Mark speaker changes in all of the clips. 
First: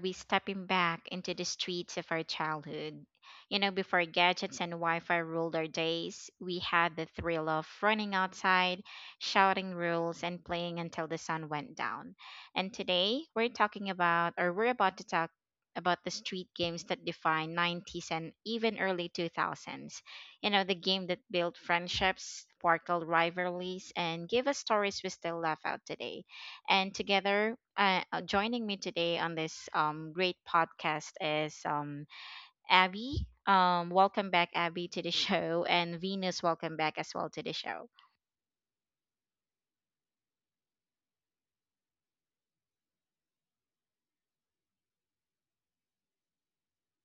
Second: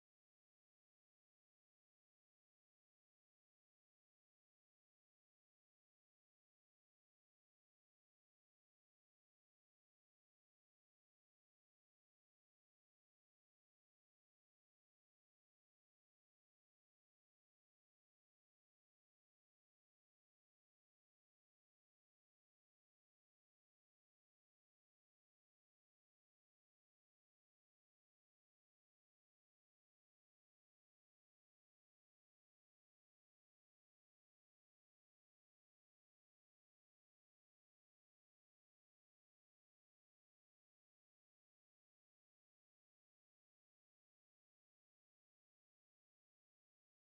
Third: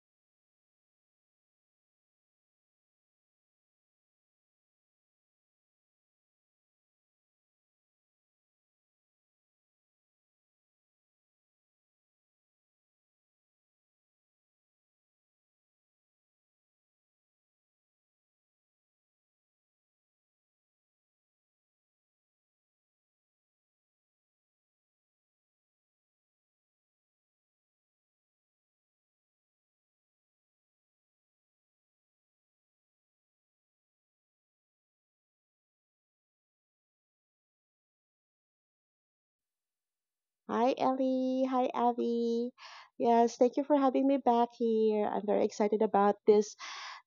Speaker 1: we stepping back into the streets of our childhood. You know, before gadgets and Wi-Fi ruled our days, we had the thrill of running outside, shouting rules, and playing until the sun went down. And today, we're talking about, or we're about to talk about the street games that define 90s and even early 2000s. You know, the game that built friendships, sparkled rivalries, and gave us stories we still laugh out today. And together, joining me today on this great podcast is Abby. Welcome back, Abby, to the show, and Venus, welcome back as well to the show.
Speaker 2: Hi, Ellie. Hi, Abby. Yes, thank you for having me back here. I'm very excited about this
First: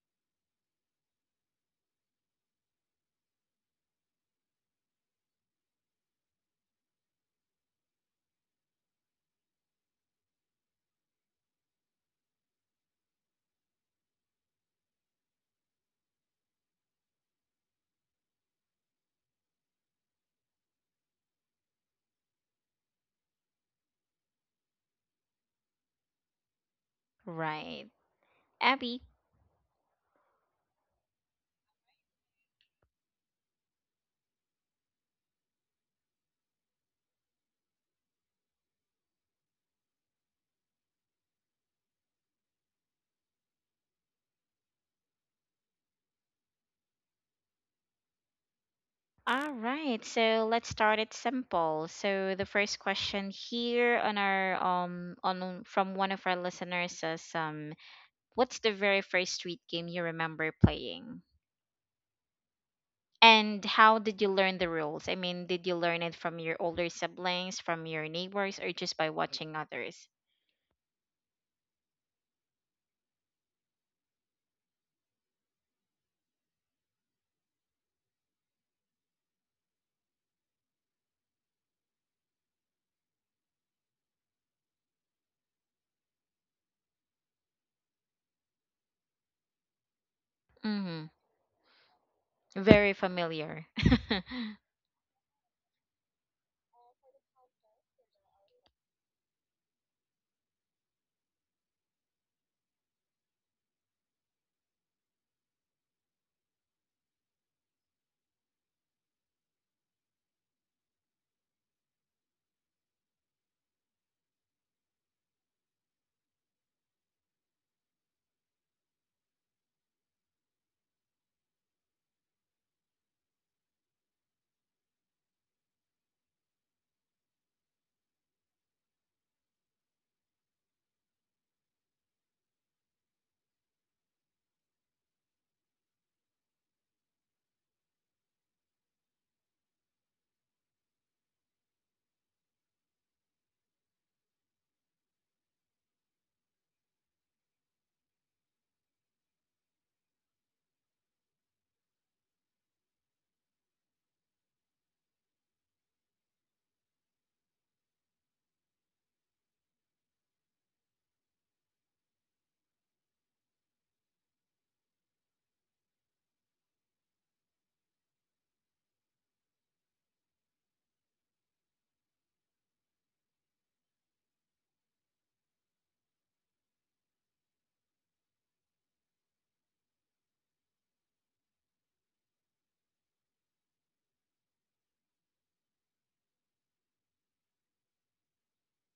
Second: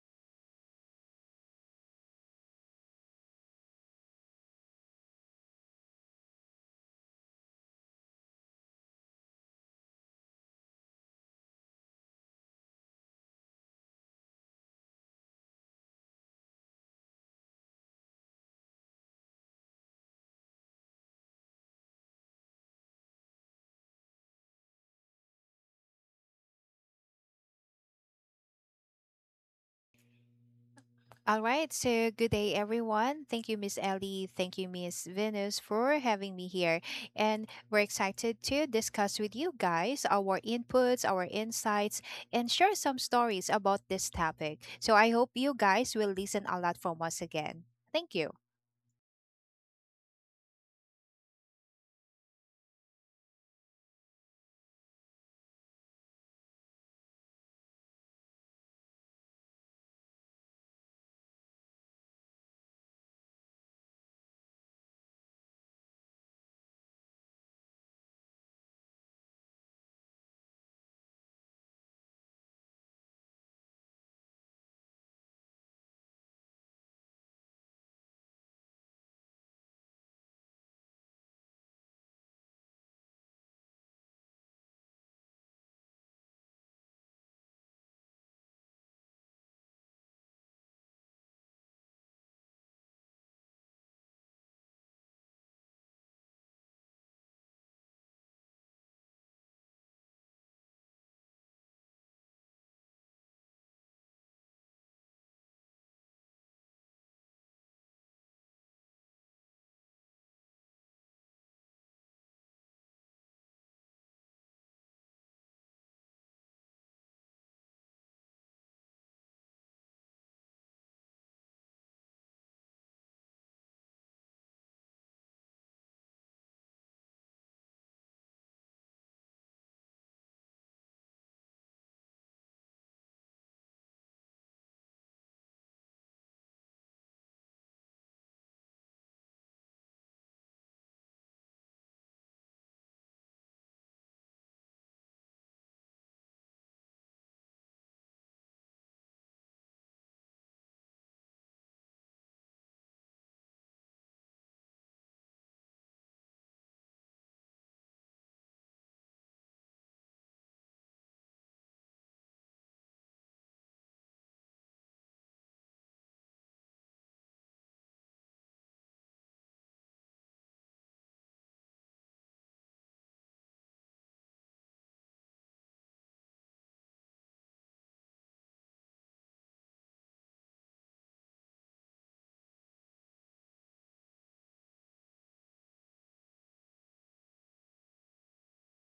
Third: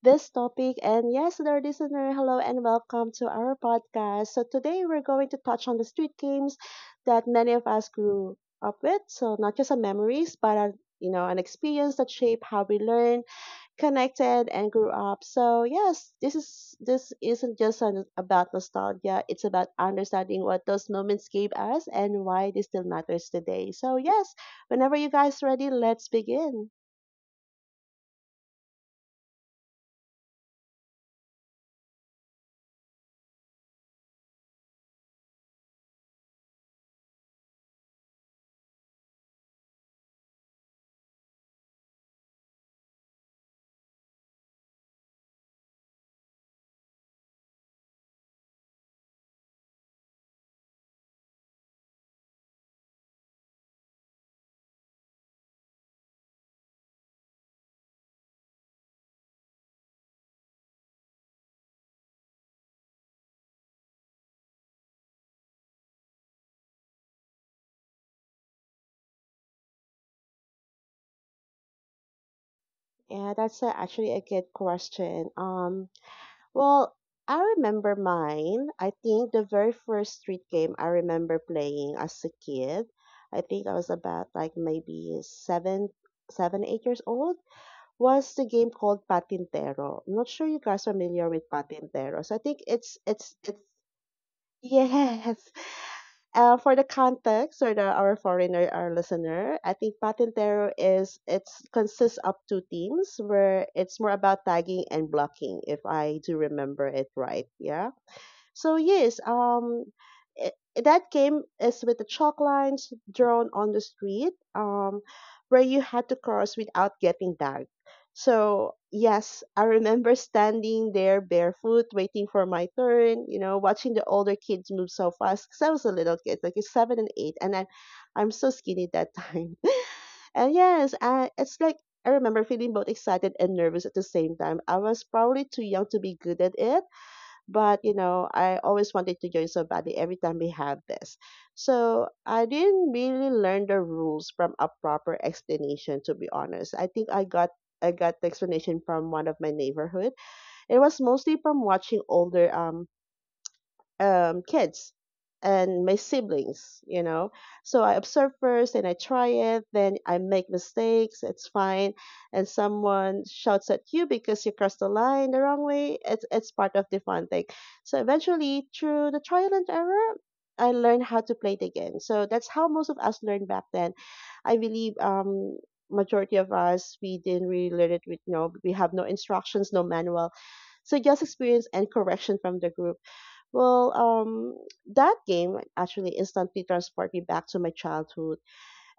Speaker 2: this topic. And yes, dear listener, hello and welcome to our podcast. So today we're going to touch on the street games that many of us grew up with. So not just a memories, but an experience that shaped how we learn, connected and grew up. So yes, this isn't just about nostalgia. It's about understanding what those moments gave us and why this still matters today. So yes, whenever you guys ready, let's begin.
Speaker 1: Right, Abby.
Speaker 3: All right, so good day, everyone. Thank you, Miss Ellie. Thank you, Miss Venus, for having me here. And we're excited to discuss with you guys our inputs, our insights, and share some stories about this topic. So I hope you guys will listen a lot from us again. Thank you.
Speaker 1: All right, so let's start it simple. So the first question here on our on from one of our listeners says what's the very first street game you remember playing? And how did you learn the rules? I mean, did you learn it from your older siblings, from your neighbors, or just by watching others?
Speaker 2: Yeah, that's a, actually a good question. Well, I remember mine. I think the very first street game I remember playing as a kid. I think I was about like maybe seven, 8 years old was the game called Patintero. I'm not sure you guys are
Speaker 1: Mm-hmm.
Speaker 2: familiar with Patintero. So I think it's
Speaker 1: Very
Speaker 2: it's it's
Speaker 1: familiar.
Speaker 2: Yes. For the context or the our foreigner our listener, I think Patintero is it's consists of two teams where it's more about tagging and blocking if I do remember it right. Yeah, so yes, I that game is with the chalk lines drawn on the street, where you had to cross without getting tagged. So yes, I remember standing there barefoot, waiting for my turn. You know, watching the older kids move so fast. Cause I was a little kid, like seven and eight, and I'm so skinny that time. And yes, it's like I remember feeling both excited and nervous at the same time. I was probably too young to be good at it, but you know I always wanted to join somebody every time we have this. So I didn't really learn the rules from a proper explanation. To be honest, I got the explanation from one of my neighborhood. It was mostly from watching older kids and my siblings, you know. So I observe first and I try it, then I make mistakes, it's fine. And someone shouts at you because you crossed the line the wrong way, it's part of the fun thing. So eventually, through the trial and error, I learned how to play it again. So that's how most of us learned back then. I believe majority of us, we didn't really learn it with no, we have no instructions, no manual. So just experience and correction from the group. Well, that game actually instantly transported me back to my childhood.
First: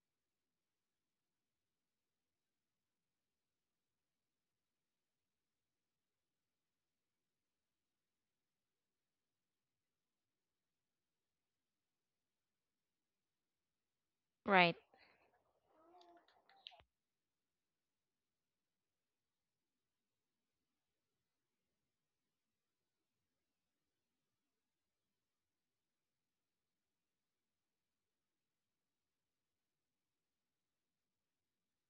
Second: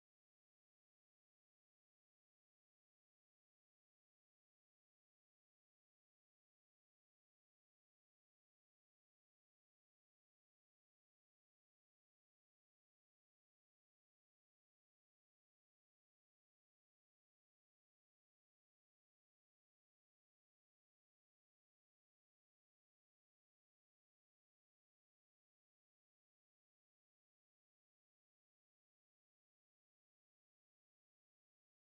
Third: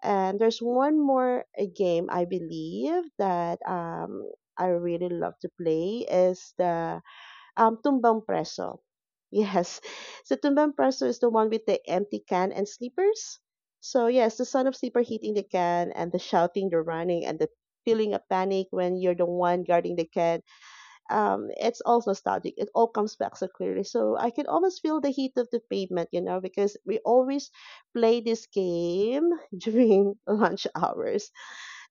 Speaker 2: And there's one more game I believe that I really love to play is the Tumbang Preso. Yes, so Tumbang Preso is the one with the empty can and sleepers. So yes, the son of
Speaker 1: right,
Speaker 2: sleeper hitting the can and the shouting, the running, and the feeling of panic when you're the one guarding the can. It's also static. It all comes back so clearly. So I can almost feel the heat of the pavement, you know, because we always play this game during lunch hours.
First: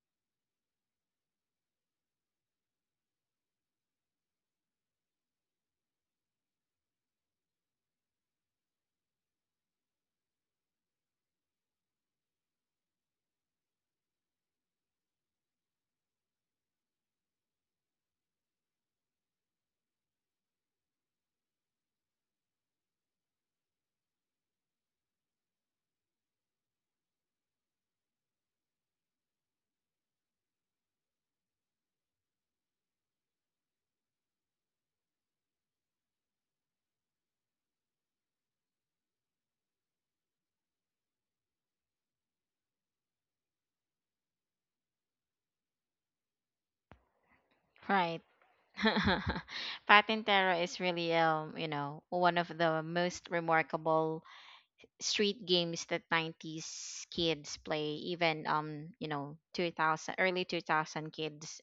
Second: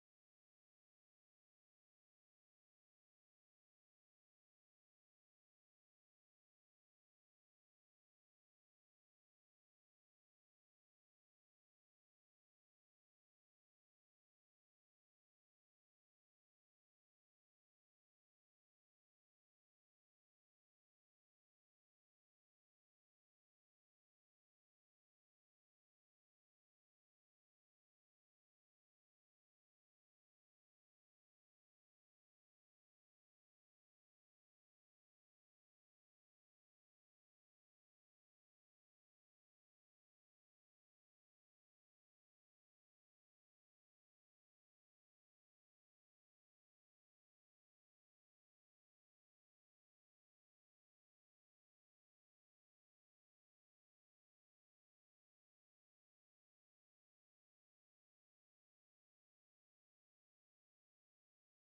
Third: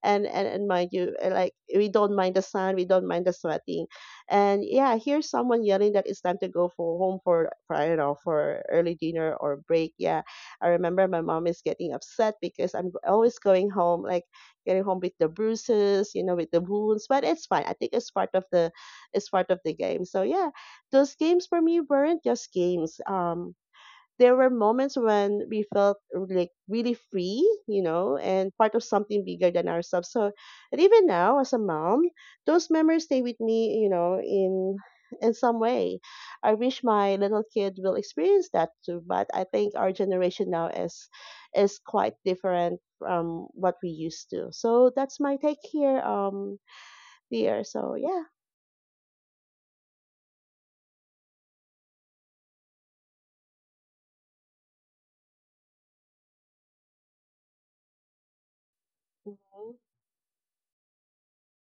Speaker 2: And mind you, like we don't mind the sun, we don't mind the sweating, and yeah, here's someone yelling that it's time to go for home for I don't know for early dinner or break. Yeah, I remember my mom is getting upset because I'm always going home like getting home with the bruises, you know, with the wounds. But it's fine. I think it's part of the game. So yeah, those games for me weren't just games. There were moments when we felt like really free, you know, and part of something bigger than ourselves. So, and even now as a mom, those memories stay with me, you know, in some way. I wish my little kid will experience that too, but I think our generation now is quite different from what we used to. So that's my take here, dear. So
Speaker 1: right.
Speaker 2: yeah.
Speaker 1: Patintero is really, you know, one of the most remarkable street games that 90s kids play, even, you know, 2000, early 2000 kids,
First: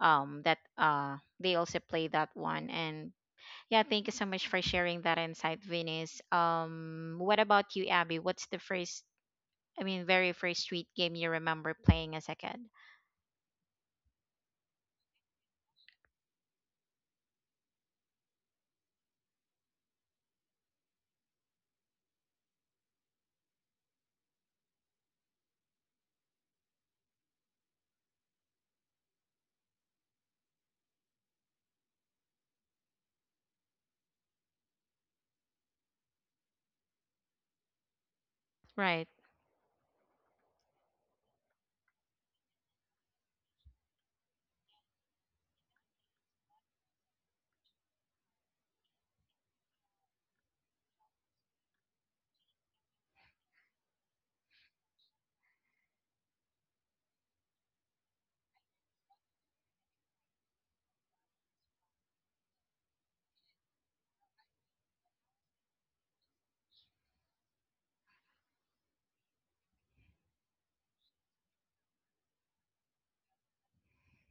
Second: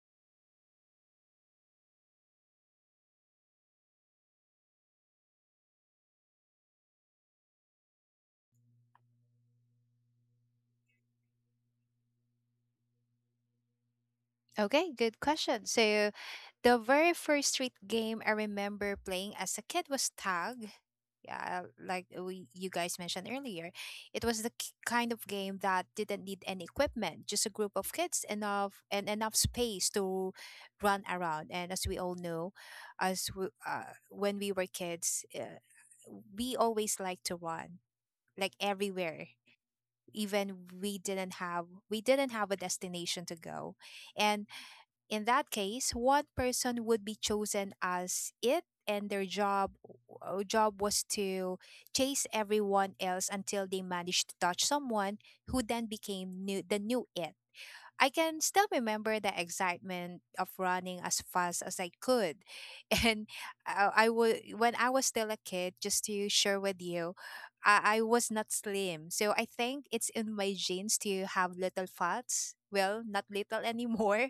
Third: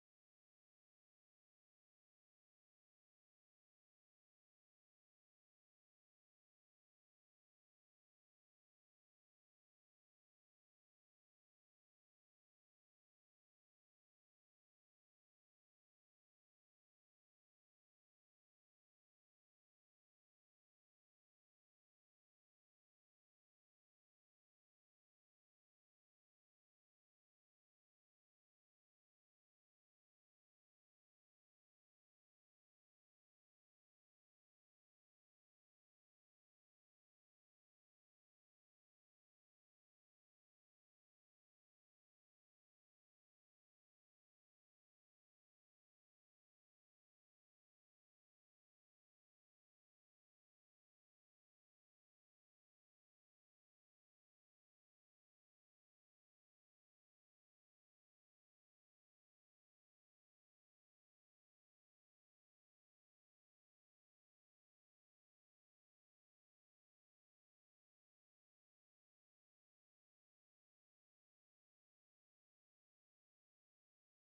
Speaker 1: that, they also play that one. And yeah, thank you so much for sharing that insight, Venus. What about you, Abby? What's the I mean, very first street game you remember playing as a kid?
Speaker 3: Okay, good question. So the very first street game I remember playing as a kid was tag. Yeah, like we you guys mentioned earlier, it was the kind of game that didn't need any equipment, just a group of kids enough and enough space to run around. And as we all know, when we were kids, we always like to run like
Speaker 1: Right,
Speaker 3: everywhere, even we didn't have a destination to go. And in that case, one person would be chosen as it, and their job was to chase everyone else until they managed to touch someone who then became the new it. I can still remember the excitement of running as fast as I could. And I would, when I was still a kid, just to share with you, I was not slim. So I think it's in my genes to have little fats. Well, not little anymore,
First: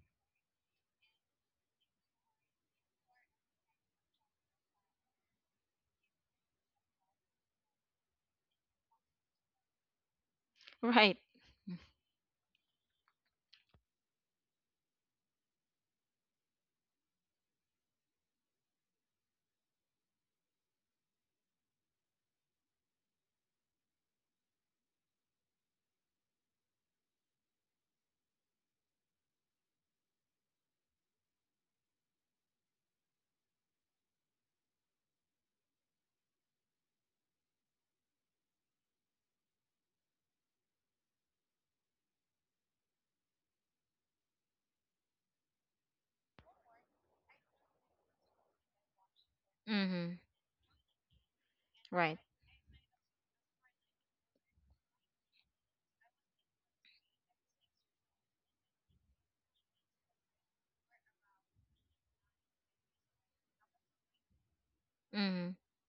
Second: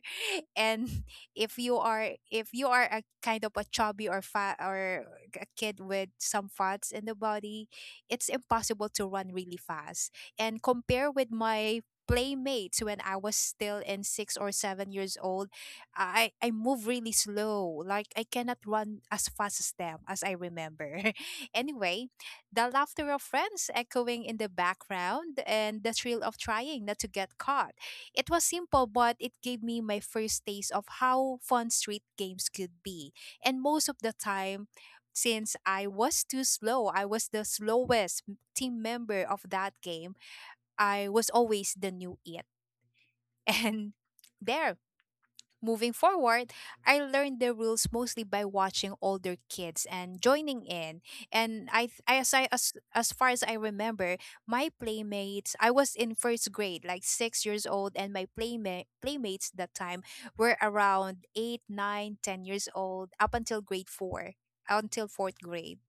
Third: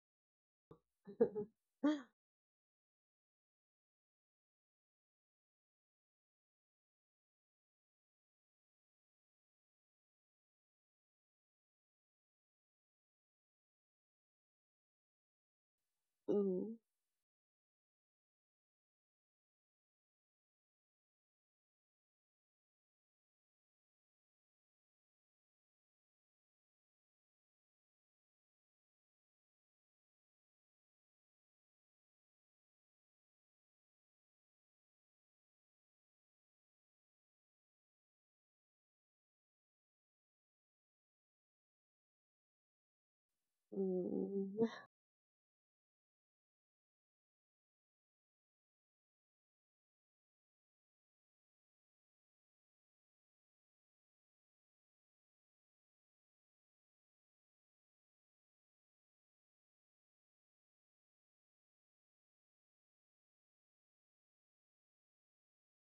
Speaker 3: and if you are a kind of a chubby or fat or a kid with some fats in the body, it's impossible to run really fast and compare
Speaker 1: right.
Speaker 3: with my playmates when I was still in 6 or 7 years old. I
Speaker 2: Mm,
Speaker 3: move really slow, like I cannot run as fast as them as I remember. Anyway, the laughter of friends echoing in the background and the thrill of trying not to get caught, it was simple, but it gave me my first taste of how fun street games could be. And most of the time, since I was too slow, I was the slowest team member of that game. I was always the new it. And
Speaker 2: mm,
Speaker 3: there, moving forward, I learned the rules mostly by watching older kids
Speaker 1: Mm-hmm.
Speaker 3: and joining in. And I, th-
Speaker 1: Right.
Speaker 3: I as far as I remember, my playmates, I was in first grade, like 6 years old, and my playmates that time were around eight, nine, 10 years old, up until grade four, until fourth
Speaker 1: Mm-hmm.
Speaker 3: grade.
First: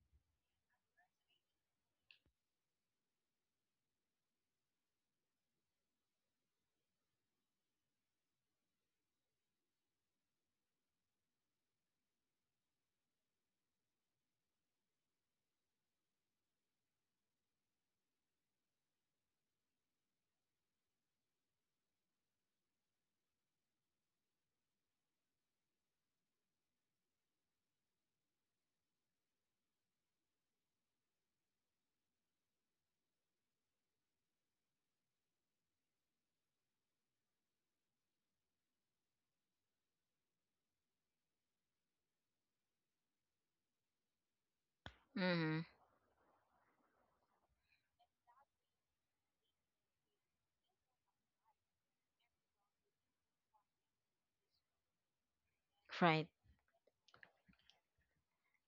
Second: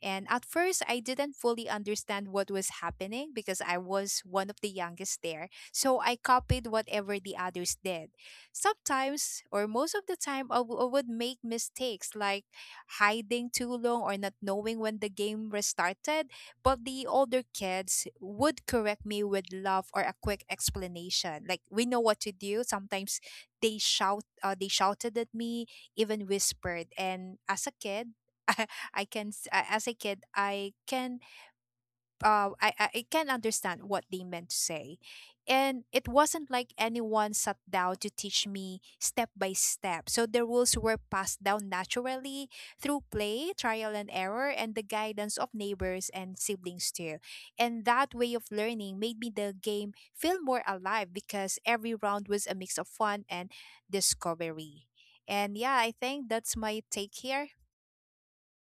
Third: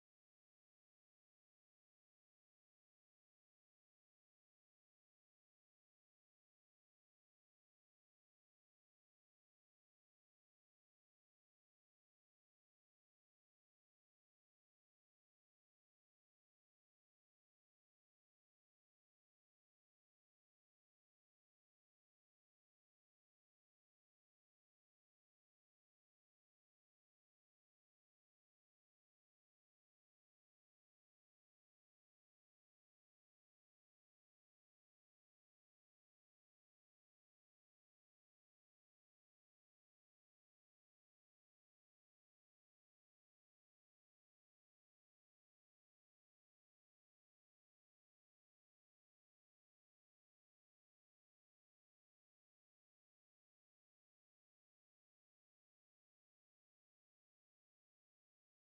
Speaker 3: And at first, I didn't fully understand what was happening because I was one of the youngest there. So I copied whatever the others did. Sometimes, or most of the time, I would make mistakes like hiding too long or not knowing when the game restarted. But the older kids would correct me with love or a quick explanation. Like, we know what to do. Sometimes they shouted at me, even whispered. And as a kid, I can s- a- as a kid I can understand what they meant to say. And it wasn't like anyone sat down to teach me step by step. So the rules were passed down naturally through play, trial and error, and the guidance of
Speaker 1: Mm-hmm.
Speaker 3: neighbors and siblings too. And that way of learning made me the game feel more alive because every round was a mix of fun and discovery. And yeah, I
Speaker 1: Right.
Speaker 3: think that's my take here.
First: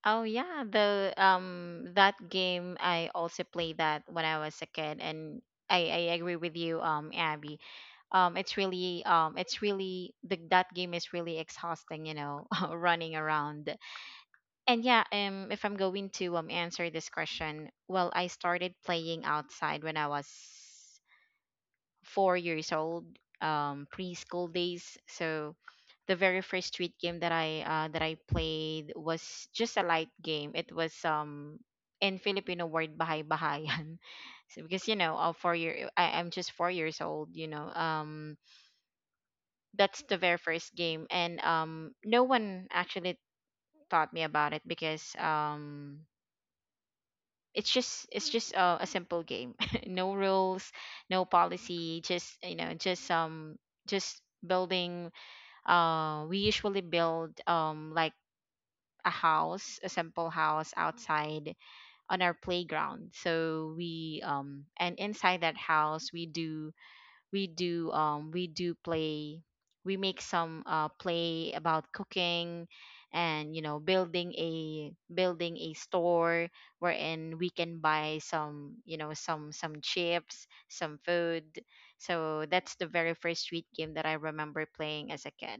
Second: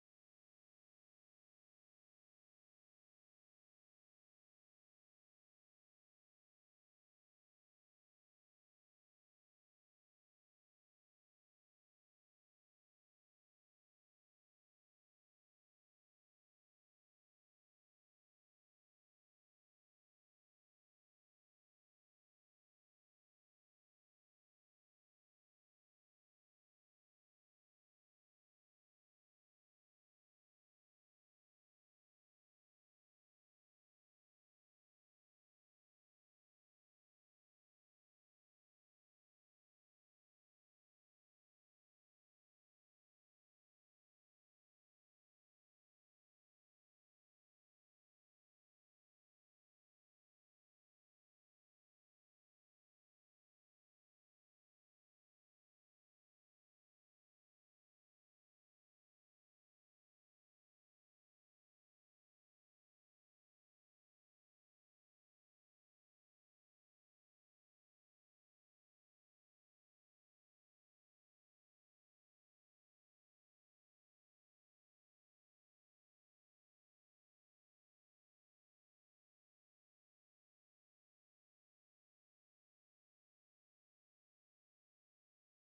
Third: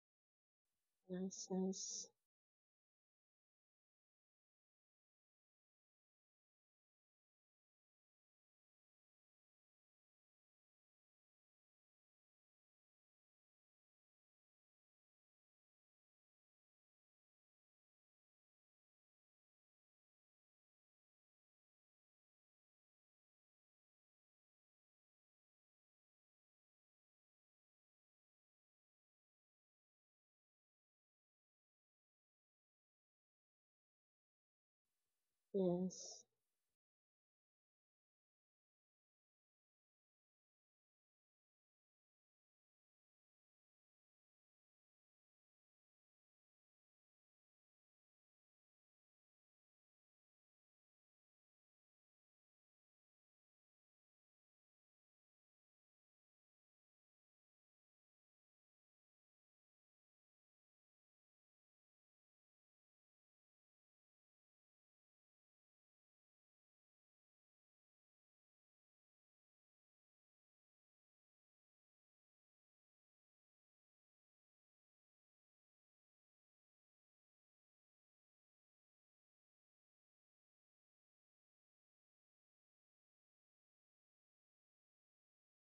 Speaker 1: Oh yeah, the
Speaker 2: nice, nice.
Speaker 1: that game I also played that when I was a kid, and I agree with you, Abby. It's really it's really the that game is really exhausting, you know, running around. And yeah, if I'm going to answer this question, well, I started playing outside when I was 4 years old, preschool days. So the very first street game that I played was just a light game. It was in Filipino word bahay bahayan, so because you know,
Speaker 2: Yes,
Speaker 1: I'm just 4 years old. You know, that's the very first game, and no one actually taught me about it because it's just a simple game, no rules, no policy, just you know, just building. We usually build like a house, a simple house, outside on our playground, so we and inside that house we do play. We make some play about cooking, and you know, building a store, wherein we can buy some you know, some chips, some food. So that's the very first street game that I remember playing as a kid.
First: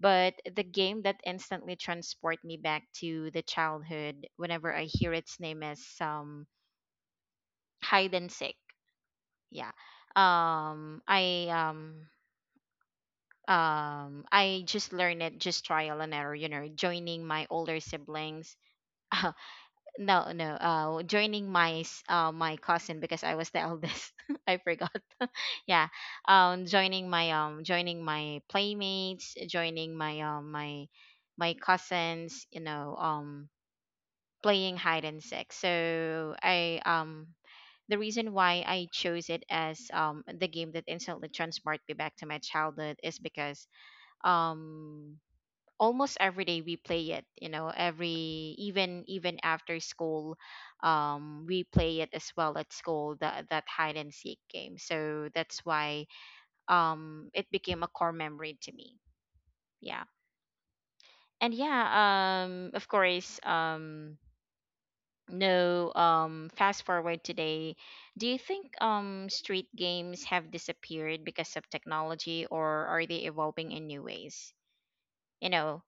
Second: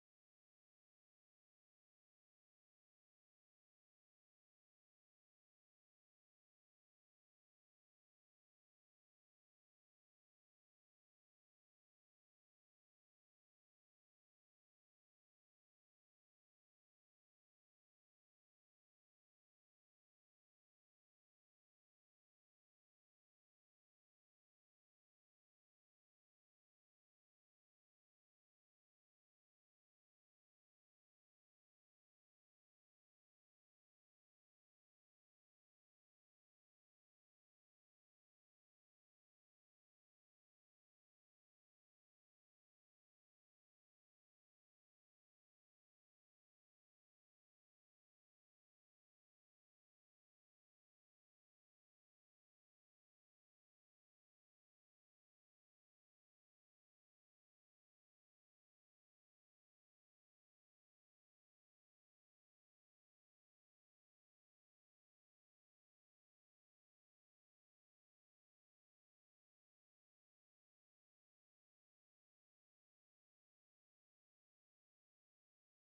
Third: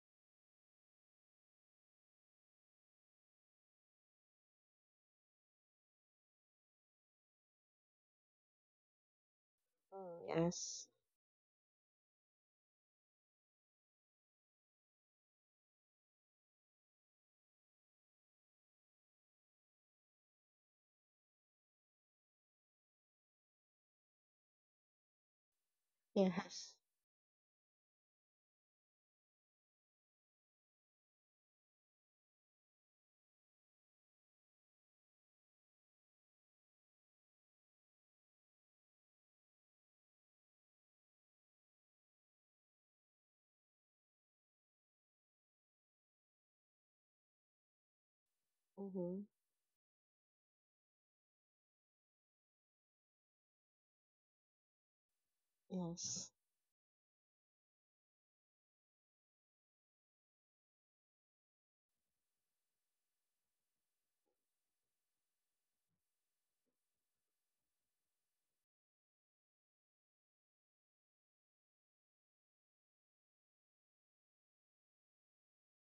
Speaker 1: But the game that instantly transport me back to the childhood whenever I hear its name is hide and seek. Yeah,
Speaker 2: mm, yeah. Yes,
Speaker 1: um i um I just learned it, just trial and error, you know, joining my older siblings. no no Joining my cousin, because I was the eldest. I forgot. Yeah,
Speaker 2: yes.
Speaker 1: joining my playmates, joining my cousins, you know, playing hide and seek. So I the reason why I chose it as the game that instantly transported me back to my childhood is because um almost every day we play it, you know, every even
Speaker 2: Mm-hmm.
Speaker 1: even after school. We play it as well at school, that hide and seek game. So that's why
Speaker 2: Yes,
Speaker 1: it became a core memory to me. Yeah. And yeah, of course, no fast forward today, do you think street games have disappeared because of technology, or are they evolving in new ways, you know?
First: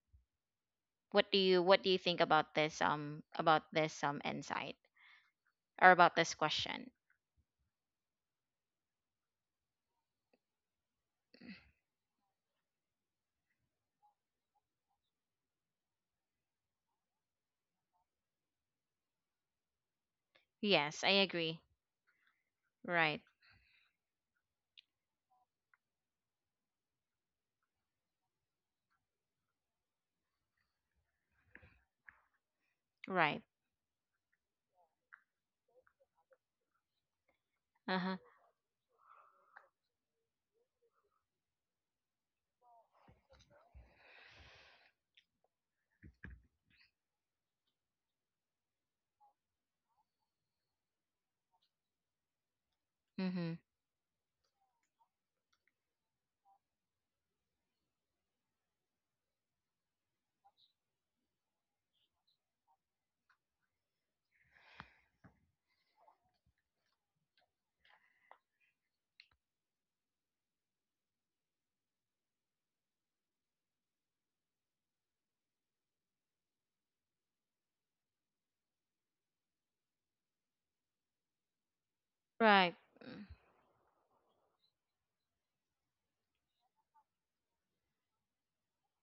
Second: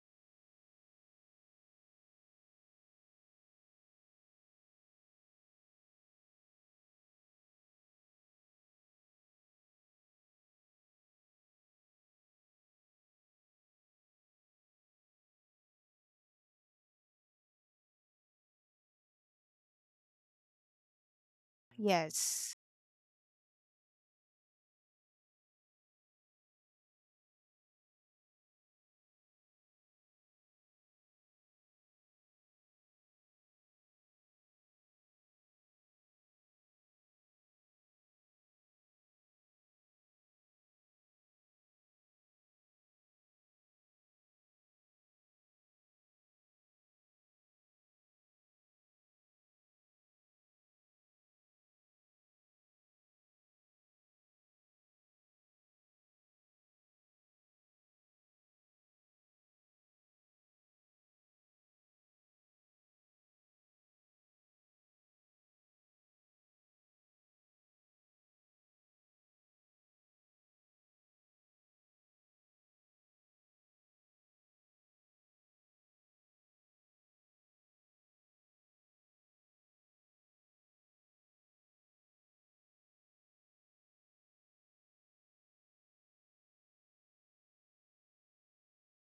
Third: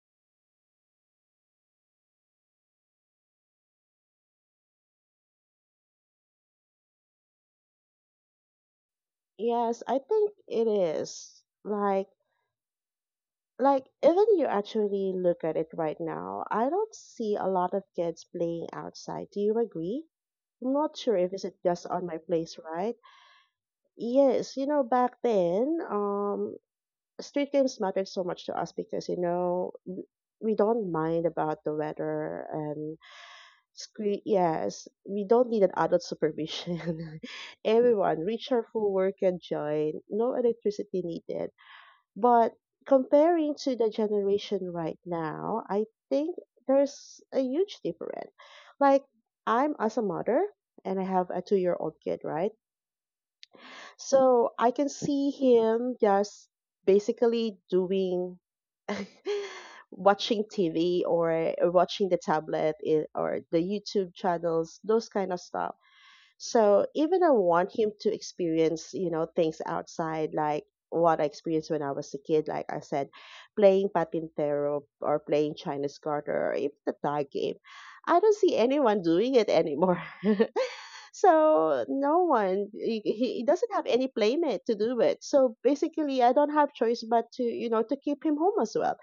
Speaker 1: What do you think about this about this insight or about this question?
Speaker 2: yes. I think it is like, like even you actually look at it right now. I don't see a lot of kids playing outside. Do you agree? I'm not
Speaker 1: Yes, I
Speaker 2: sure if it's
Speaker 1: agree.
Speaker 2: just on my
Speaker 3: Yes.
Speaker 2: place, right?
Speaker 1: Right.
Speaker 2: Yes, you know, back then, street games matter so much to us because you know we don't mind about the weather and
Speaker 1: Right.
Speaker 2: screen. Yes, we don't need an adult supervision.
Speaker 1: Uh-huh.
Speaker 2: Everyone reach our full work and join, no electricity needed. But comparing to the generation right now, I think there's a huge difference. Like, I'm as a mother and I have a 2-year-old kid, right?
Speaker 1: Mhm.
Speaker 2: So I can see him just basically doing watching TV, or watching the tablet or the YouTube channels, those kind of stuff. So even I want him to experience, you know, things outside like what I experienced when I was a kid, like I said, playing Patintero or playing Chinese garter or even the tag game. I don't see anyone doing it anymore. So no one,
Speaker 1: Right. Mm.
Speaker 2: he doesn't have any playmate to do it. So basically, I don't have choice but to, you know, to keep him home as well.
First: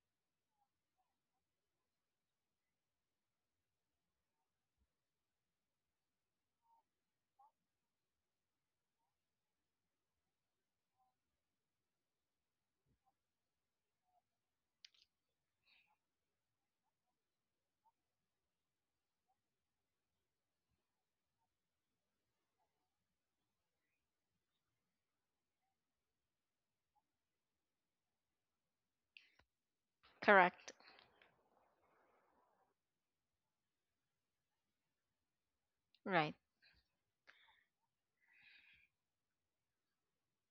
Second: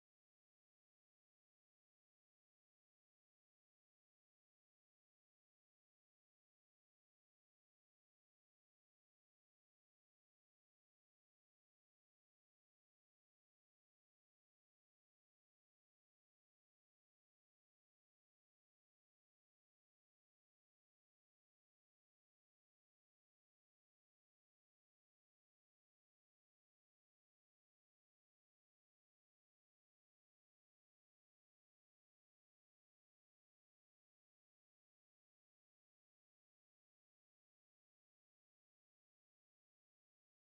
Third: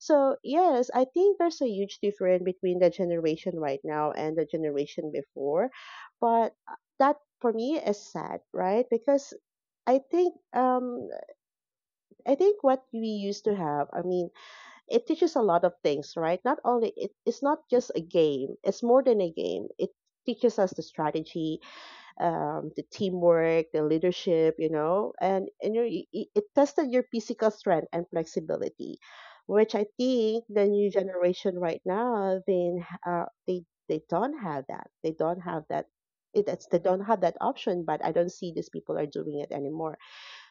Speaker 2: So yes, I think there's a huge difference between the generation right now and the generation before, but that for me is sad, right? Because I think um I think what we used to have, I mean, it teaches a lot of things, right? Not only it, it's not just a game; it's more than a game. It teaches us the strategy, the teamwork, the leadership, you know, and your, it tested your physical strength and flexibility, which I think the
Speaker 1: Correct.
Speaker 2: new generation right now, uh, they, they don't have that. They don't have that.
Speaker 1: Right.
Speaker 2: They don't have that option, but I don't see these people are doing it anymore.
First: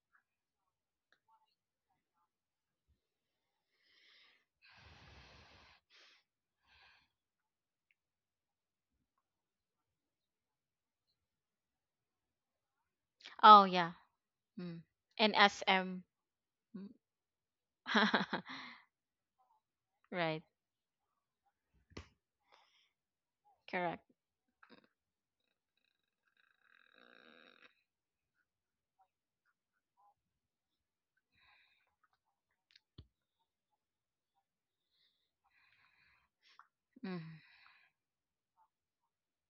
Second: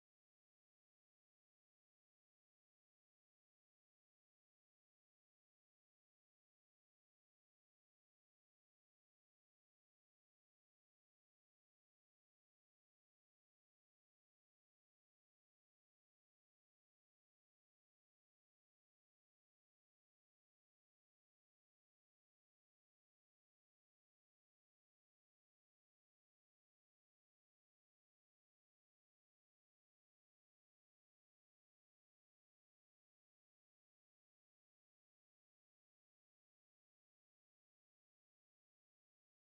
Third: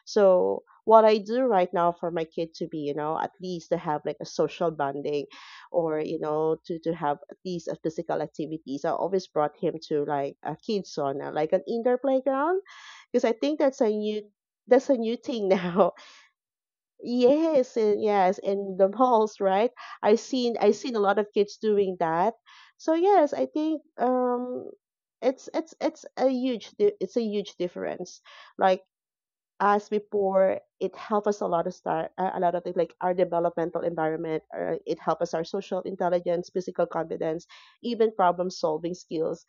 Speaker 2: So what I do right now for my kid to be, you know, at least to have like a social bonding or, you know, to have at least a physical activities, I always brought him to like a kid's sauna, like an indoor playground. Because I think
Speaker 1: Oh
Speaker 2: that's a
Speaker 1: yeah.
Speaker 2: new
Speaker 1: Mm.
Speaker 2: that's a new
Speaker 1: And
Speaker 2: thing now.
Speaker 1: SM.
Speaker 2: Yes, and yes, in the malls, right? I've
Speaker 1: right.
Speaker 2: seen I've seen a lot of kids doing that. So yes, I think
Speaker 1: Correct.
Speaker 2: it's a huge difference. Like, as before, it helped us a lot of start, a lot of things like our developmental environment. It helped us our social intelligence, physical
Speaker 1: Mm.
Speaker 2: confidence, even problem solving skills,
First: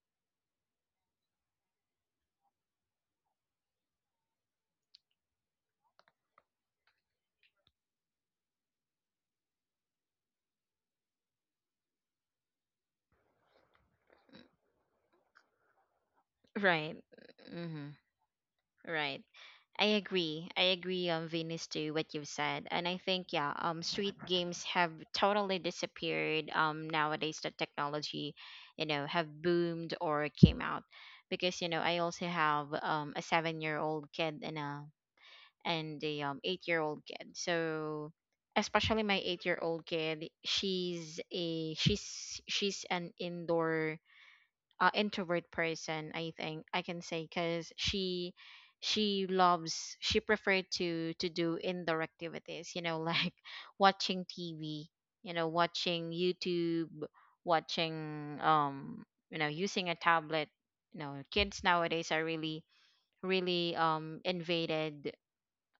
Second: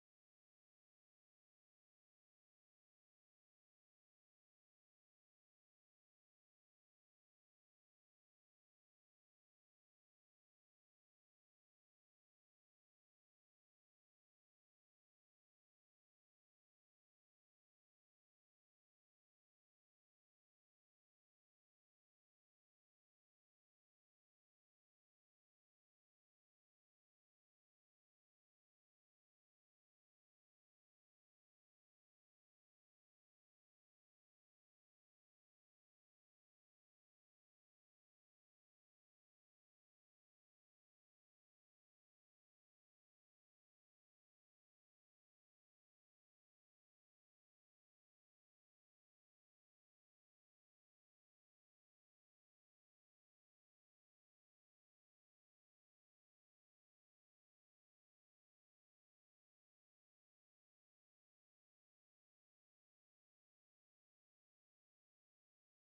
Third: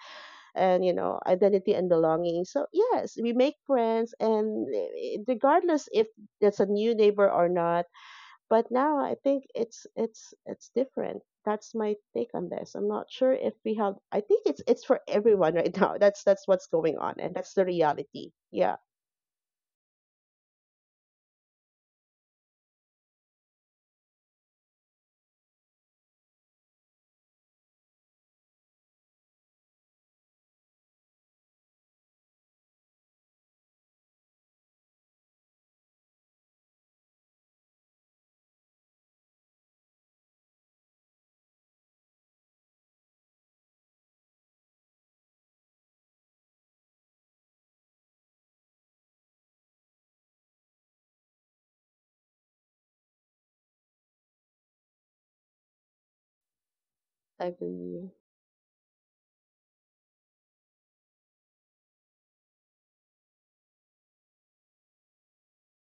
Speaker 2: and you know identity and belonging. So yes, we make friends, and regardless if that's a new neighbor or not. But now I think it's it's different. That's my take on this. I'm not sure if we have. I think it's for everyone right now. That's what's
Speaker 1: Right.
Speaker 2: going on, and that's the
Speaker 1: Mm-hmm.
Speaker 2: reality. Yeah,
Speaker 1: Right. I agree. I agree, Venus, to what you've said. And I think yeah, street games have totally disappeared nowadays the technology, you know, have boomed or came out. Because, you know, I also have a 7 year old kid, and a 8 year old kid. So especially my 8 year old kid, she's a she's she's an indoor introvert person, I think I can say, because she preferred to do indoor activities, you know, like watching TV, you know, watching YouTube,
Speaker 2: I agree.
Speaker 1: watching you know, using a tablet. You know, kids nowadays are really invaded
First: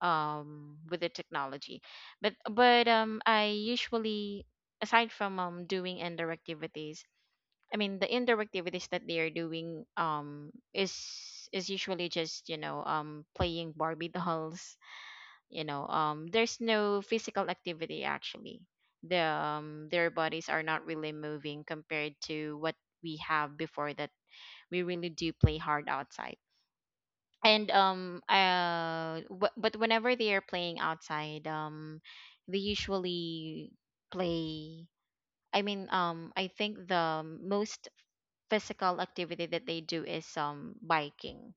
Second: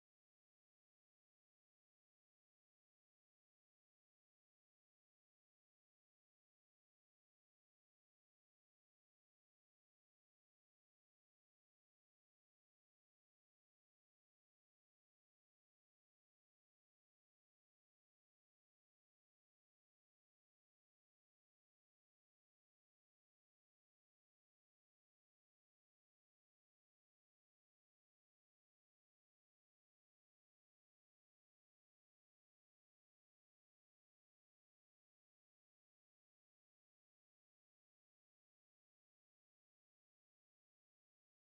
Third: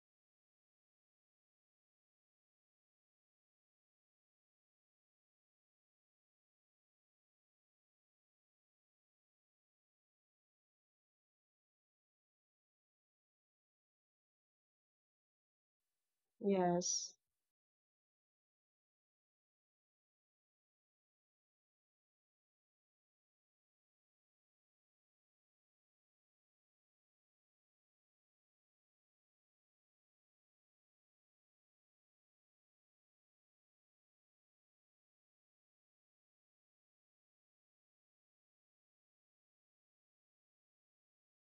Speaker 1: with the technology. But I usually, aside from doing indoor activities, I mean, the indoor activities that they are doing is usually just you know, playing Barbie dolls, you know, there's no
Speaker 2: Yes.
Speaker 1: physical activity. Actually, the their bodies are not really moving compared to what we have before, that we really do play hard outside. And but whenever they are playing outside, they usually play, I mean, I think the most physical activity that they do is biking.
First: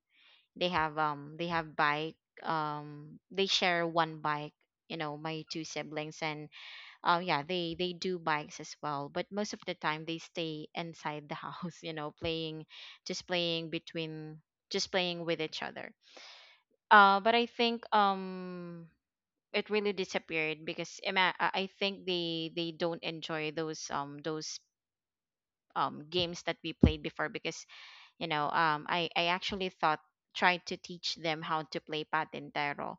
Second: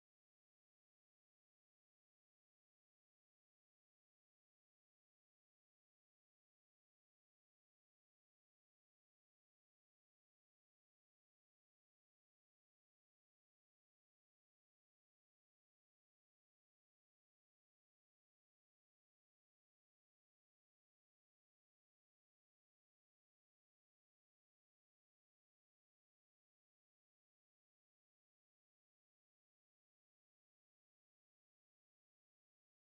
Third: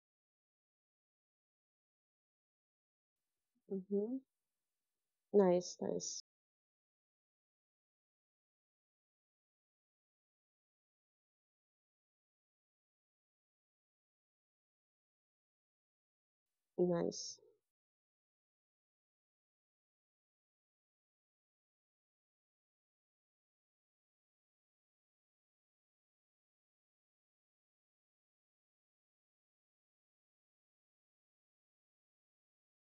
Speaker 1: They have bike. They share
Speaker 2: Mm-hmm.
Speaker 1: one bike. You know, my two
Speaker 2: Nice,
Speaker 1: siblings,
Speaker 2: nice,
Speaker 1: and yeah, they do bikes as well. But most of the time, they stay inside the house, you know, playing, just playing between, just playing with each other. But
Speaker 2: nice.
Speaker 1: I think it really disappeared because I think they don't enjoy those games that we played before. Because you know, I actually thought tried to teach them how to play patintero,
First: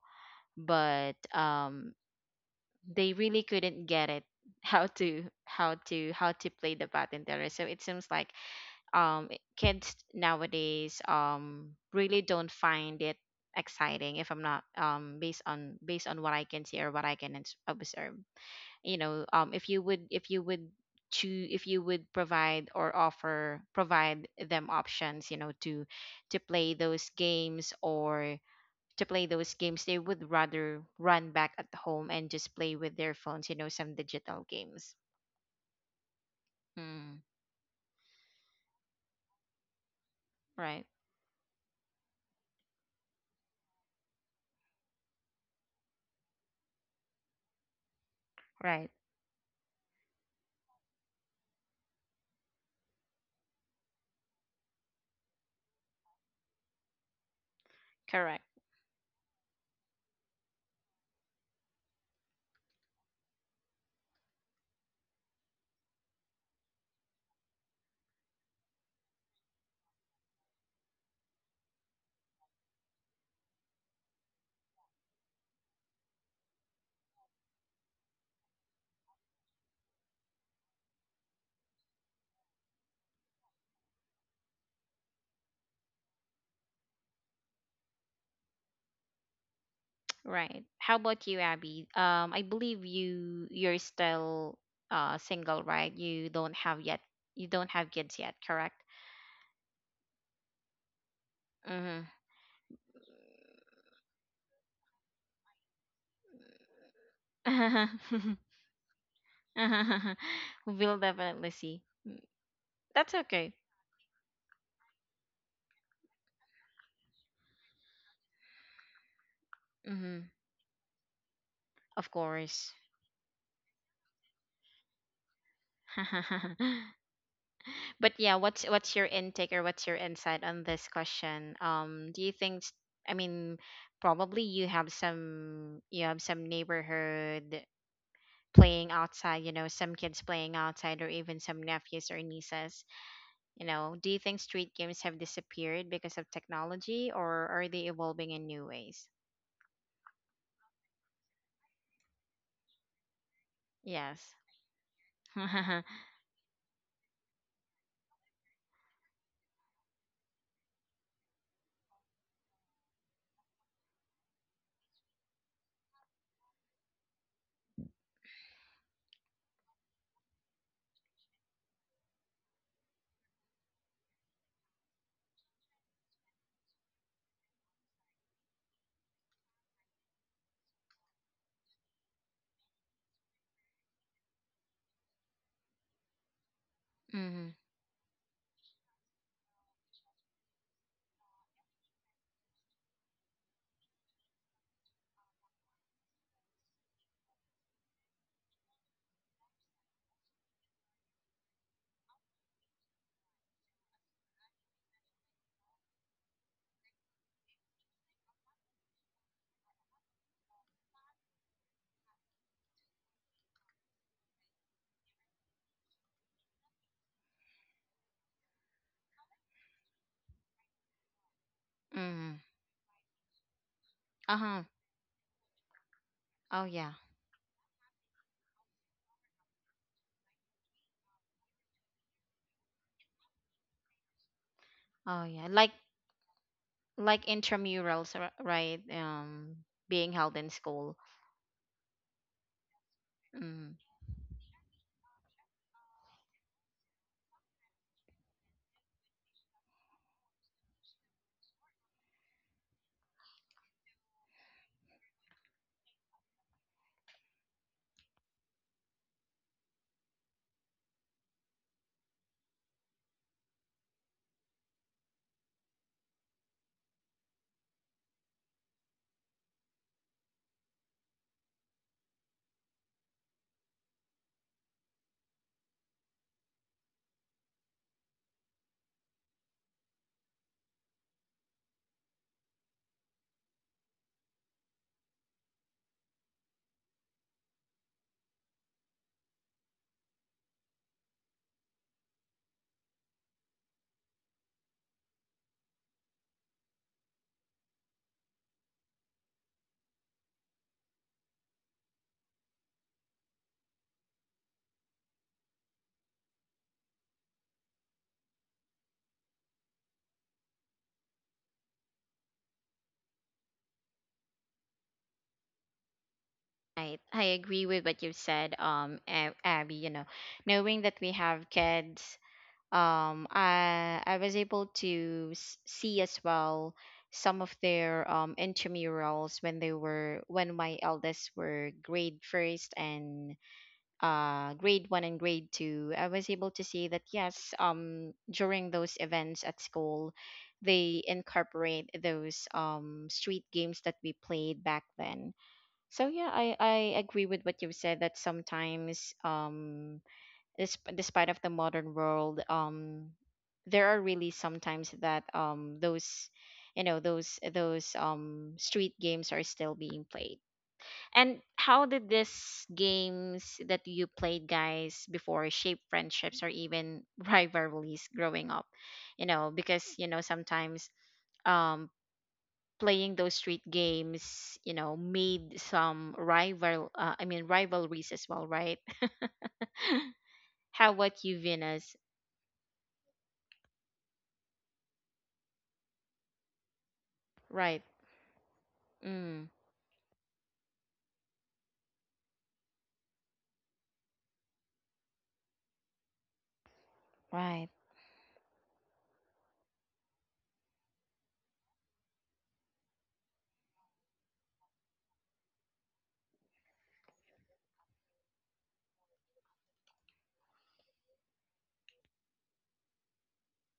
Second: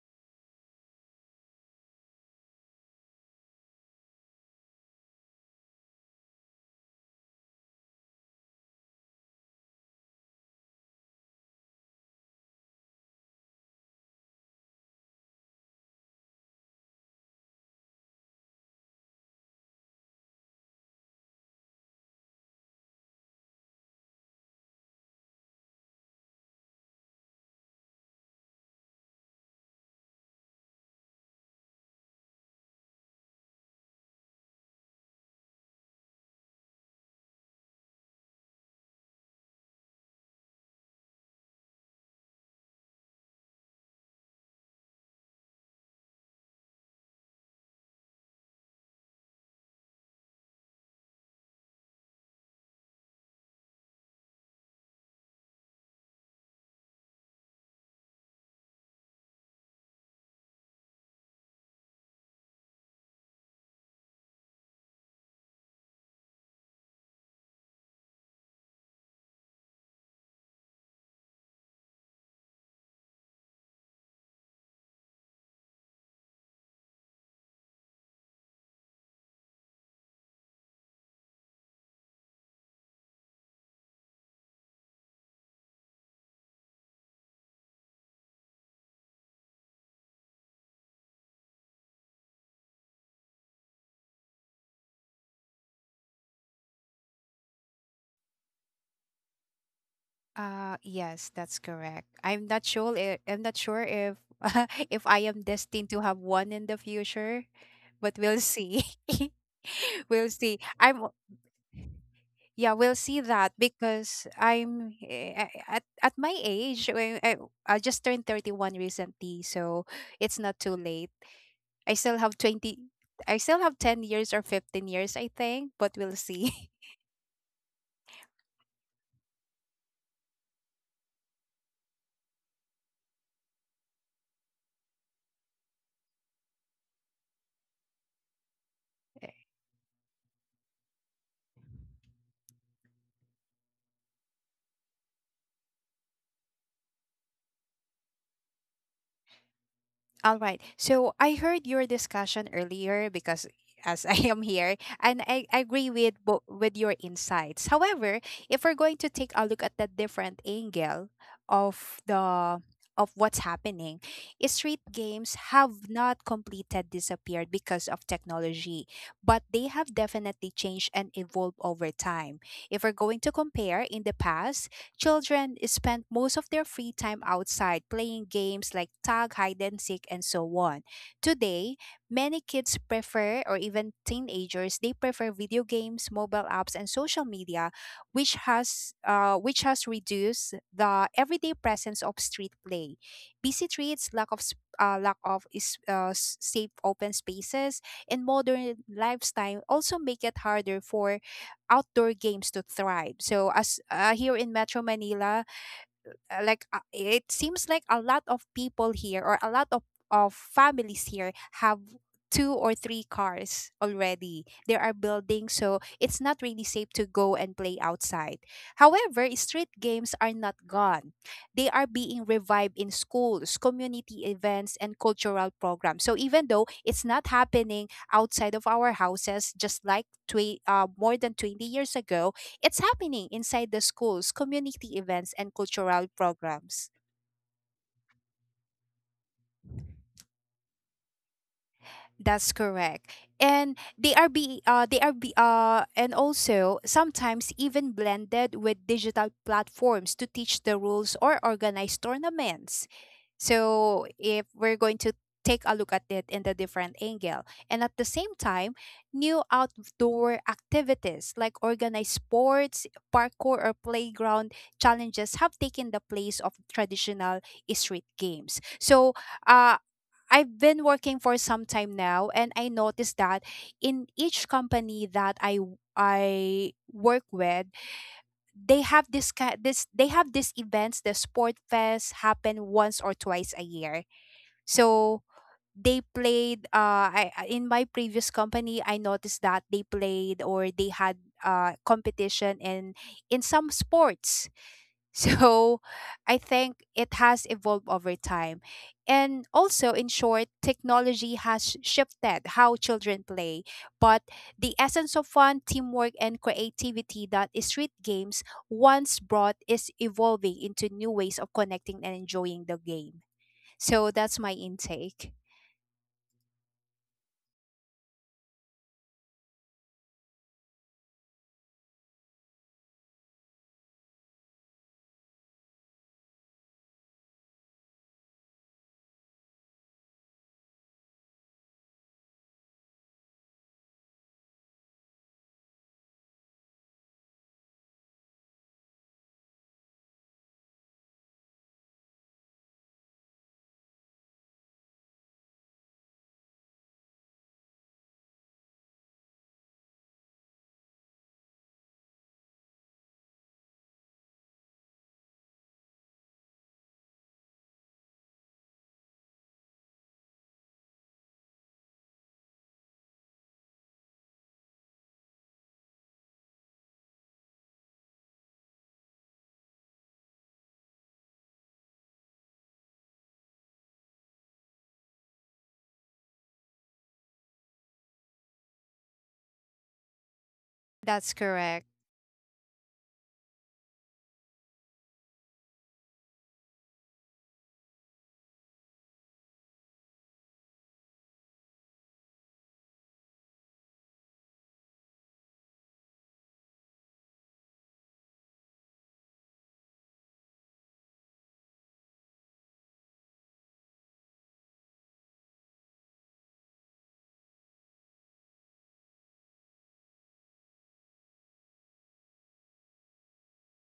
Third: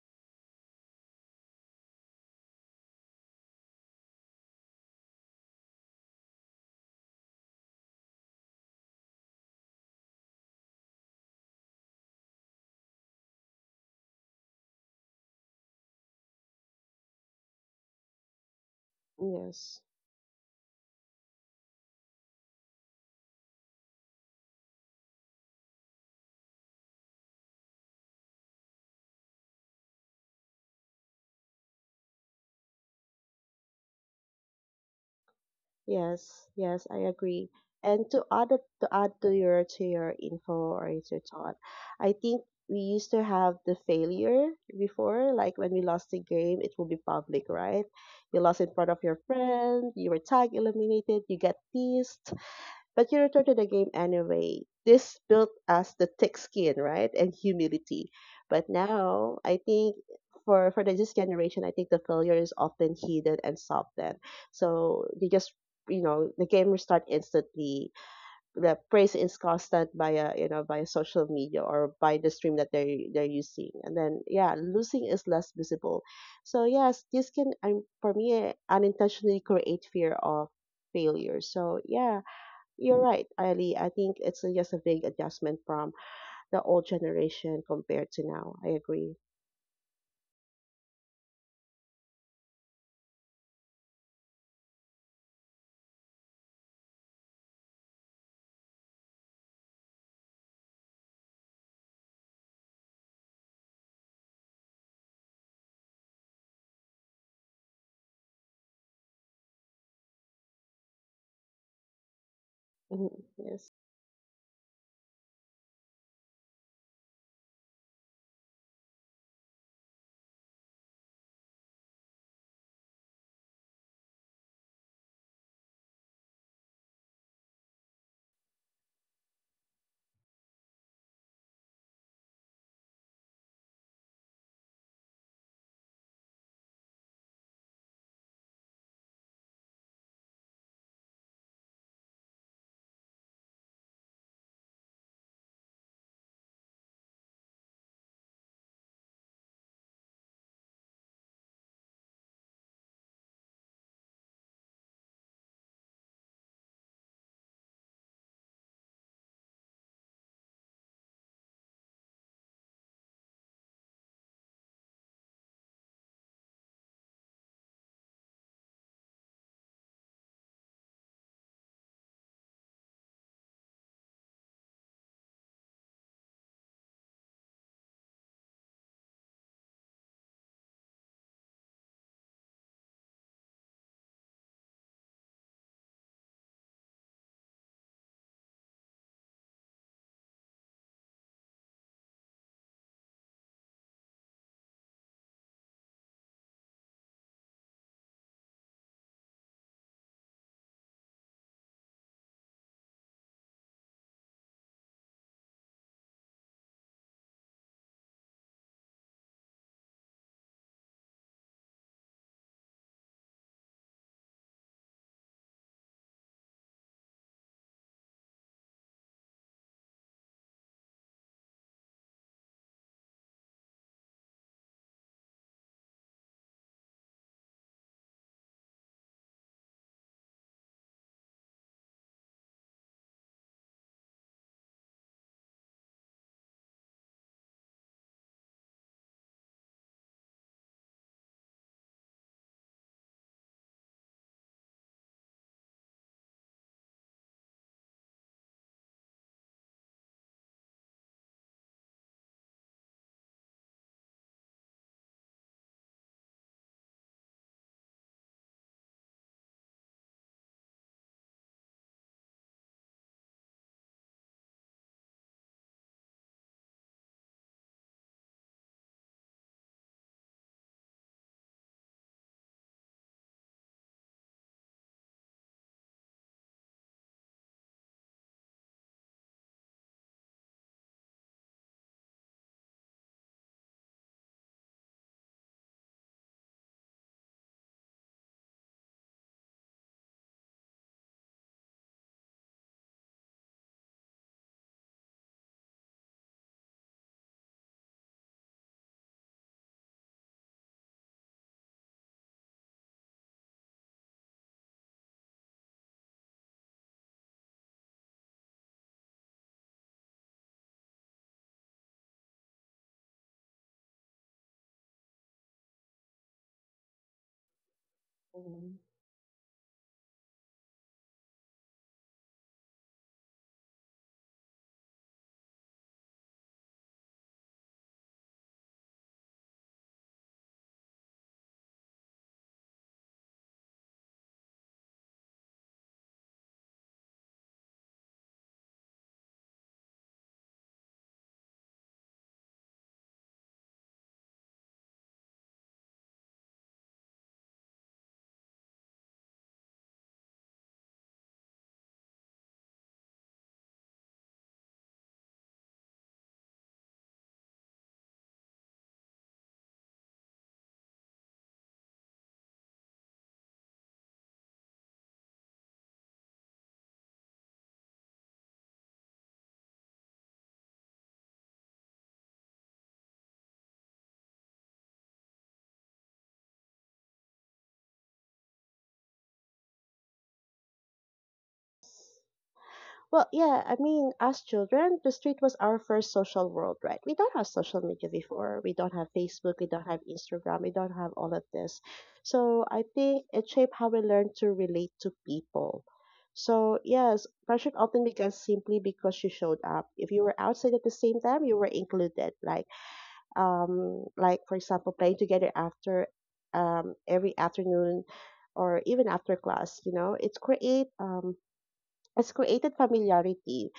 Speaker 1: but they really couldn't get it how to play the patintero. So it seems like, um, kids nowadays really don't find it exciting, if I'm not based on what I can see or what I can observe. You know,
Speaker 2: Yes,
Speaker 1: if you would choose, if you would provide or offer provide them options, you know, to play those games, or to play those games, they would rather run back at home and just play with their phones, you know, some digital games.
Speaker 2: yes, yes. I
Speaker 1: mm,
Speaker 2: agree. And to add to your info
Speaker 1: right.
Speaker 2: or to your thought, I think we used to have the failure before, like when we lost the game, it will be public, right? You lost in
Speaker 1: right
Speaker 2: front of your friend, you were tag eliminated, you get pissed. But you return to the game anyway. This built us the thick skin, right? And humility.
Speaker 1: correct
Speaker 2: But now I think for the this generation, I think the failure is often hidden and softened. So you just, you know, the game restart instantly. The praise is constant via you know via social media or by the stream that they're using. And then yeah, losing is less visible. So yes, this can for me unintentionally create fear of failure. So yeah, you're right, Ali. I think it's just a big adjustment from the old generation compared to now. I agree.
Speaker 1: right how about you, Abby? I believe you, you're still single, right? You don't have yet, you don't have kids yet, correct?
Speaker 3: Yes, that's correct. I'm not sure if if I am destined to have one in the future, but
Speaker 1: Mm-hmm.
Speaker 3: we'll see. We'll see.
Speaker 1: We'll
Speaker 3: I'm
Speaker 1: definitely see.
Speaker 3: yeah, we'll
Speaker 2: Mhm,
Speaker 1: That's
Speaker 3: see
Speaker 1: okay.
Speaker 3: that
Speaker 2: yes.
Speaker 3: because I'm eh, at my age, I just turned 31 recently, so
Speaker 1: Hmm.
Speaker 3: it's not too late. I
Speaker 1: Of
Speaker 3: still have
Speaker 1: course.
Speaker 3: 20 I still have 10 years or 15 years, I think, but we'll see.
Speaker 1: But yeah, what's your intake or what's your insight on this question? Do you think? I mean, probably you have some, you have some neighborhood playing outside. You know, some kids playing outside, or even some nephews or nieces. You know, do you think street games have disappeared because of technology, or are they evolving in new ways?
Speaker 3: All right. So I heard your discussion earlier because as I
Speaker 1: Yes.
Speaker 3: am here, and I agree with your insights. However, if we're going to take a look at the different angle of the of what's happening, street games have not completed disappeared because of technology, but they have definitely changed and evolved over time. If we're going to compare in the past, children spend most of their free time outside playing games like tag, hide and seek, and so on. Today, many kids prefer, or even teenagers, they prefer video games, mobile apps, and social
Speaker 1: Mm-hmm.
Speaker 3: media, which has reduced the everyday presence of street play. Busy streets, lack of safe open spaces, and modern lifestyle also make it harder for outdoor games to thrive. So as here in Metro Manila, it seems like a lot of people here or a lot of families here have two or three cars already they are building, so it's not really safe to go and play outside. However, street games are not gone. They are being
Speaker 1: Mm-hmm.
Speaker 3: revived in schools, community
Speaker 1: Uh-huh.
Speaker 3: events and cultural programs, so even
Speaker 1: Oh
Speaker 3: though
Speaker 1: yeah.
Speaker 3: it's not happening outside of our houses, just like more than 20 years ago, it's happening inside the schools, community
Speaker 1: Oh
Speaker 3: events,
Speaker 1: yeah.
Speaker 3: and cultural programs.
Speaker 1: Like intramurals, right? Being held in school.
Speaker 3: That's correct.
Speaker 1: Mm,
Speaker 3: And they are be and also sometimes even blended with digital platforms to teach the rules or organize tournaments. So if we're going to take a look at it in the different angle, and at the same time new outdoor activities like organized sports, parkour or playground challenges have taken the place of traditional street games. So uh, I've been working for some time now and I noticed that in each company that I work with, they have this ki- this they have these events, the sport fest, happen once or twice a year. So they played in my previous company I noticed that they played or they had competition in some sports. So I think it has evolved over time. And also, in short, technology has shifted how children play, but the essence of fun, teamwork and creativity that street games once brought is evolving into new ways of connecting and enjoying the game. So that's my intake.
Speaker 1: right. I agree with what you said,
Speaker 2: Mhm.
Speaker 1: Abby. You know, knowing that we have kids, I I was able to see as well some of their intramurals when they were when my eldest were grade first and grade one and grade two. I was able to see that yes, during those events at school, they incorporate those street games that we played back then. So yeah, I agree with what you've said that sometimes, despite of the modern world, there are really sometimes that those, you know, those street games are still being played. And how did these games that you played, guys, before shape friendships or even rivalries growing up? You know, because you know, sometimes um, playing those street games, you know, made some rival. I mean, rivalries as well, right? How about
Speaker 3: That's
Speaker 1: you,
Speaker 3: correct.
Speaker 1: Venus?
Speaker 2: Well, yeah, I mean, as children, the street was our first social world, right? We don't have social
Speaker 1: Right.
Speaker 2: media before. We don't have
Speaker 1: Mm.
Speaker 2: Facebook. We don't have Instagram. We don't have all of this. So I think it shaped how we learn to relate to people. So, yes,
Speaker 1: Right.
Speaker 2: pressure often began simply because you showed up. If you were outside at the same time, you were included. Like for example playing together after every afternoon, or even after class, you know, it's create it's created familiarity.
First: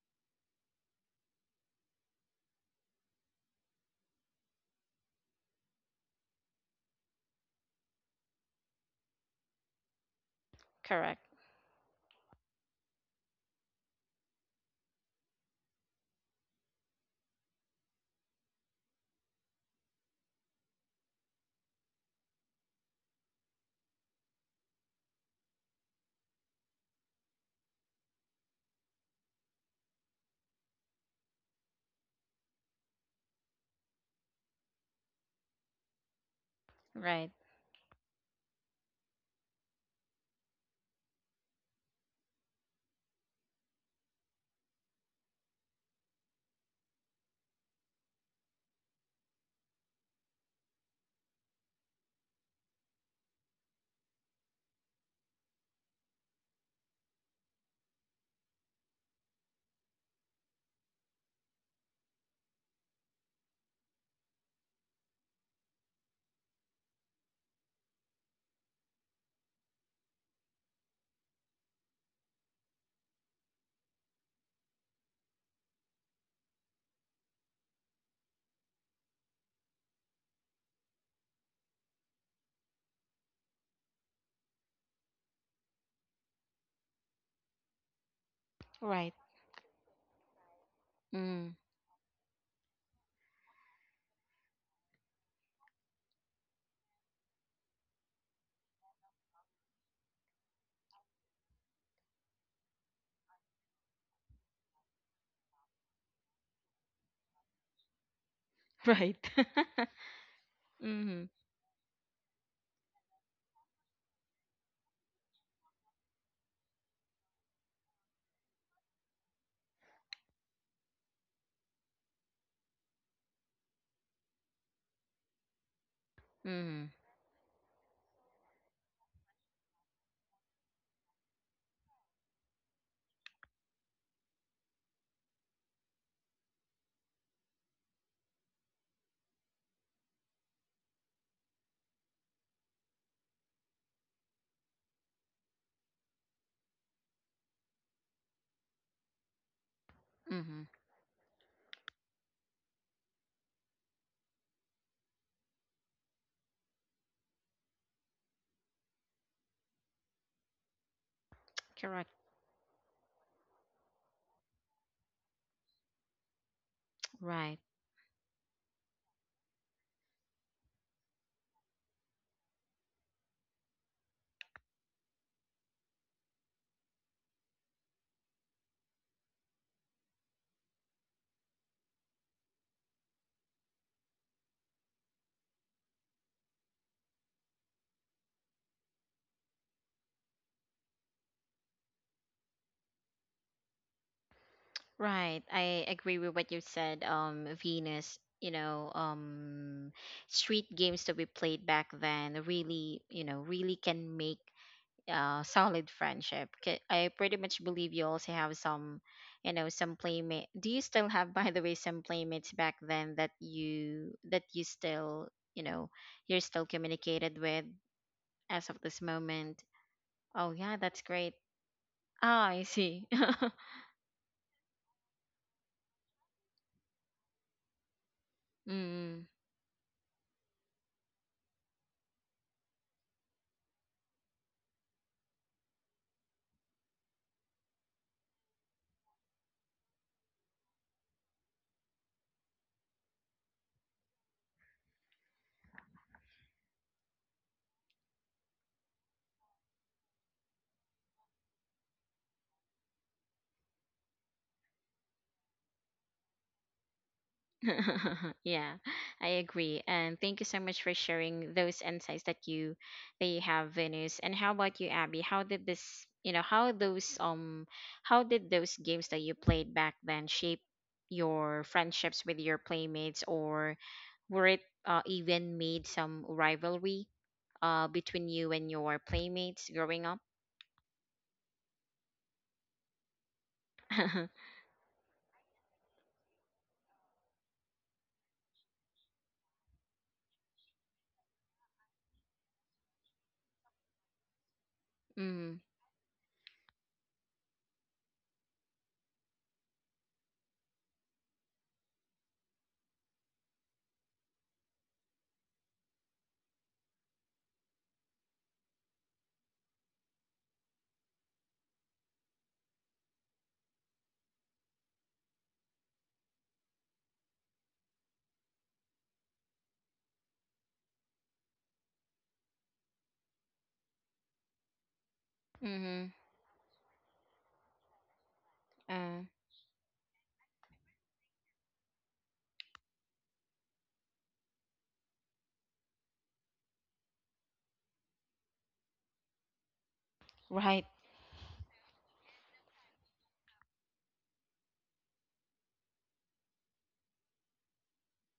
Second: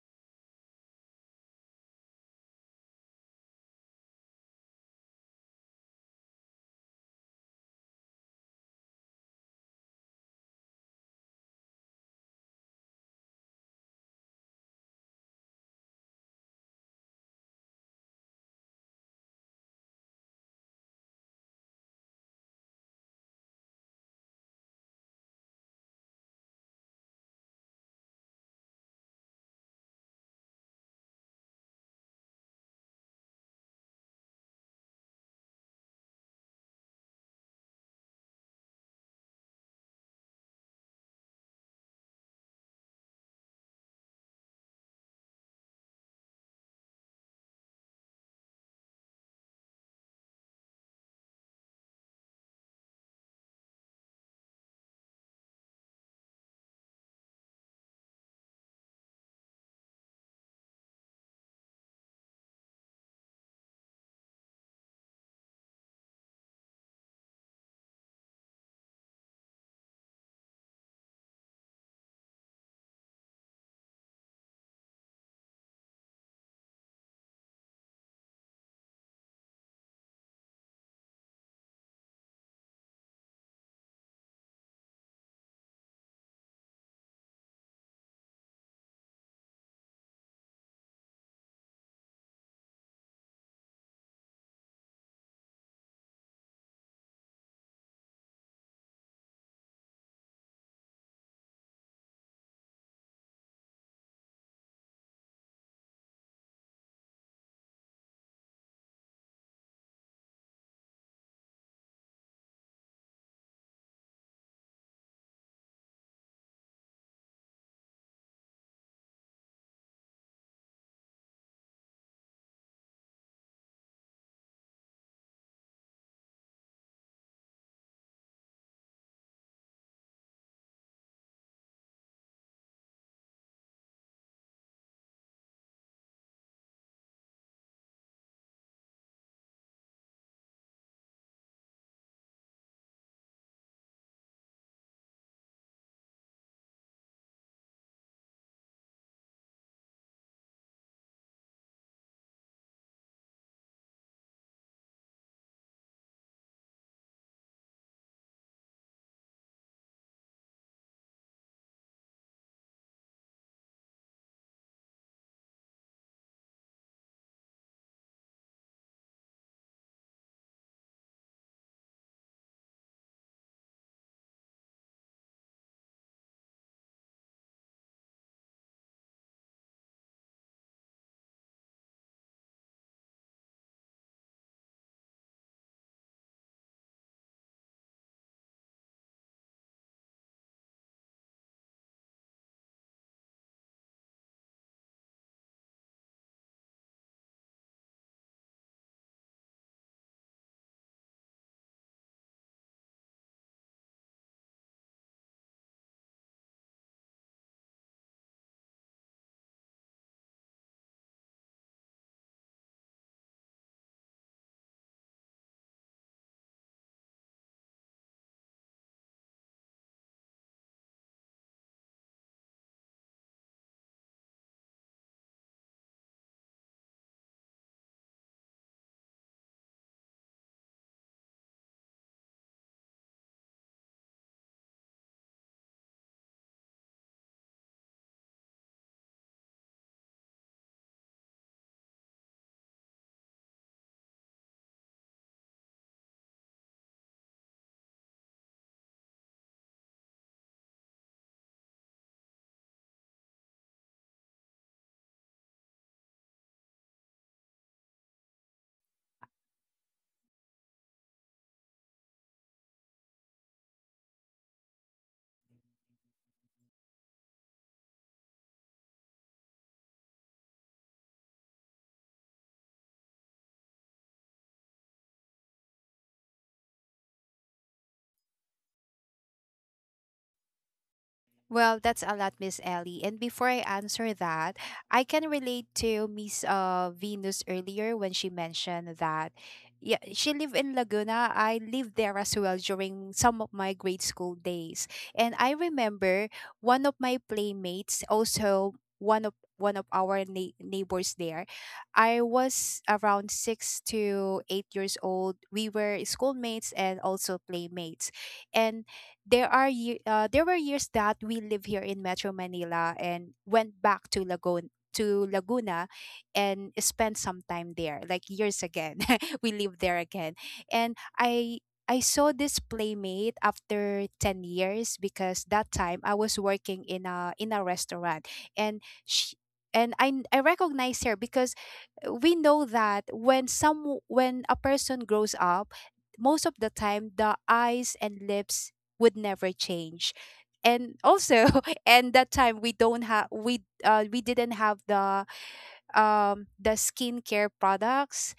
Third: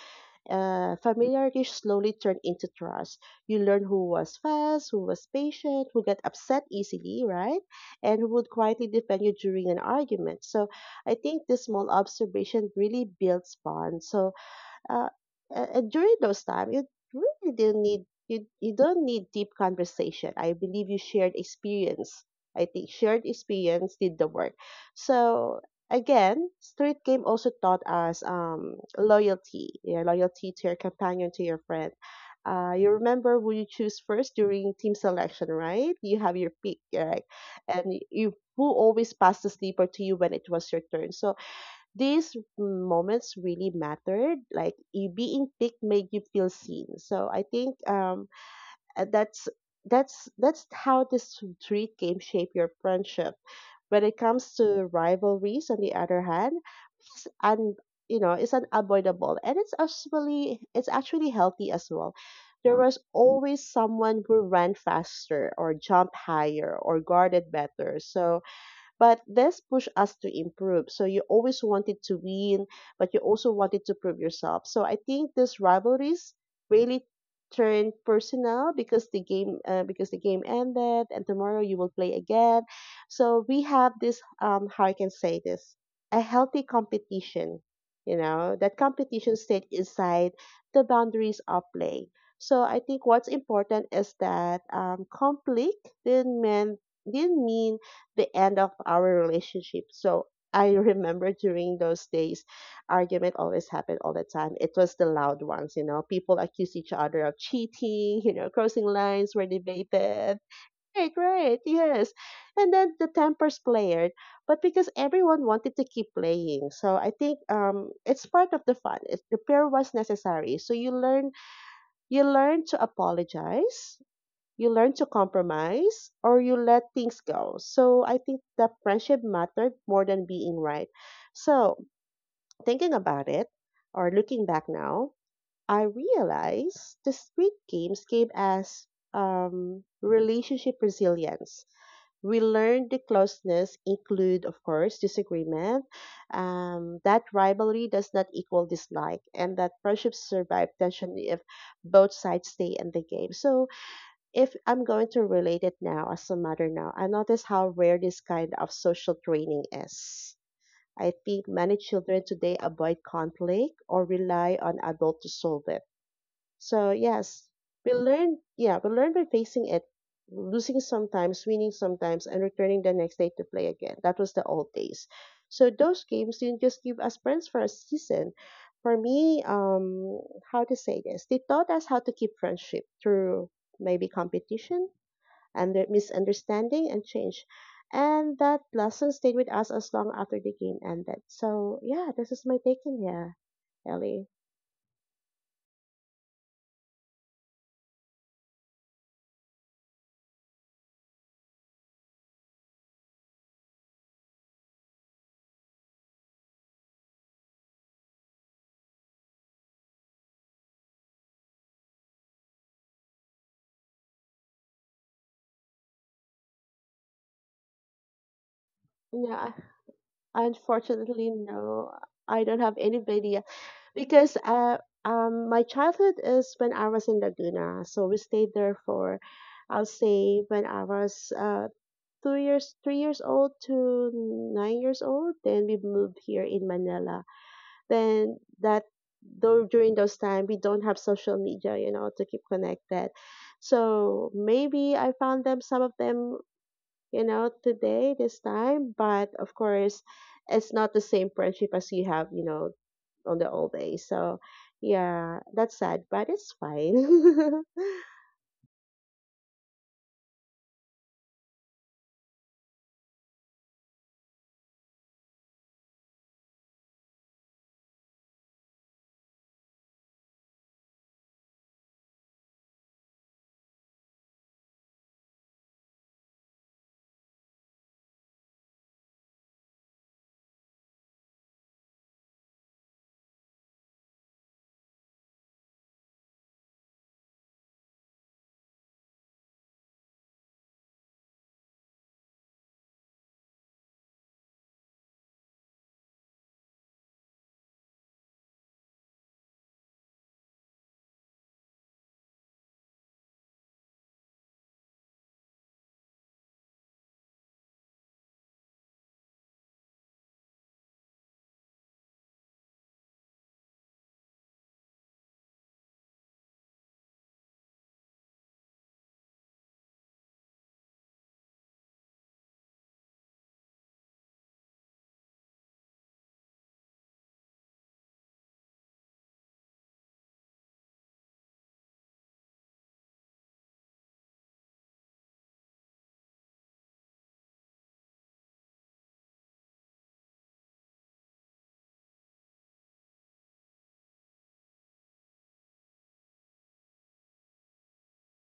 Speaker 2: Familiarity slowly turned into trust. You learn who was fast, who was patient, who got upset easily, right? And who would quietly defend you during an argument. So I
Speaker 1: Correct.
Speaker 2: think this small observation really builds bonds. So uh, during those time, you really didn't need, you don't need deep conversation. I believe you shared experience. I think shared experience did the work. So again, street game also taught us loyalty. Yeah, loyalty to your companion, to your friend. You remember who you choose first during team selection, right? You have your pick, right?
Speaker 1: Right.
Speaker 2: And you who always passed the sleeper to you when it was your turn. So these moments really mattered. Like, you being picked made you feel seen. So I think uh, that's that's how this street game shape your friendship. When it comes to rivalries, on the other hand, it's un, you know, it's unavoidable, and it's actually healthy as well. There was always someone who ran faster or jumped higher or guarded better. So but this pushed us to improve. So you always wanted to win, but you also wanted to prove yourself. So I think these rivalries really turned personal because the game ended and tomorrow you will play again. So we have this, um, how I can say this, a healthy competition. You know, that
Speaker 1: Right.
Speaker 2: competition stayed inside the boundaries
Speaker 1: Mm.
Speaker 2: of play. So I think what's important is that conflict didn't mean the end of our relationship. So I remember during those days, argument always happened all the time. It was the loud ones, you know. People accuse each other of cheating, you know, crossing
Speaker 1: Right.
Speaker 2: lines were debated. Right,
Speaker 1: mm.
Speaker 2: right, yes. And then the tempers flared, but because everyone wanted to keep playing, so I think it's part of the fun. It, repair was necessary, so you learn to apologize, you learn to compromise, or you let
Speaker 1: Mm.
Speaker 2: things go. So I think the friendship mattered more than being right. So thinking about it or looking back now, I realize the street games gave us, relationship resilience. We learned the closeness include, of course, disagreement. That rivalry does not equal dislike, and that friendships
Speaker 1: Mm.
Speaker 2: survive tension if both sides stay in the game. So if I'm going to relate it now as a mother now, I notice how rare this kind of social training is. I think many
Speaker 1: Correct.
Speaker 2: children today avoid conflict or rely on adults to solve it. So yes,
Speaker 1: Right.
Speaker 2: we learn yeah, we learn by facing it, losing sometimes, winning sometimes, and returning the next day to play again. That was the old days. So those games didn't just give us friends for a season. For me, how to say this? They taught us how to keep friendship through maybe competition, under misunderstanding and change. And that lesson stayed with us as long after the game ended. So yeah, this is my take in here, Ellie.
Speaker 1: Right. I agree with what you said, Venus. You know, street games that we played back then really, you know, really can make solid friendship. I pretty much believe you also have some, you know, some playmate. Do you still have, by the way, some playmates back then that you still, you know, you're still communicated with as of this
Speaker 2: Yeah,
Speaker 1: moment?
Speaker 2: I
Speaker 1: Oh yeah, that's
Speaker 2: unfortunately
Speaker 1: great.
Speaker 2: no, I
Speaker 1: Ah,
Speaker 2: don't
Speaker 1: I
Speaker 2: have
Speaker 1: see.
Speaker 2: anybody because my childhood is when I was in Laguna. So we stayed there for,
Speaker 1: mm.
Speaker 2: I'll say when I was 2 years, 3 years old to 9 years old. Then we moved here in Manila, then that, though during those time we don't have social media, you know, to keep connected. So maybe I found them, some of them, you know, today this time, but of course it's not the same friendship as you have, you know, on the old days. So yeah, that's sad, but it's fine.
Speaker 1: Yeah, I agree. And thank you so much for sharing those insights that you have, Venus. And how about you, Abby? How did this, you know, how those how did those games that you played back then shape your friendships with your playmates, or were it even made some rivalry between you and your playmates growing up?
Speaker 3: Well, that's a lot, Miss Ellie. And before I answer that, I can relate to Miss Venus earlier when she mentioned that yeah, she lived in Laguna. I lived there as well during some of my grade school days. And I
Speaker 1: mm,
Speaker 3: remember one of my playmates, also one of our neighbors there. I was around 6 to 8 years old. We were schoolmates and also playmates. And there were years that we lived here in Metro Manila and went back to Lagoon to Laguna and spent some time there like years again. We lived there again, and I saw this playmate after 10 years because that time
Speaker 1: mm-hmm.
Speaker 3: I was working in a restaurant, and
Speaker 1: Uh,
Speaker 3: she, I recognize her because we know that when a person grows up, most of the time the eyes and lips would never change.
Speaker 1: right.
Speaker 3: And also, and that time we didn't have the skincare products.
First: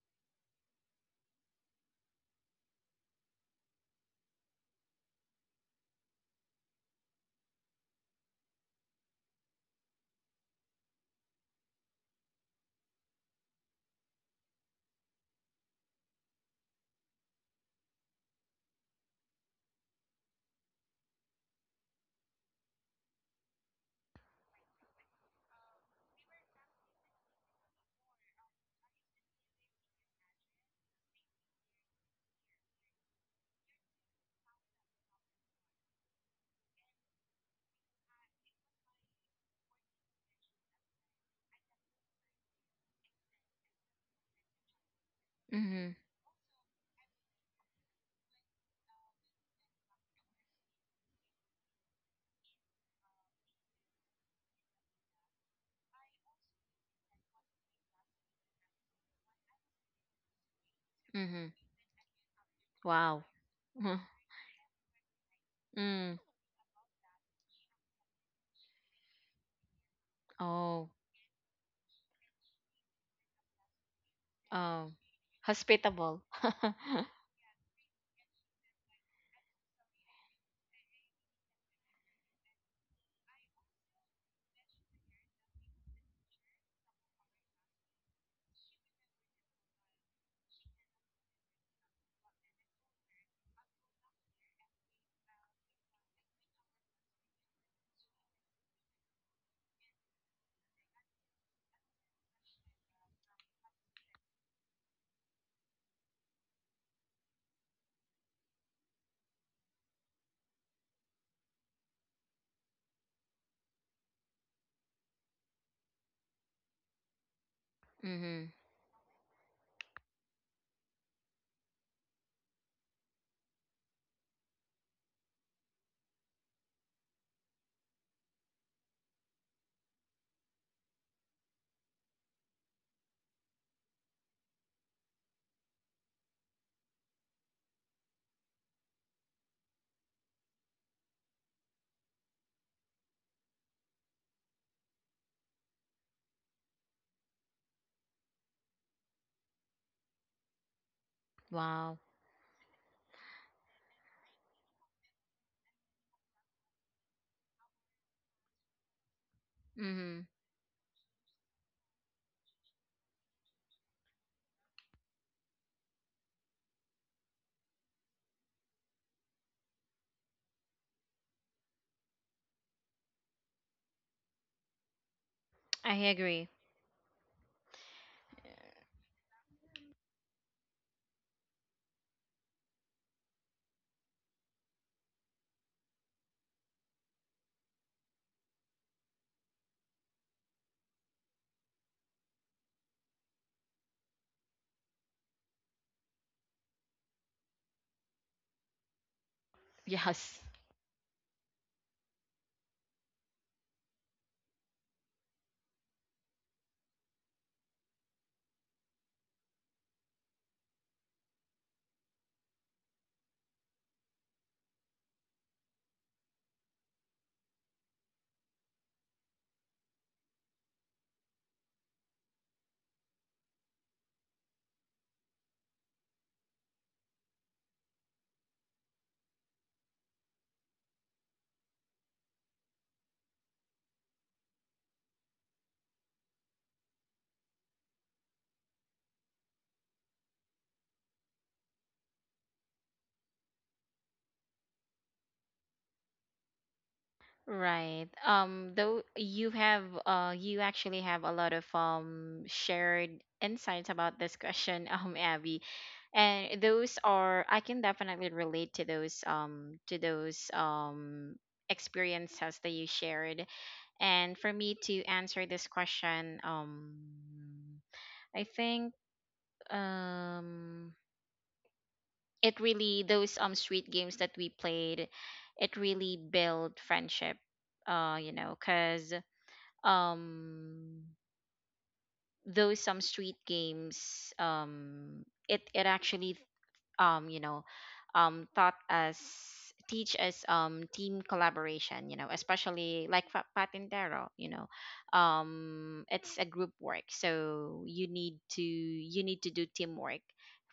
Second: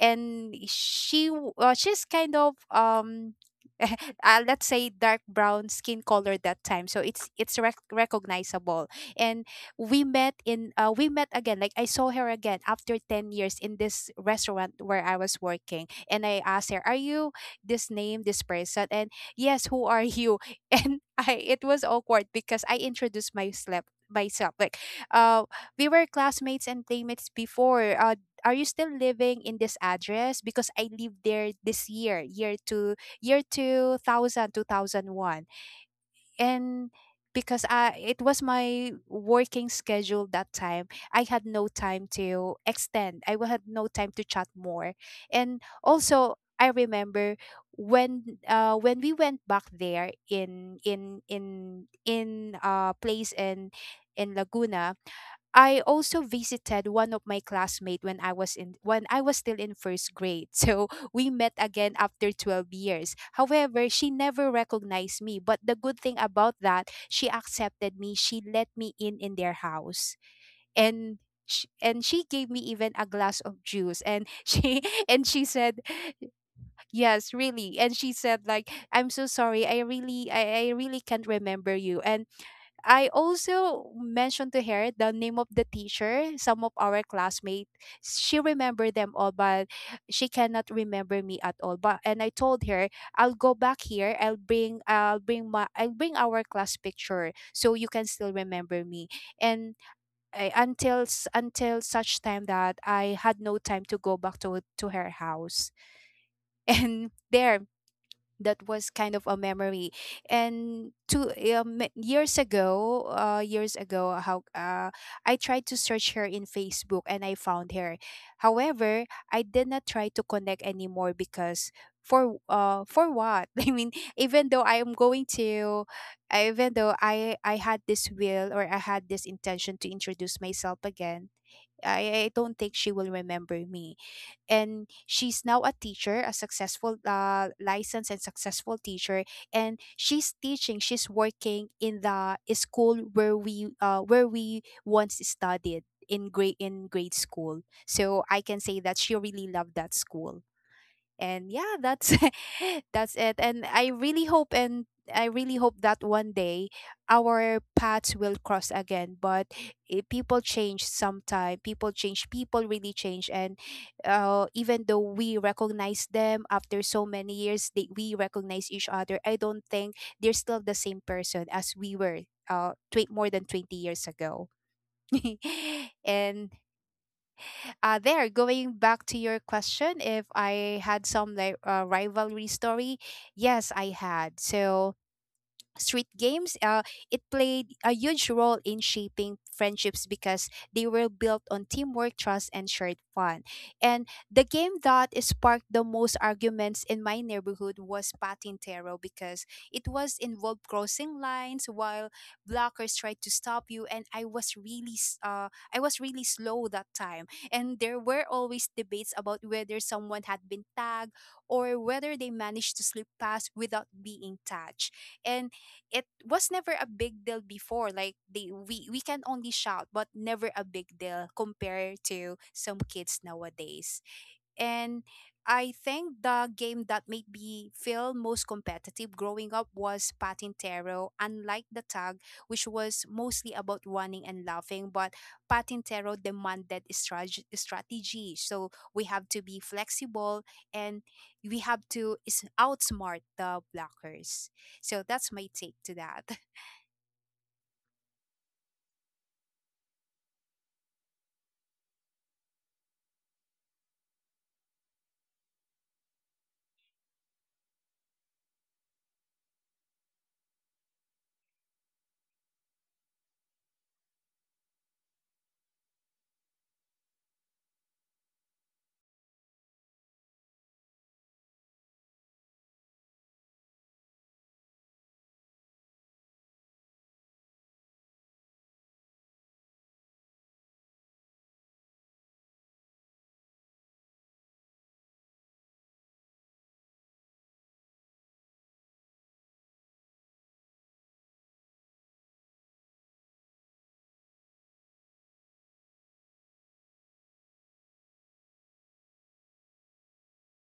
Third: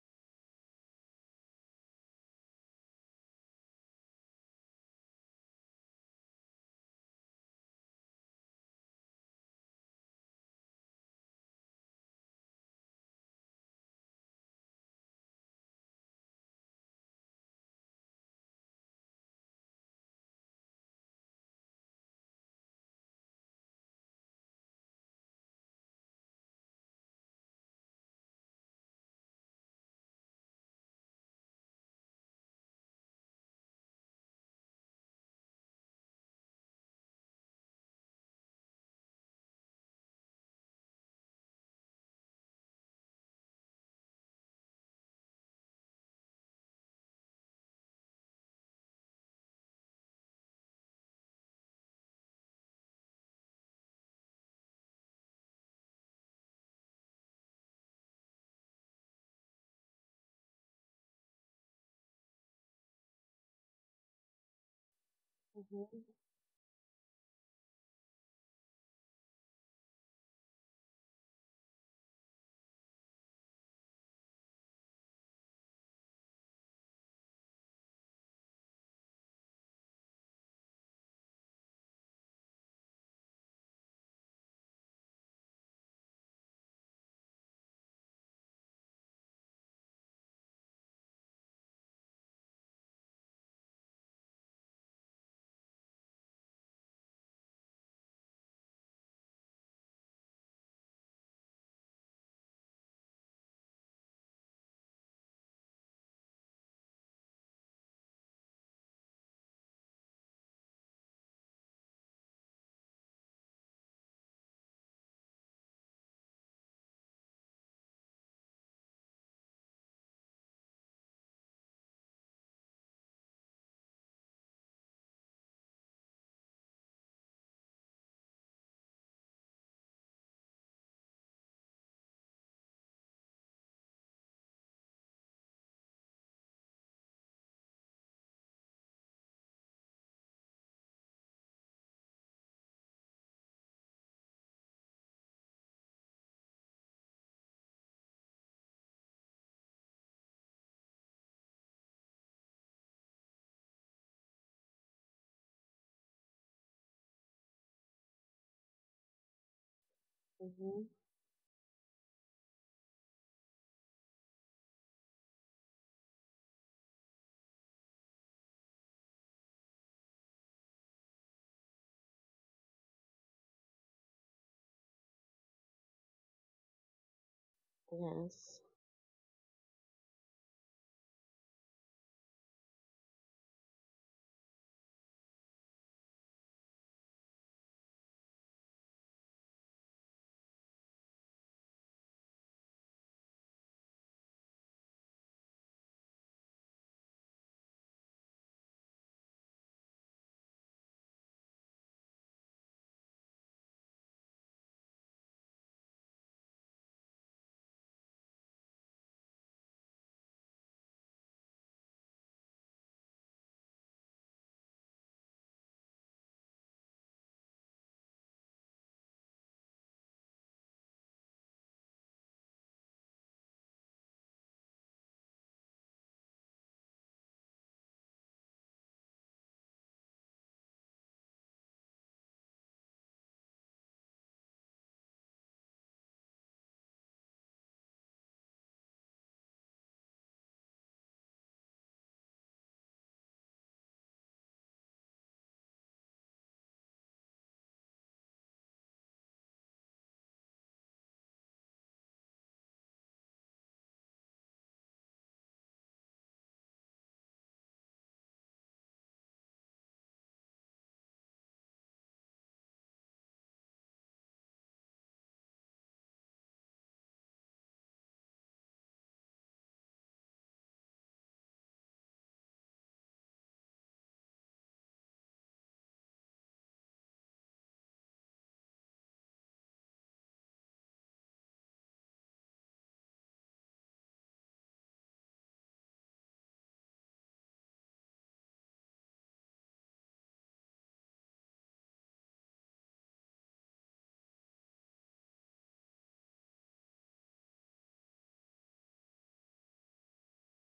Speaker 3: And she's kind of let's say dark brown skin color that time, so it's recognizable. And we met again, like I saw her again after 10 years in this restaurant where I was working, and I asked her, "Are you this name, this person?" And yes, who are you? And I it was awkward because I introduced myself like uh we were classmates and playmates before. Are you still living in this address? Because I lived there this year, year 2000 two thousand one. And it was my working schedule that time, I had no time to extend. I had no time to chat more. And
Speaker 1: Mm-hmm.
Speaker 3: also, I remember when we went back there in place in Laguna. I also visited one of my classmates when I was still in first grade. So we
Speaker 1: Mm-hmm.
Speaker 3: met again after 12 years.
Speaker 1: Wow.
Speaker 3: However,
Speaker 1: Mhm.
Speaker 3: she never recognized me, but the good
Speaker 2: Mm-hmm.
Speaker 3: thing
Speaker 1: Mm.
Speaker 3: about that, she accepted me. She let me in their house.
Speaker 1: Oh.
Speaker 3: And and she gave me even a glass of juice and she,
Speaker 1: Oh,
Speaker 3: and she said,
Speaker 1: hospitable.
Speaker 3: yes, really, and she said, like, I'm so sorry, I really can't remember you. And I also mentioned to her the name of the teacher, some of our classmates. She remembered them all, but she cannot remember me at all. But and I told her, I'll go back here. I'll bring our class picture so you can still remember me. And I, until s- until such time that I had no time to go back to her house. And there that was kind of a memory, and two years ago, years ago how I tried to search her in Facebook, and I found her.
Speaker 1: mm-hmm.
Speaker 3: However, I did not try to connect anymore because for what. I mean, even though I am going to even though I had this will, or I had this intention to introduce myself again, I don't think she will remember me. And she's now a teacher, a successful licensed and successful teacher. And she's working in the school where we once studied in grade school. So I can say that she really loved that school. And yeah,
Speaker 1: Wow.
Speaker 3: that's that's it. And I really hope, and I really hope that one day our paths will cross again. But
Speaker 1: Mm-hmm.
Speaker 2: Mm-hmm.
Speaker 3: people change, people really change. And even though we recognize them after so many years, we recognize each other, I don't think they're still the same person as we were more than 20 years ago.
Speaker 1: I
Speaker 3: And
Speaker 1: agree.
Speaker 2: Yes,
Speaker 3: going back to your question, if I had some like rivalry story, yes, I had. So street games, it played a huge role in shaping friendships because they were built on teamwork, trust, and shared fun. And the game that sparked the most arguments in my neighborhood was Patintero because it was
Speaker 1: Yes.
Speaker 3: involved crossing lines while blockers tried to stop you. And I was really, I was really slow that time. And there were always debates about whether someone had been tagged or whether they managed to slip past without being touched. And it was never a big deal before, like they we can only shout, but never a big deal compared to some kids nowadays. And I think the game that made me feel most competitive growing up was Patintero, unlike the tag, which was mostly about running and laughing. But Patintero demanded strategy. So we have to be flexible, and we have to outsmart the blockers. So that's my take to that.
Speaker 1: Right. Though you actually have a lot of shared insights about this question, Abby. And those are I can definitely relate to those experiences that you shared. And for me to answer this question, I think um it really those street games that we played, it really built friendship, you know, because um those some street games, it actually, um you know taught us, teach us team collaboration, you know, especially like patintero, you know. It's a group work, so you need to do teamwork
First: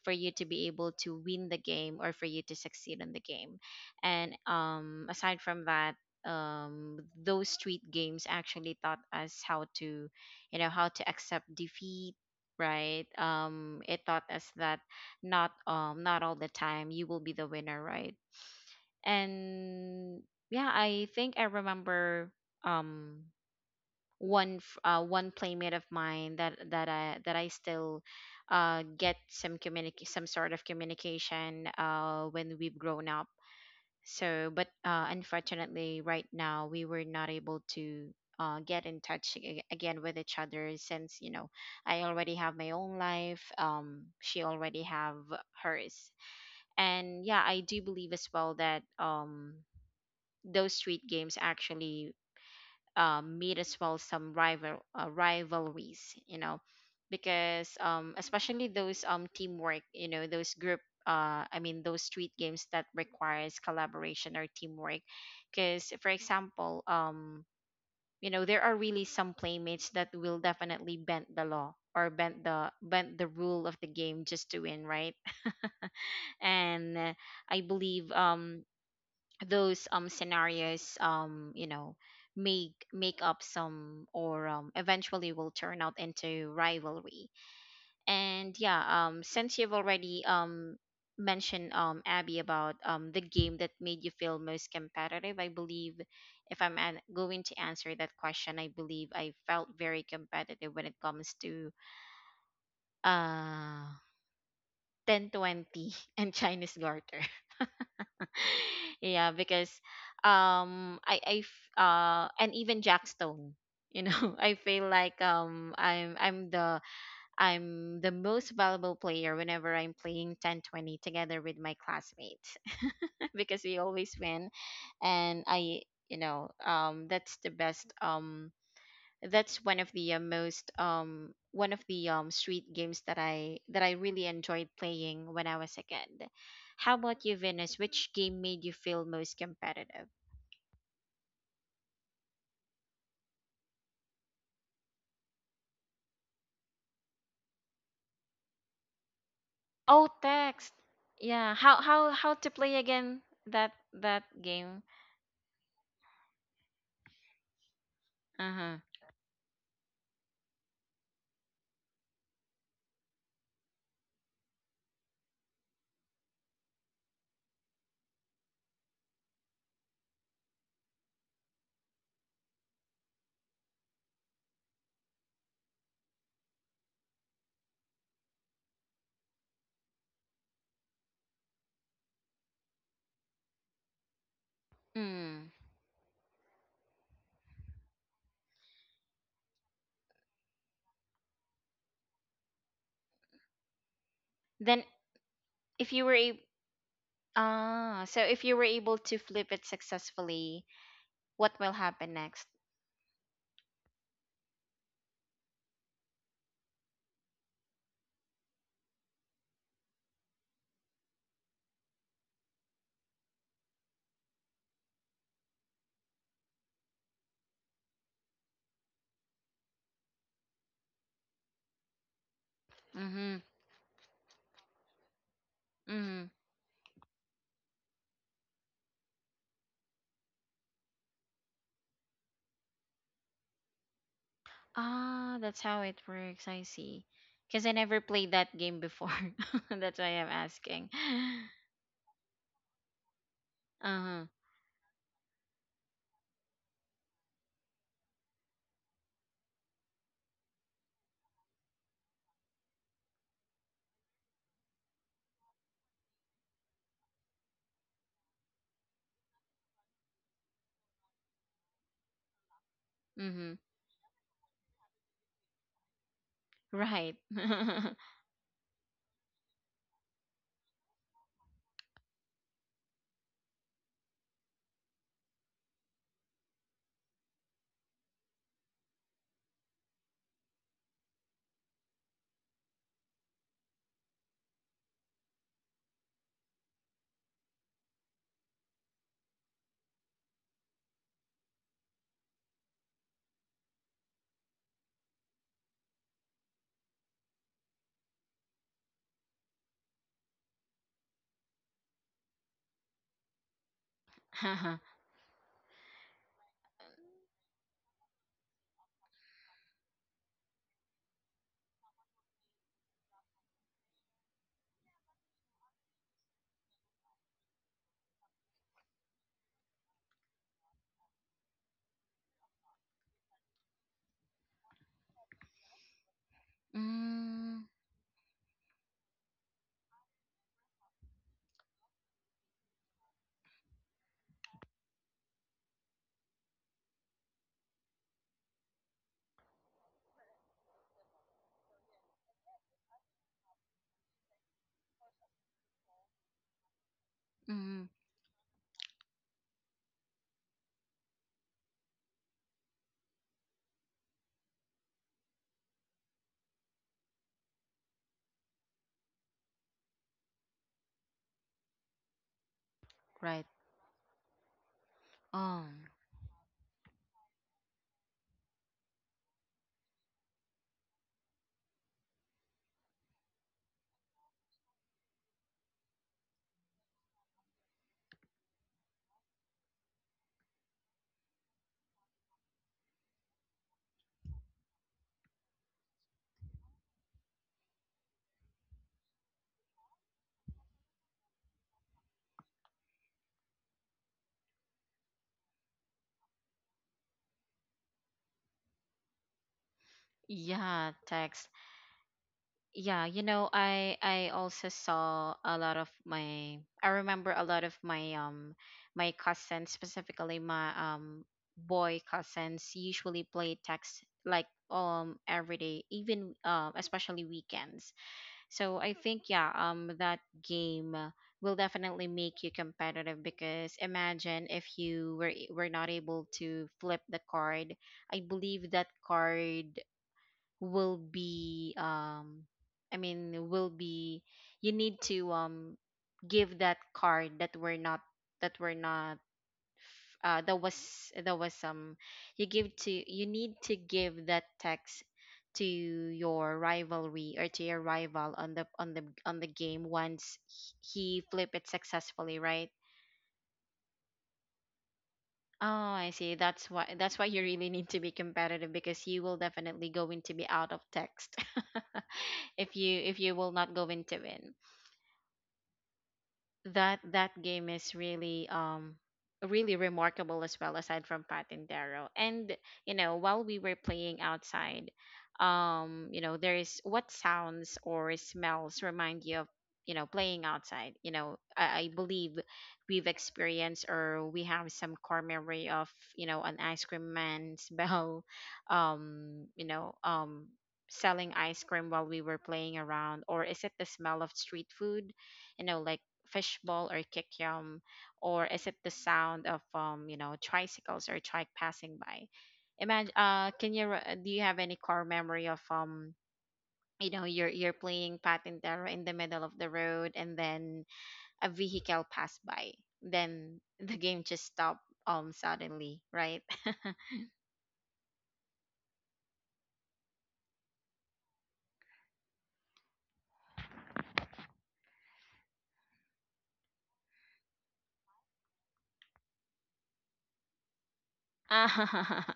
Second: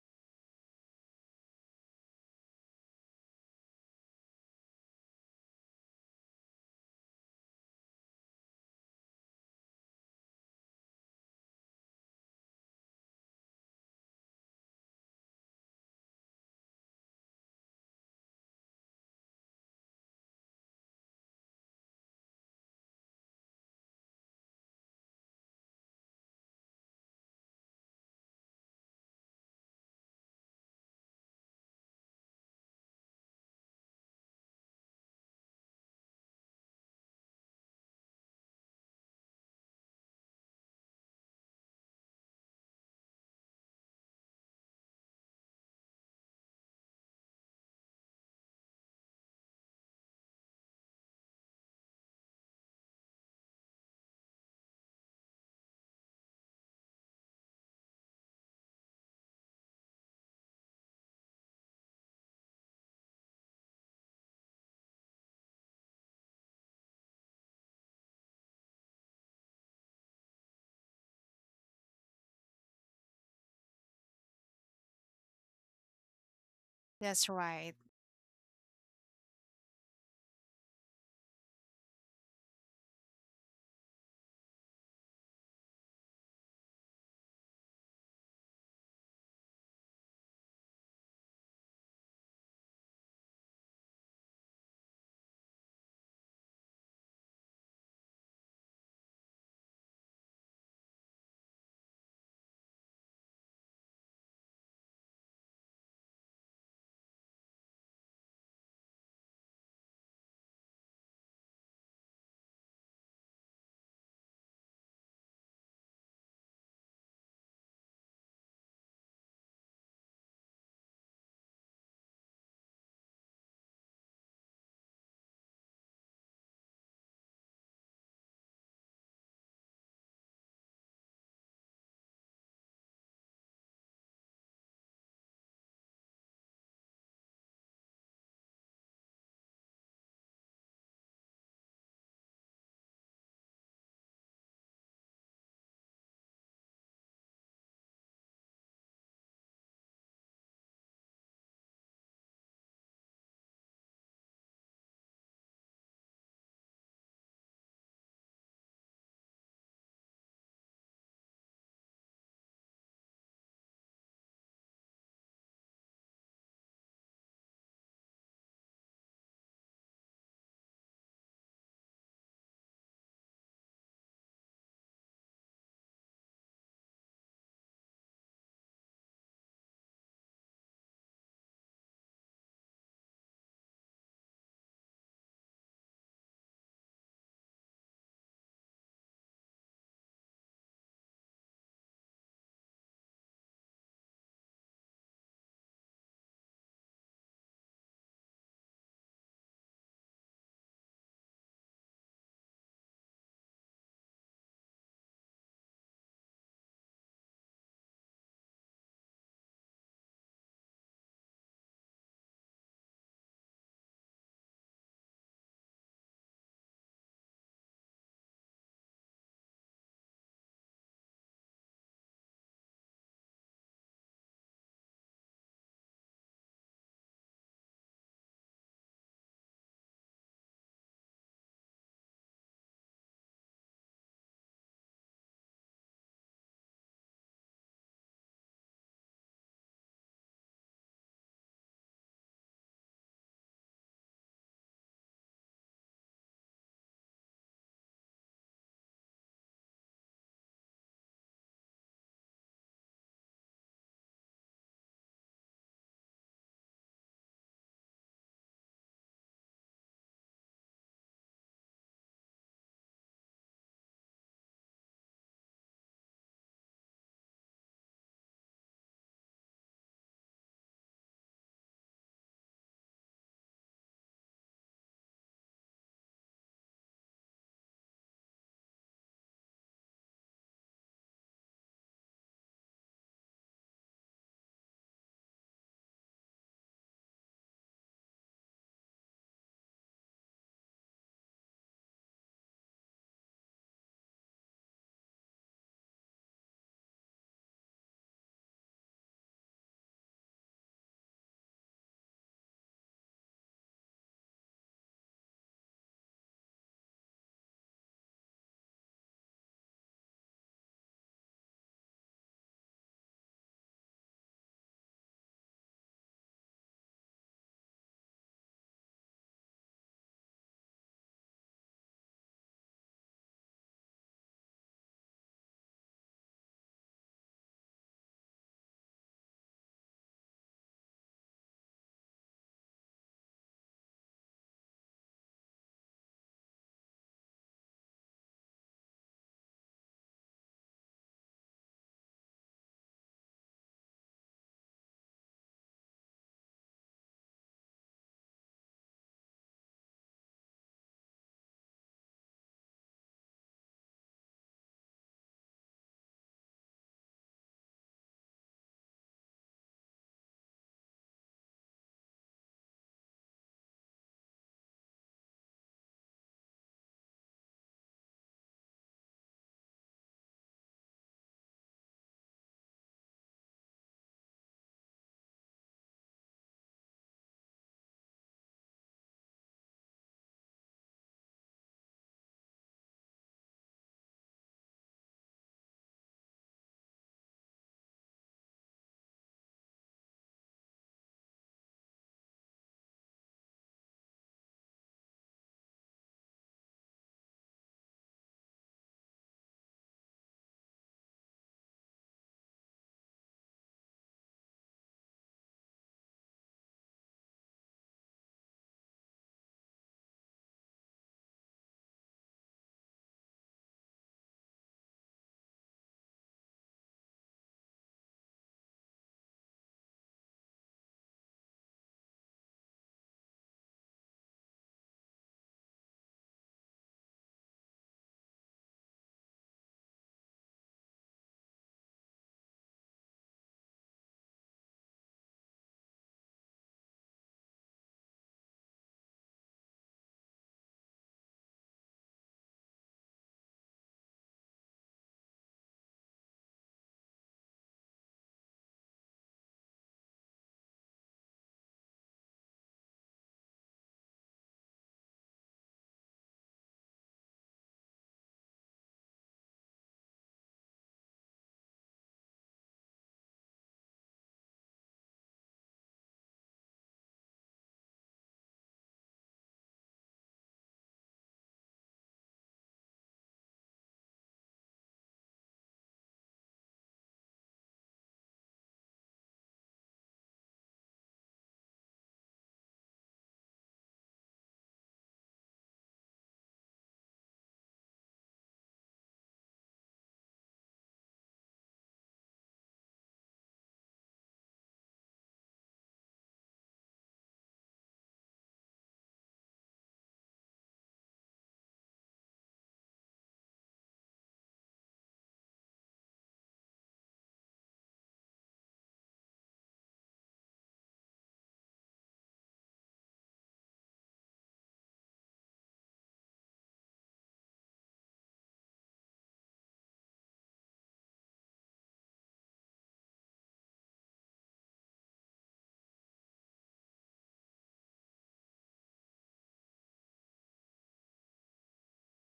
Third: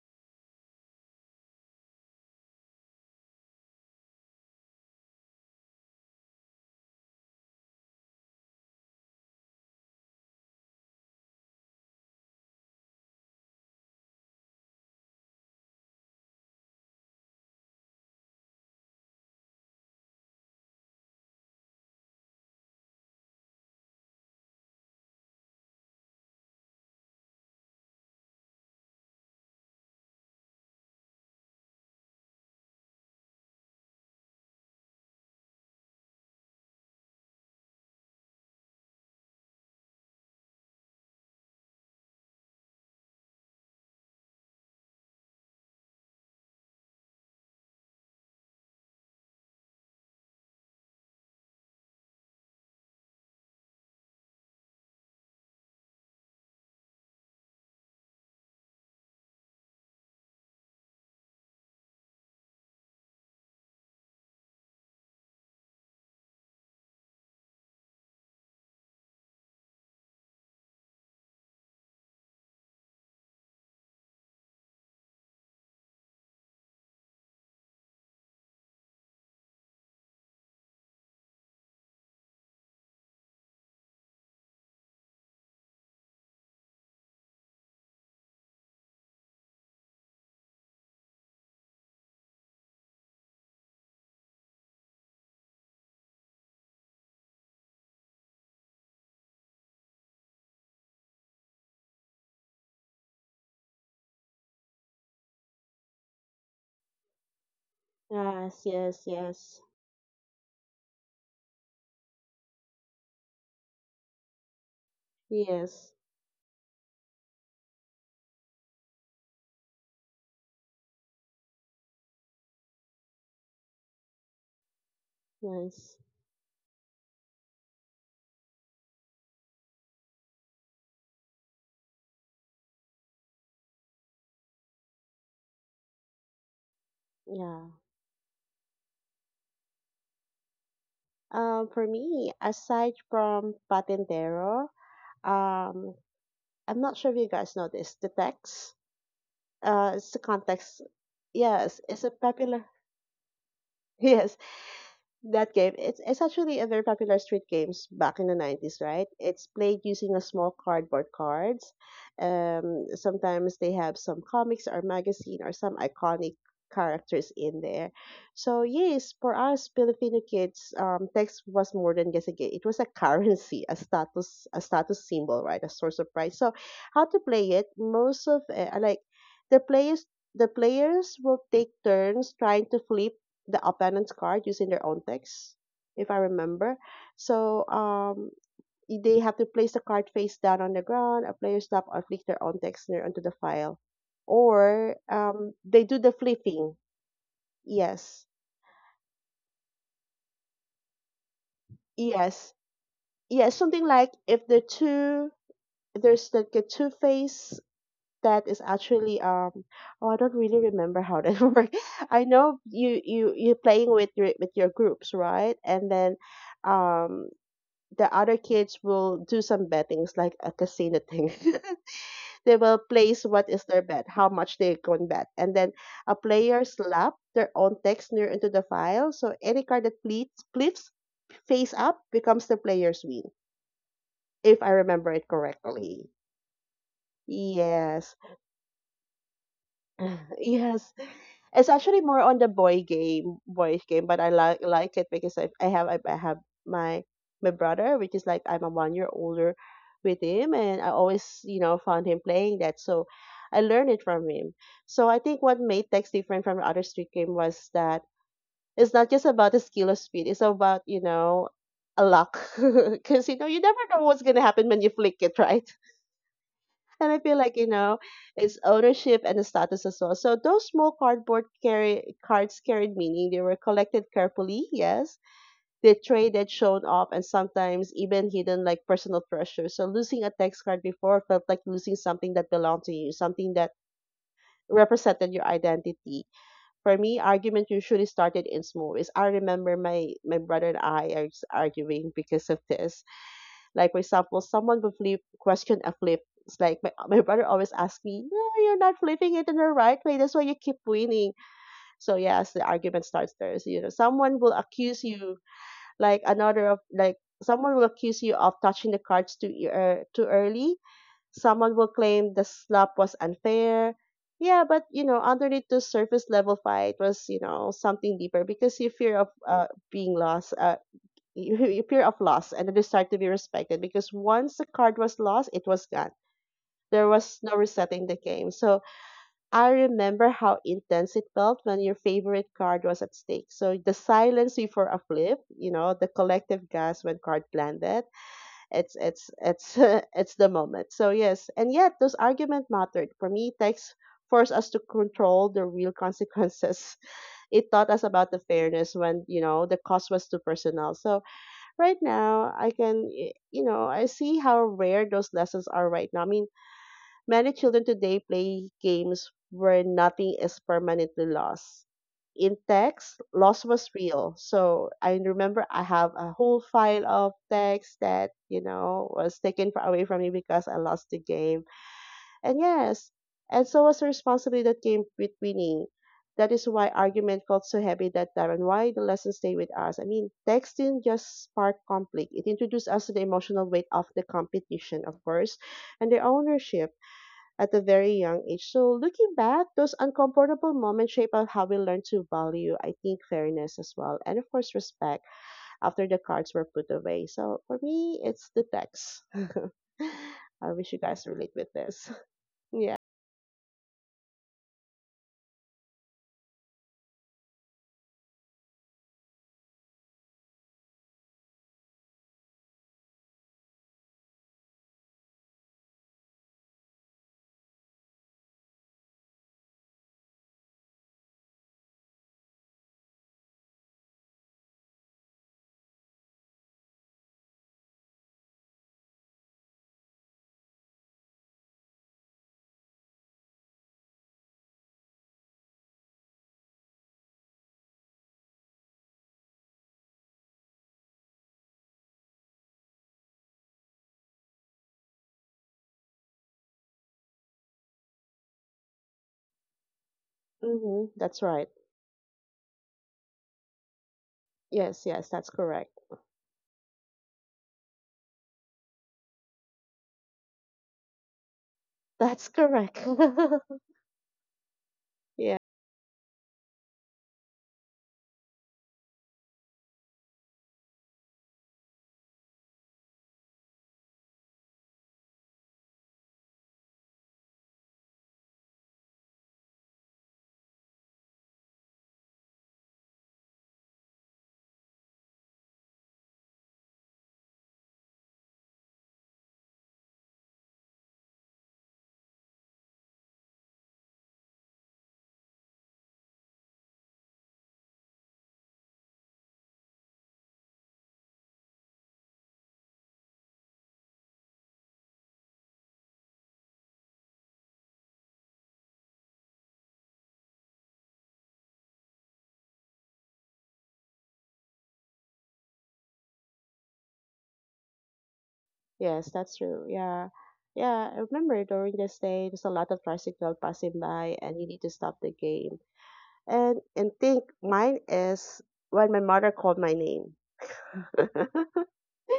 Speaker 1: for you to be able to win the game or for you to succeed in the game. And aside from that, those street games actually taught us how to, you know, how to accept defeat, right? It taught us that not all the time you will be the winner, right? And yeah, I think I remember, um one one playmate of mine that I still get some communic some sort of communication when we've grown up. So but unfortunately right now we were not able to get in touch again with each other, since you know I already have my own life, she already have hers. And yeah, I do believe as well that those street games actually made as well some rivalries, you know, because especially those teamwork, you know, those group, those street games that requires collaboration or teamwork, because for example you know, there are really some playmates that will definitely bend the law or bend the rule of the game just to win, right? And
Speaker 3: That's
Speaker 1: I
Speaker 3: right.
Speaker 1: believe those scenarios, you know, make up some, or eventually will turn out into rivalry. And yeah, since you've already mentioned, Abby, about the game that made you feel most competitive, I believe if going to answer that question, I believe I felt very competitive when it comes to uh 1020 and Chinese garter.
Speaker 2: yes, yes,
Speaker 1: Yeah,
Speaker 2: yes,
Speaker 1: because and even Jackstone, you know, I feel like
Speaker 2: yes,
Speaker 1: I'm the most valuable player whenever I'm playing 10-20 together with my classmates because we always win. And I,
Speaker 2: yes.
Speaker 1: you know, that's the best um, that's one of the most one of the street games that I really enjoyed playing when I was a kid. How about you,
Speaker 2: Yeah,
Speaker 1: Venus? Which game made you feel most competitive?
Speaker 2: for me, aside from patentero, um, I'm not sure if you guys know this. The text,
Speaker 1: Oh,
Speaker 2: it's the
Speaker 1: text.
Speaker 2: context.
Speaker 1: Yeah.
Speaker 2: Yes, it's a
Speaker 1: How to
Speaker 2: popular.
Speaker 1: play again that
Speaker 2: Yes,
Speaker 1: game?
Speaker 2: that game, it's actually a very popular street games back in the
Speaker 1: Uh huh.
Speaker 2: 90s, right? It's played using a small cardboard cards. Sometimes they have some comics or magazine or some iconic characters in there. So yes, for us Filipino kids, text was more than just a game. It was a currency, a status symbol, right? A source of pride. So how to play it? Most of like the players the players will take turns trying to flip the opponent's card using their own
Speaker 1: Mm.
Speaker 2: text, if I remember. So they have to place the card face down on the ground. A player stop or flick their own text near onto the file,
Speaker 1: Then
Speaker 2: or they
Speaker 1: if
Speaker 2: do
Speaker 1: you
Speaker 2: the
Speaker 1: were a
Speaker 2: flipping.
Speaker 1: ah, so
Speaker 2: Yes,
Speaker 1: if you were able to flip it successfully, what will happen next?
Speaker 2: yes, yes. Something like if the two, if there's like a two face, that is actually um, oh, I don't really remember how that works. I know you're playing with your groups, right, and then um the other kids will do some bettings like a casino thing. They will place
Speaker 1: Mm-hmm.
Speaker 2: what is their bet, how much they can bet. And then a player slap their own text near into the file. So any card that flips, flips face up becomes the player's win, if I remember it
Speaker 1: Ah, that's how it
Speaker 2: correctly.
Speaker 1: works. I see. Because I never
Speaker 2: Yes.
Speaker 1: played that game before. That's why I'm
Speaker 2: Yes.
Speaker 1: asking.
Speaker 2: It's actually more on the boy game, boyish
Speaker 1: Uh
Speaker 2: game, but I
Speaker 1: huh.
Speaker 2: like it because I have I have my my brother, which is like I'm a 1 year older with him, and I always, you know, found him playing that, so I learned it from him. So I think what made Tex different from other street game was that it's not just about the skill of speed; it's about, you know, a luck, because you know
Speaker 1: Mm-hmm.
Speaker 2: you never know what's gonna happen when you flick it, right? And I
Speaker 1: Right.
Speaker 2: feel like, you
Speaker 1: mm-hmm.
Speaker 2: know, it's ownership and the status as well. So those small cardboard carry cards carried meaning. They were collected carefully, yes. They traded, shown off, and sometimes even hidden like personal treasure. So losing a text card before felt like losing something that belonged to you, something that represented your identity. For me, argument usually started in small ways. I remember my brother and I are arguing because of this. Like, for example, someone will flip, question a flip. It's like my brother always asks me, "No, you're not flipping it in the right way. That's why you keep winning." So yes, the argument starts there. So, you know, someone will accuse you, like another of like, someone will accuse you of touching the cards too early. Someone will claim the slap was unfair. Yeah, but you know, underneath the surface level fight was, you know, something deeper because you fear of being lost. You your fear of loss and the desire to be respected because once the card was lost, it was gone. There was no resetting the game. So I remember how intense it felt when your favorite card was at stake. So the silence before a flip, you know, the collective gasp when card landed, it's it's the moment. So yes, and yet those arguments mattered. For me, text forced us to control the real consequences.
Speaker 1: Mm-hmm,
Speaker 2: It taught us about the fairness when, you know, the cost was too personal. So right now I can you know, I see how rare those lessons are right now. I mean, many children today play games where nothing is permanently lost. In text,
Speaker 1: right.
Speaker 2: loss was real. So I remember I
Speaker 1: Um.
Speaker 2: have a whole file of text that, you know, was taken away from me because I lost the game. And yes, and so was the responsibility that came with winning. That is why argument felt so heavy that time and why the lessons stay with us. I mean, texting just sparked conflict. It introduced us to the emotional weight of the competition, of course, and the ownership at a very young age. So looking back, those uncomfortable moments shape out how we learn to value, I think, fairness as well. And of course, respect after the cards were put away. So for me, it's the text. I wish
Speaker 1: Yeah.
Speaker 2: you guys
Speaker 1: Text.
Speaker 2: relate with this. Yeah.
Speaker 1: Yeah, you know, I also saw a lot of my I remember a lot of my my cousins, specifically my boy cousins, usually play text like every day, even um, especially weekends. So I think yeah, um, that game will definitely make you competitive because imagine if you were not able to flip the card. I believe that card will be will be, you need to give that card that were not that were not that was that was um, you need to give that text to your rivalry or to your rival on the on the on the game, once
Speaker 2: Mhm.
Speaker 1: he
Speaker 2: That's
Speaker 1: flip
Speaker 2: right.
Speaker 1: it successfully, right?
Speaker 2: Yes, yes, that's
Speaker 1: Oh,
Speaker 2: correct.
Speaker 1: I see. That's why you really need to be competitive, because you will definitely going to be out of text.
Speaker 2: That's
Speaker 1: If
Speaker 2: correct.
Speaker 1: you, if you will not go into it,
Speaker 2: Yeah.
Speaker 1: that that game is really really remarkable as well, aside from Patintero. And you know, while we were playing outside, you know, there is what sounds or smells remind you of, you know, playing outside. You know, I believe we've experienced or we have some core memory of, you know, an ice cream man's bell, you know, um, selling ice cream while we were playing around. Or is it the smell of street food, you know, like fishbowl or kikyam, or is it the sound of you know, tricycles or trike passing by? Imagine, can you re- do you have any core memory of you know, you're playing patintero in the middle of the road, and then a vehicle passed by, then the game just stopped um, suddenly, right?
Speaker 2: Yes, that's true. Yeah. Yeah, I remember during this day there's a lot of tricycle passing by and you need to stop the game. And think mine is when my mother called my name.
Speaker 1: Ah,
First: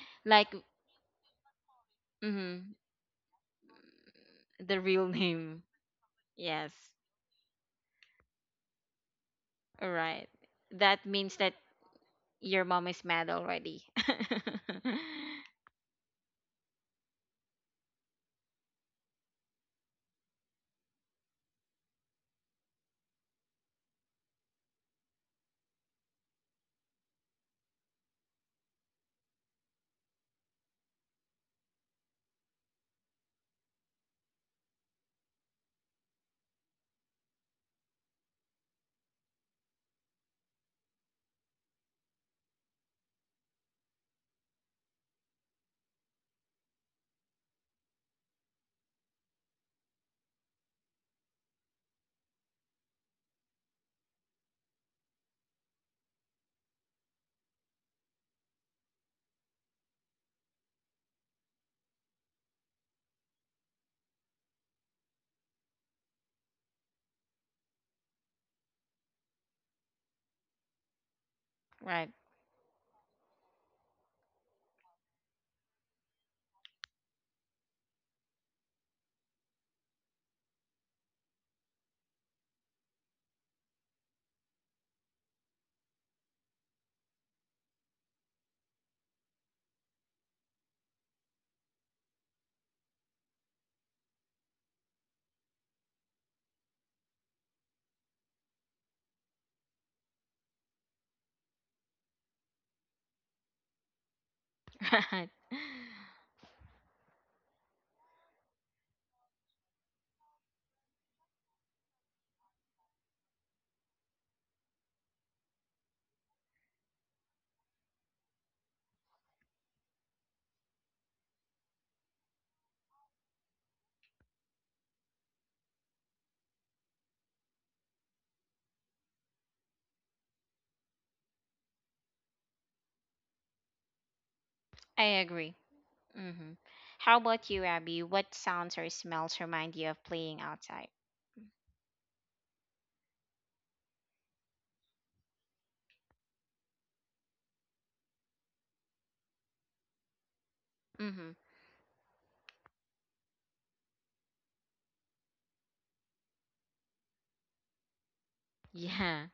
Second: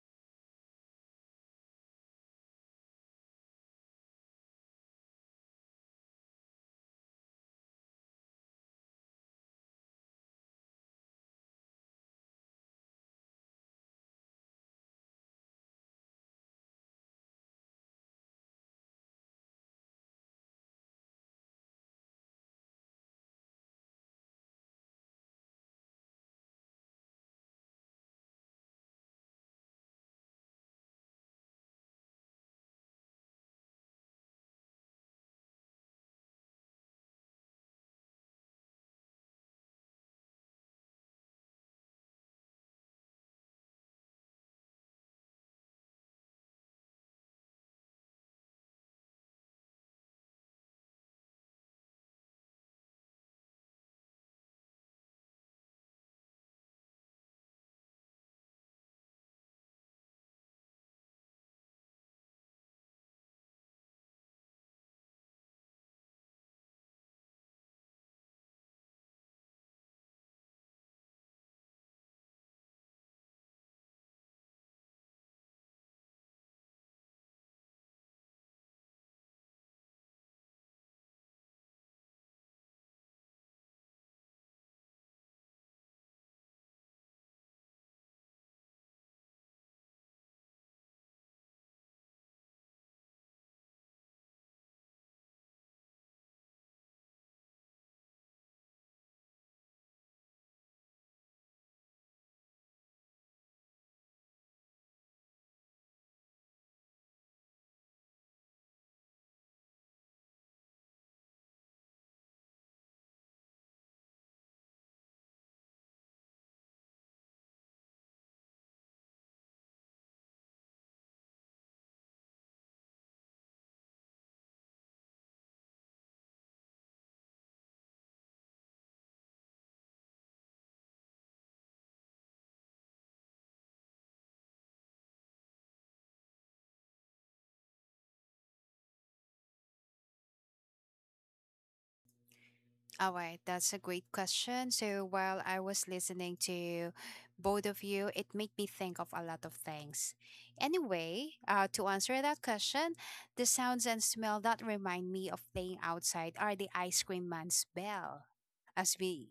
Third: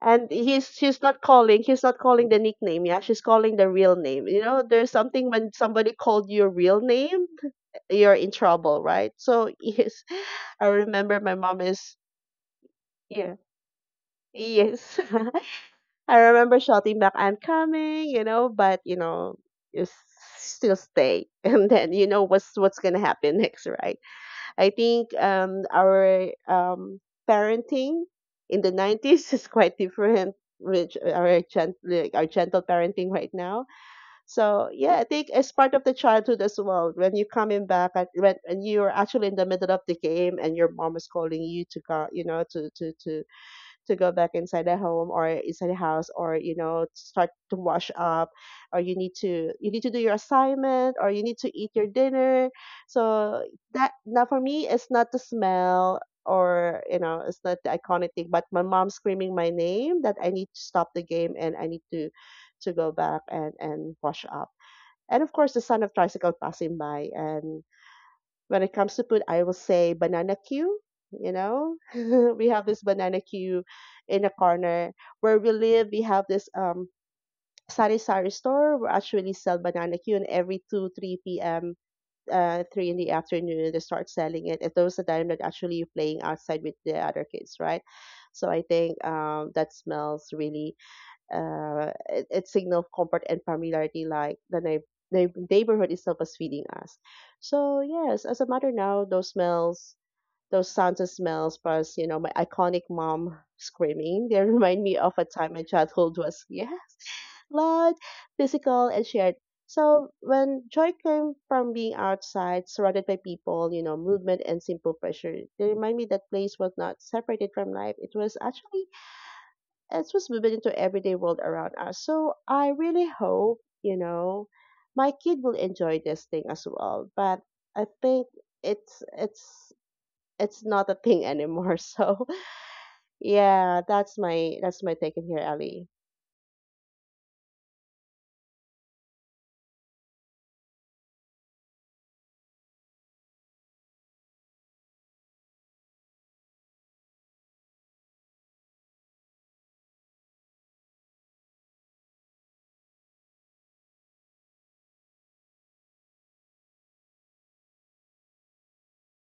Speaker 2: And
Speaker 1: like
Speaker 2: he's she's not calling, he's not calling the
Speaker 1: mm,
Speaker 2: nickname, yeah. She's calling the real name. You know,
Speaker 1: the
Speaker 2: there's
Speaker 1: real
Speaker 2: something when
Speaker 1: name,
Speaker 2: somebody called your
Speaker 1: yes,
Speaker 2: real name, you're in trouble, right? So
Speaker 1: all
Speaker 2: yes,
Speaker 1: right.
Speaker 2: I
Speaker 1: That
Speaker 2: remember my
Speaker 1: means that
Speaker 2: mom is,
Speaker 1: your mom is mad
Speaker 2: yeah.
Speaker 1: already.
Speaker 2: Yes. I remember shouting back, I'm coming, you know, but you know, you s- still stay. And then you know what's gonna happen next, right? I think our parenting in the 90s is quite different with our like our gentle parenting right now. So yeah, I think it's part of the childhood as well. When you're coming back at when and you're actually in the middle of the game and your mom is calling you to go, to go back inside the home or inside the house, or start to wash up, or you need to do your assignment, or you need to eat your dinner. So that now for me, it's not the smell, or it's not the iconic thing, but my mom screaming my name that I need to stop the game and I need to go back and wash up. And of course the sound of tricycle passing by. And when it comes to food, I will say banana queue. You know,
Speaker 1: Right,
Speaker 2: we have this banana queue in a corner where we live. We have this sari sari store where actually sell banana queue, and every 2-3 p.m. Three in the afternoon they start selling it. At those the time that actually you're playing outside with the other kids, right? So I think that smells really, it signaled comfort and familiarity, like the neighborhood itself was feeding us. So yes, as a mother now, those smells, those sounds and smells, plus you know my iconic mom screaming, they remind me of a
Speaker 1: right.
Speaker 2: time my childhood was, yes, loud, physical, and shared. So when joy came from being outside, surrounded by people, you know, movement and simple pressure, they remind me that place was not separated from life. It was actually, it's just moving into everyday world around us. So I really hope, you know, my kid will enjoy this thing as well. But I think it's it's it's not a thing anymore. So yeah, that's my
Speaker 1: I
Speaker 2: take in here,
Speaker 1: agree.
Speaker 2: Ellie.
Speaker 1: Hmm. How about you, Abby? What sounds or smells remind you of playing outside?
Speaker 3: All right, that's a great question. So while I was listening to both of you, it made me think of a lot of things.
Speaker 1: Hmm.
Speaker 3: Anyway, to answer that question, the sounds and smell that remind me of playing outside are the ice cream man's bell, as
Speaker 1: Yeah,
Speaker 3: we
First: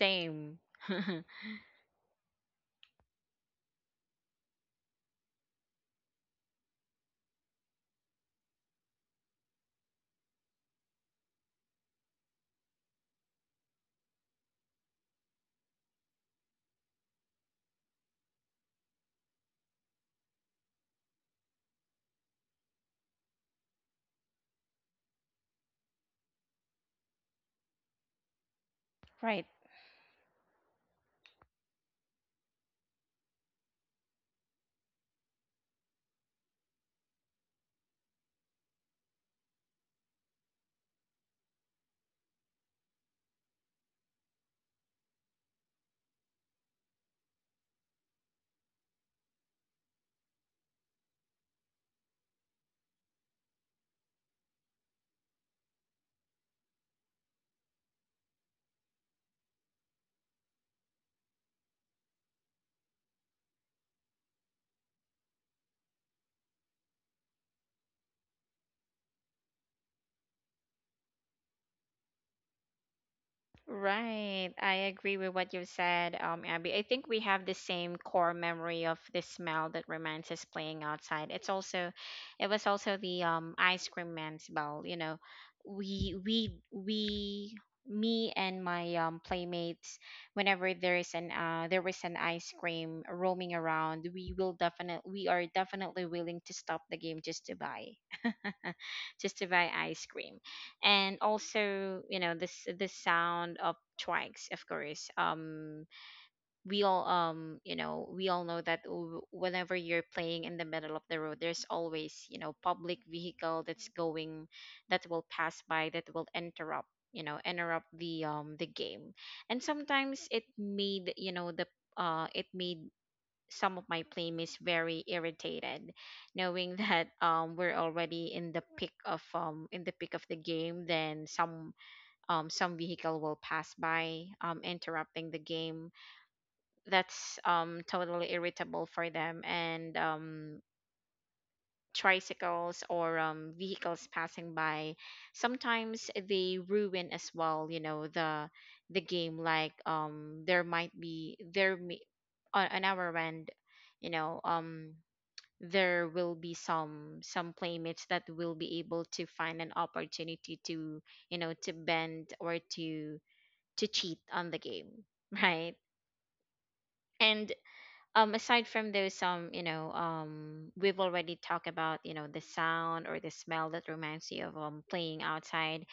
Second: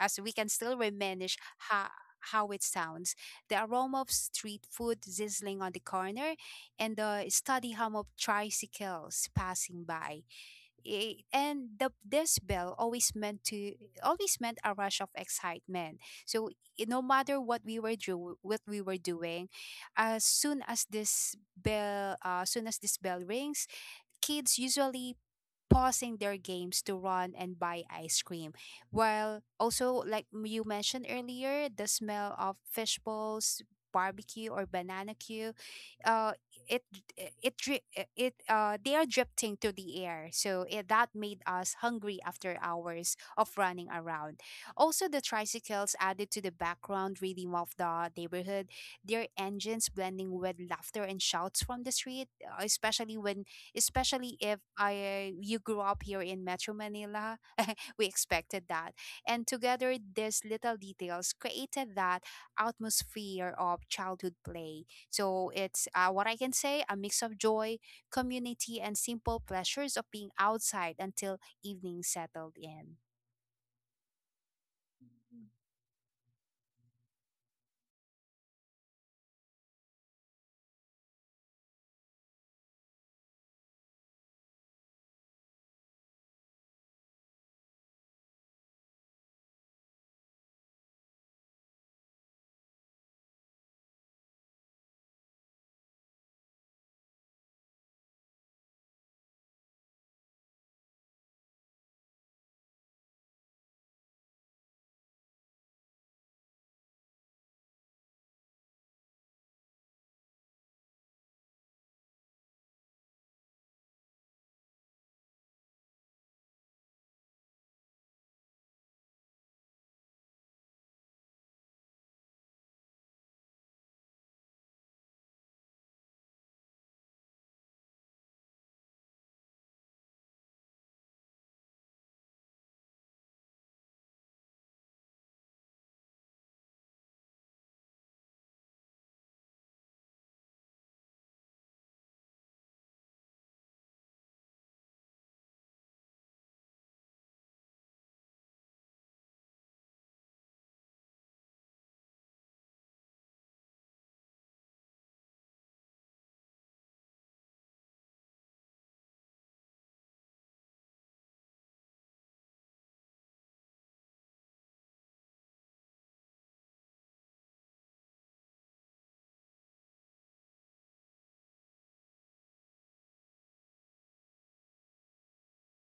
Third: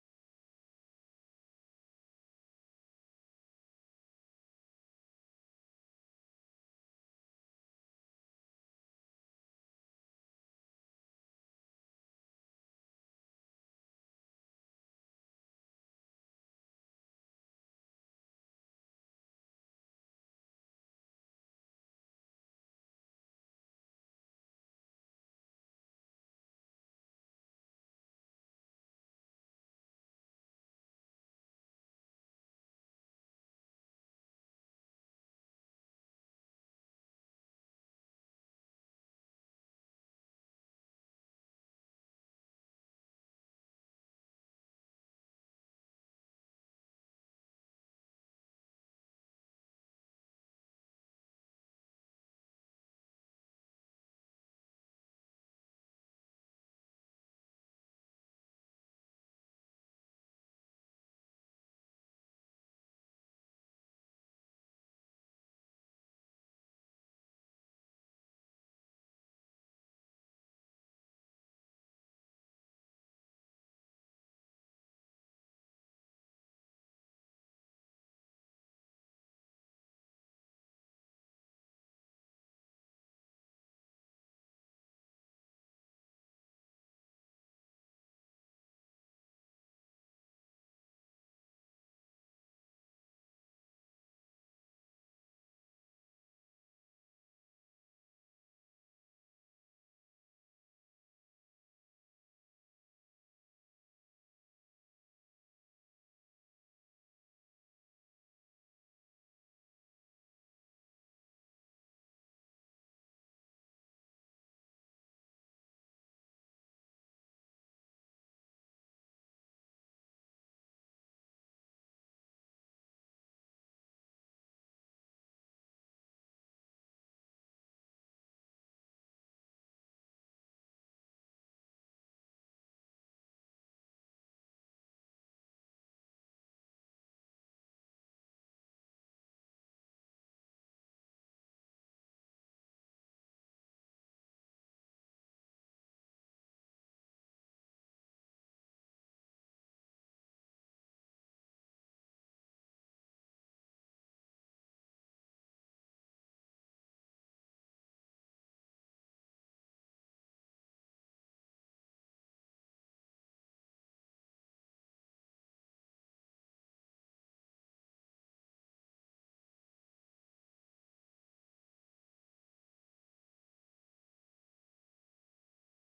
Speaker 3: as we can still reminisce how how it sounds. The aroma of street food sizzling on the corner, and the steady hum of tricycles passing by, I- and the this bell always meant to always meant a rush of excitement. So no matter what we were doing, as soon as this bell rings, kids usually pausing their games to run and buy ice cream. While
Speaker 1: right.
Speaker 3: also, like, you mentioned earlier, the smell of fish balls, barbecue, or banana cue, uh it it dri- it they are drifting through the air. So that made us hungry after hours of running around. Also, the tricycles added to the background rhythm of the neighborhood, their engines blending with laughter and shouts from the street. Uh, especially when especially if I you grew up here in Metro Manila, we expected that. And together, these little details created that atmosphere of childhood play. So it's what I can say, a mix of joy, community, and simple pleasures of being outside until evening settled in.
Speaker 1: Right. I agree with what you said, Abby. I think we have the same core memory of the smell that reminds us playing outside. It's also it was also the ice cream man smell, you know. We, me and my playmates, whenever there is an ice cream roaming around, we will definitely we are definitely willing to stop the game just to buy. Just to buy ice cream. And also, you know, this the sound of trikes, of course, um, we all um, you know, we all know that whenever you're playing in the middle of the road, there's always, you know, public vehicle that's going that will pass by that will interrupt, you know, interrupt the game. And sometimes it made, you know, the it made some of my playmates very irritated, knowing that um, we're already in the peak of in the peak of the game. Then some vehicle will pass by, um, interrupting the game. That's um, totally irritable for them. And um, tricycles or um, vehicles passing by sometimes they ruin as well, you know, the game. Like um, there might be there may, on our end, you know um, there will be some playmates that will be able to find an opportunity to, you know, to bend or to cheat on the game. Right. And aside from those um, you know um, we've already talked about, you know, the sound or the smell that reminds you of um, playing outside.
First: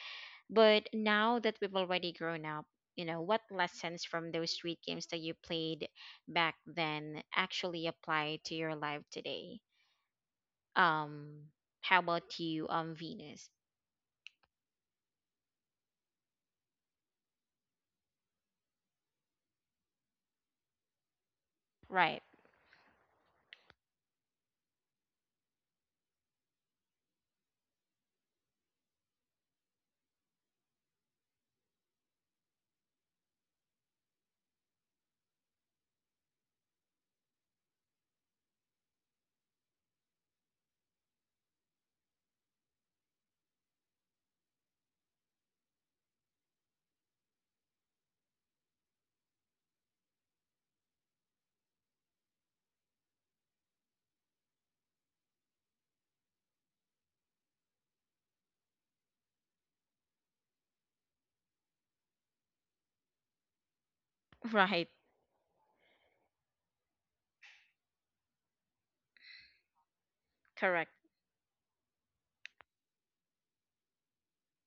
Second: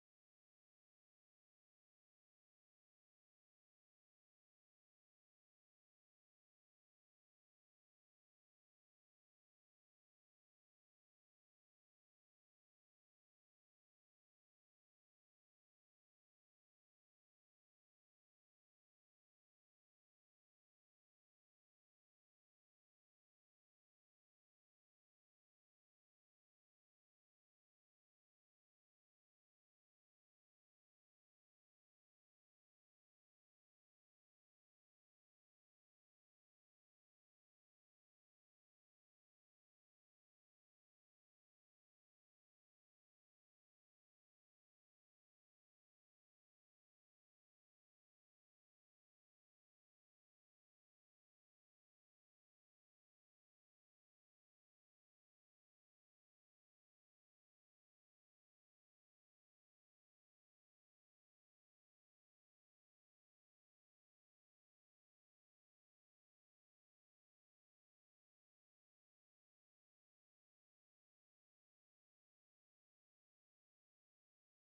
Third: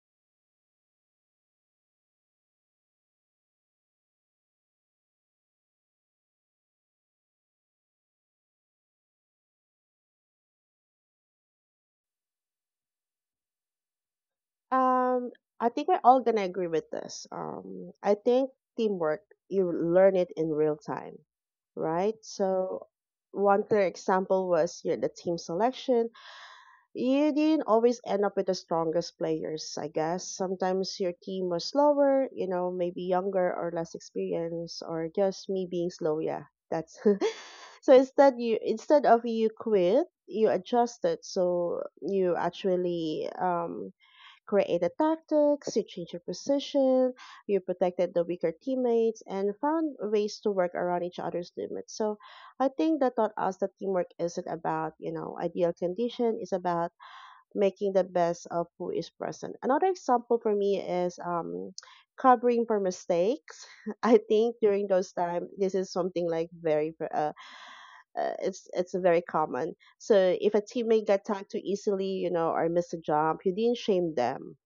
Speaker 1: But now that we've already grown up, you know, what lessons from those street games that you played back then actually apply to your life today? Um, how about you, Venus?
Speaker 2: Um I think we're all gonna agree with this. I think teamwork, you learn it in real time, right?
Speaker 1: Right,
Speaker 2: So one clear example was your the team selection. You didn't always end up with the strongest players, I guess. Sometimes your team was slower, you know, maybe younger or less experienced, or just me being slow. Yeah, that's so. Instead, you instead of you quit, you adjusted. So you actually, created tactics, you changed your position, you protected the weaker teammates, and found ways to work around each other's limits. So I think that taught us that teamwork isn't about, you know, ideal condition. It's about making the best of who is present. Another example for me is, covering for mistakes. I think during
Speaker 1: right,
Speaker 2: those time, this is something like very, it's very common. So if a
Speaker 1: correct.
Speaker 2: teammate got tagged too easily, you know, or missed a jump, you didn't shame them.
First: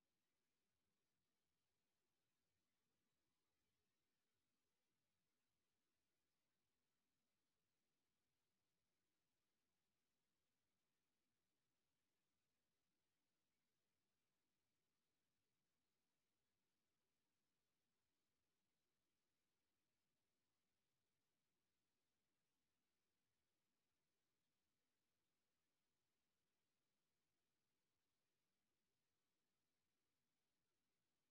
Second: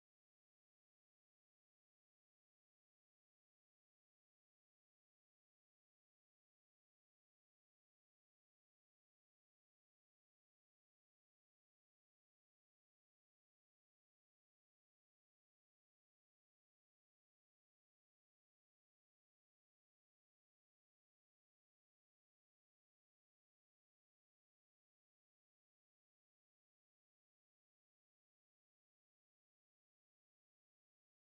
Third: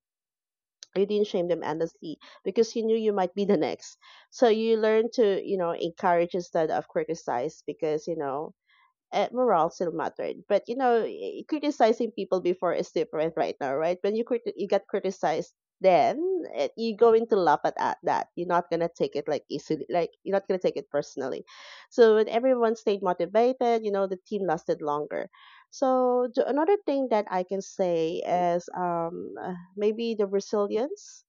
Speaker 2: You didn't shame them endlessly, because you knew you might be the next. So you learn to, you know, encourage instead of criticize, because morale still mattered. But you know, criticizing people before is different right now, right? When you get criticized, then you're going to laugh at that. You're not gonna take it like easily, like you're not gonna take it personally. So when everyone stayed motivated, you know, the team lasted longer. So another thing that I can say is, maybe the resilience.